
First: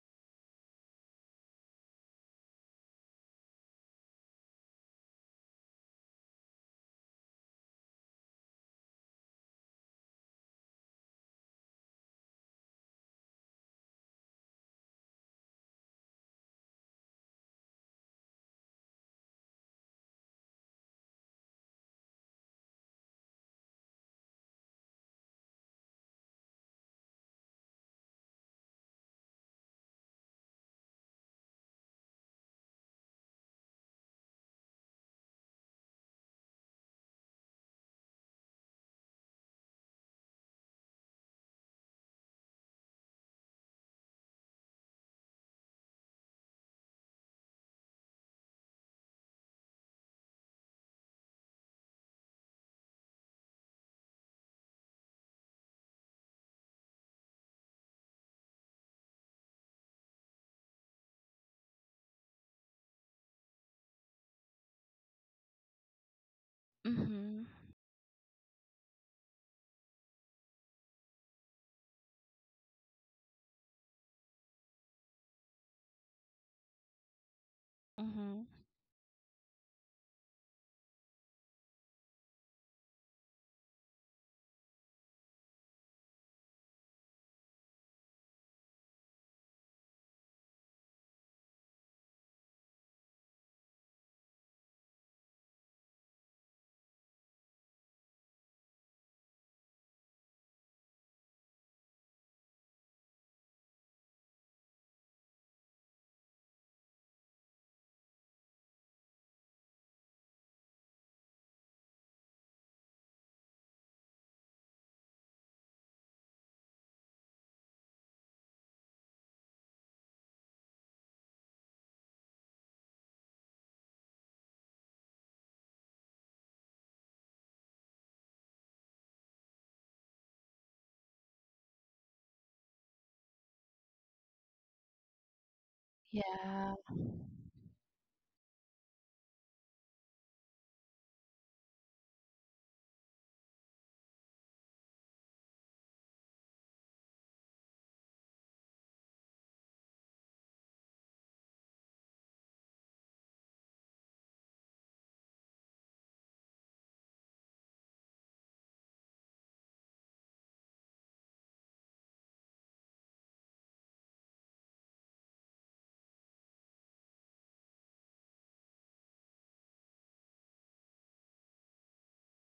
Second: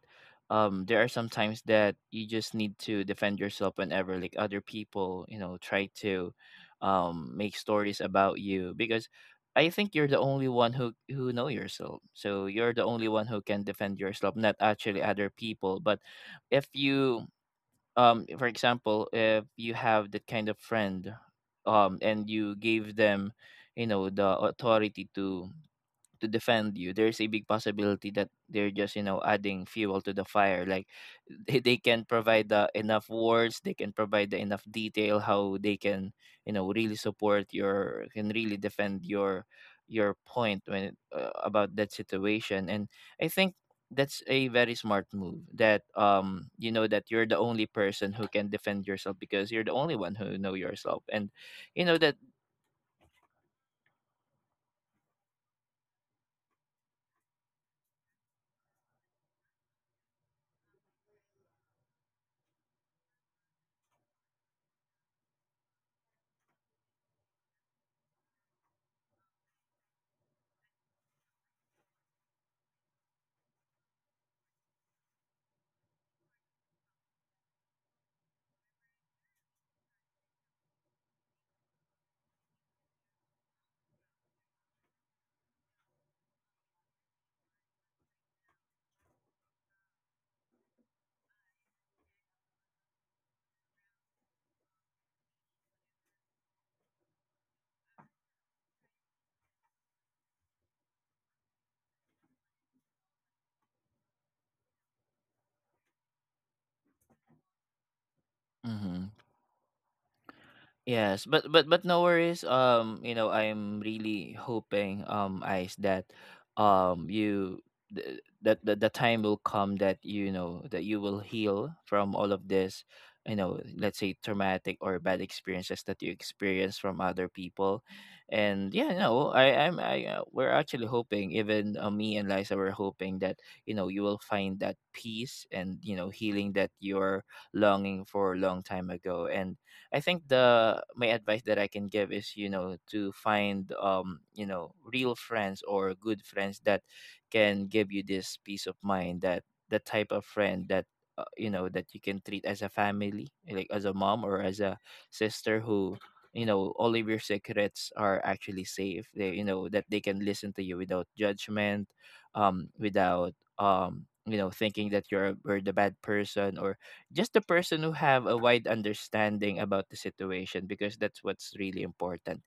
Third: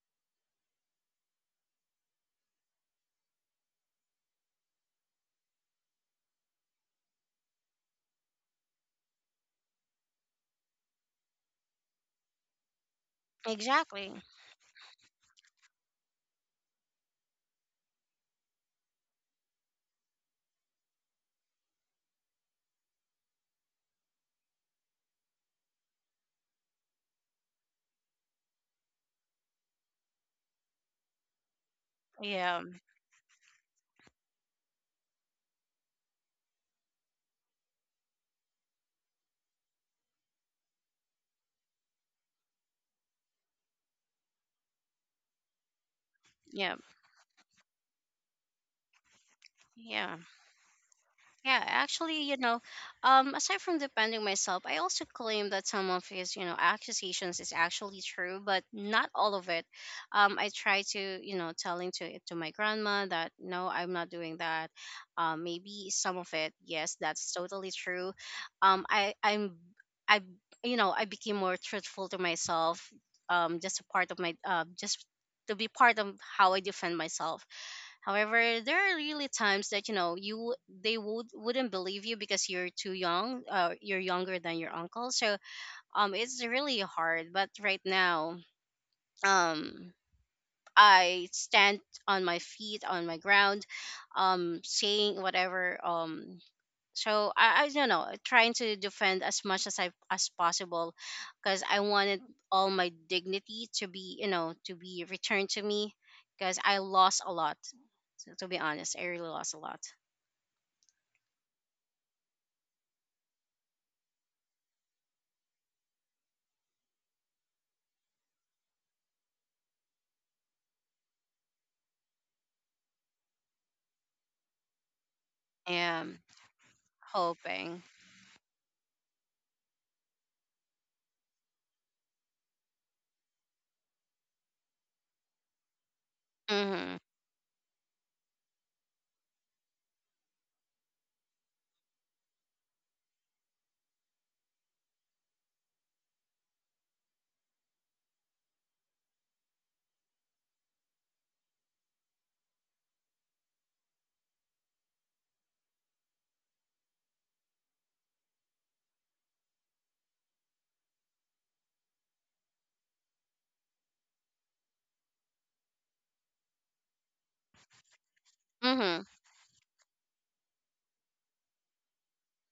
Speaker 1: um there are some times that you just need to defend yourself whenever, like, other people, you know, try to um make stories about you. Because I think you're the only one who who know yourself. So you're the only one who can defend
Speaker 3: exactly.
Speaker 1: yourself, not actually other people. But if you, um for example, if you have that kind of friend um and you gave them, you know, the authority to to defend you, there's a big possibility that they're just, you know, adding fuel to the fire. Like, they, they can provide
Speaker 3: Yeah,
Speaker 1: the enough words, they can provide the enough detail how they can, you know, really support your, can really defend your your point when it, uh, about that situation. And I think that's a very smart move, that, um you
Speaker 3: yeah,
Speaker 1: know, that you're the only person who can defend yourself, because you're the only
Speaker 3: yeah.
Speaker 1: one who know yourself, and
Speaker 3: Yeah,
Speaker 1: you know that.
Speaker 3: actually, you know, um, aside from defending myself, I also claim that some of his, you know, accusations is actually true, but not all of it. Um, I try to, you know, telling to to my grandma that no, I'm not doing that. Um, maybe some of it, yes, that's
Speaker 2: Mhm.
Speaker 3: totally true. Um, I I'm I You know, I became more truthful to myself. Um, just a part of my uh, just to be part of how I defend myself.
Speaker 2: Mhm.
Speaker 3: However, there are really times that you know you they would wouldn't believe you because you're too young, uh, you're younger than your uncle. So um, it's really hard. But right now, um, I stand on my feet, on my ground, um, saying whatever. Um so I, I don't know, trying to defend as much as I as possible, because I wanted all my dignity to be you know to be returned to me, because I lost a lot. So, to be honest, I
Speaker 1: Mhm.
Speaker 3: really lost a lot.
Speaker 1: Yes, but but but no worries. Um, you know, I'm really hoping, um, Ice, that um, you th- that the, the time will come that you know that you will heal from all of this, you know, let's say traumatic or bad experiences that you
Speaker 3: Am
Speaker 1: experience from other
Speaker 3: hoping.
Speaker 1: people. And yeah, no, I I'm I uh, we're actually hoping, even, uh, me and Liza were hoping, that you know, you will find that peace and you know, healing
Speaker 2: Yeah.
Speaker 1: that
Speaker 3: Mhm.
Speaker 1: you're longing for a long time ago. And I think the, my advice that I can give is, you know, to find, um you know, real friends or good friends that can give you this peace of mind, that the type of friend that, uh, you know, that you can treat as a family, like as a mom or as a sister, who, you know, all of your secrets are actually safe. They, you know, that they can listen to you without judgment, um without um you know, thinking that you're, a- you're the bad person, or just the person who have a wide
Speaker 3: Mhm.
Speaker 1: understanding about the situation, because that's what's really important.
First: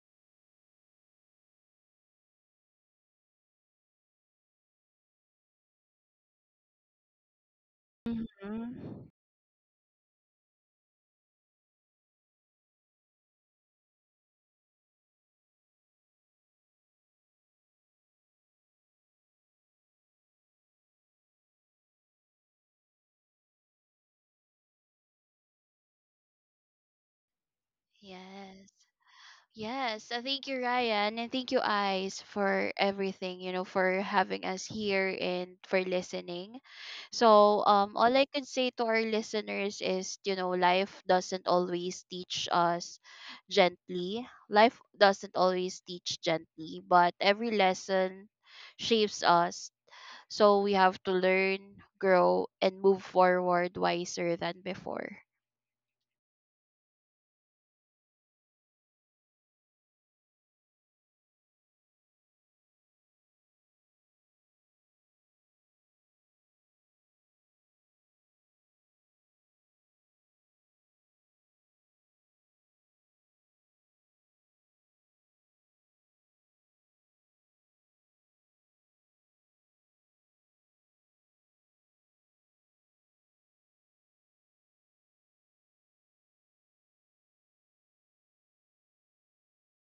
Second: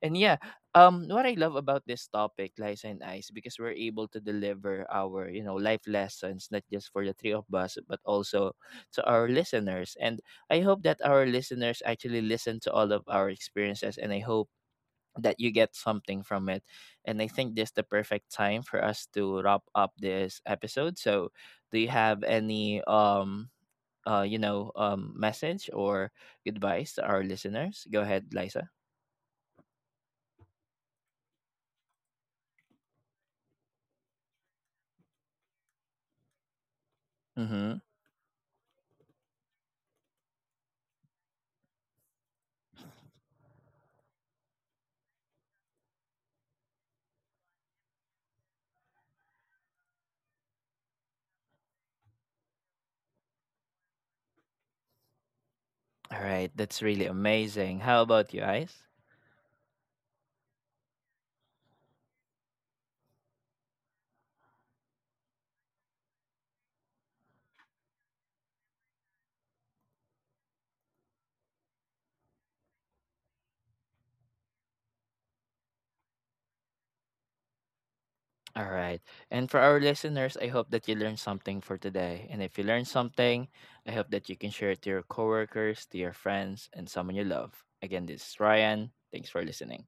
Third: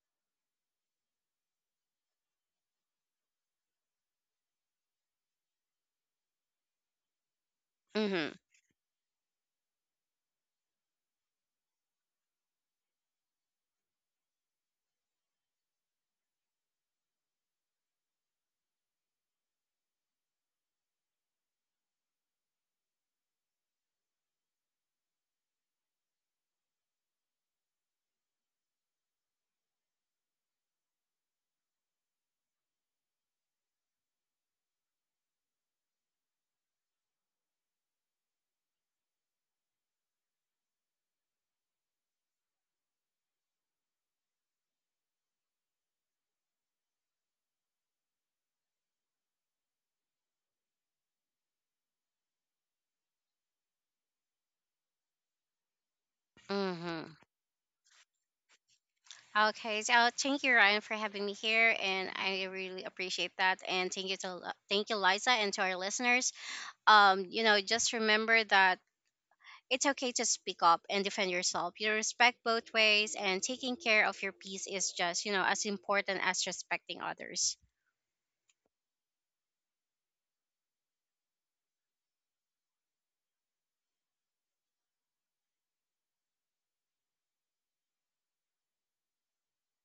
Speaker 1: And yeah, um what I love about this topic, Lies and Ice, because we're able to deliver our, you know, life lessons, not just for the three of us but
Speaker 3: Mhm.
Speaker 1: also to
Speaker 2: Mhm.
Speaker 1: our listeners. And I hope that our listeners actually listen to all of our experiences, and I hope that you get something from it. And I think this is the perfect time for us to wrap up this episode. So do you have any, um uh, you know, um, message or advice to our listeners? Go ahead, Liza.
Speaker 2: Yes. Yes, I thank you, Ryan, and thank you, Eyes, for everything, you know, for having us here and for listening. So,
Speaker 1: Mm-hmm.
Speaker 2: um, all I can say to our listeners is, you know, life doesn't always teach us gently. Life doesn't always teach gently, but every lesson shapes us. So, we have to learn, grow, and move forward wiser than before.
Speaker 1: All right, that's really
Speaker 3: Mhm.
Speaker 1: amazing. How about you, Ice?
Speaker 3: Okay, so thank you, Ryan, for having me here, and I really appreciate that. And thank you to, thank you Liza, and to our listeners, um you know just remember that it's okay to speak up and defend yourself. You respect both ways, and taking care of your peace is just, you know, as important as respecting others.
Speaker 1: All right. And for our listeners, I hope that you learned something for today. And if you learned something, I hope that you can share it to your coworkers, to your friends, and someone you love. Again, this is Ryan. Thanks for listening.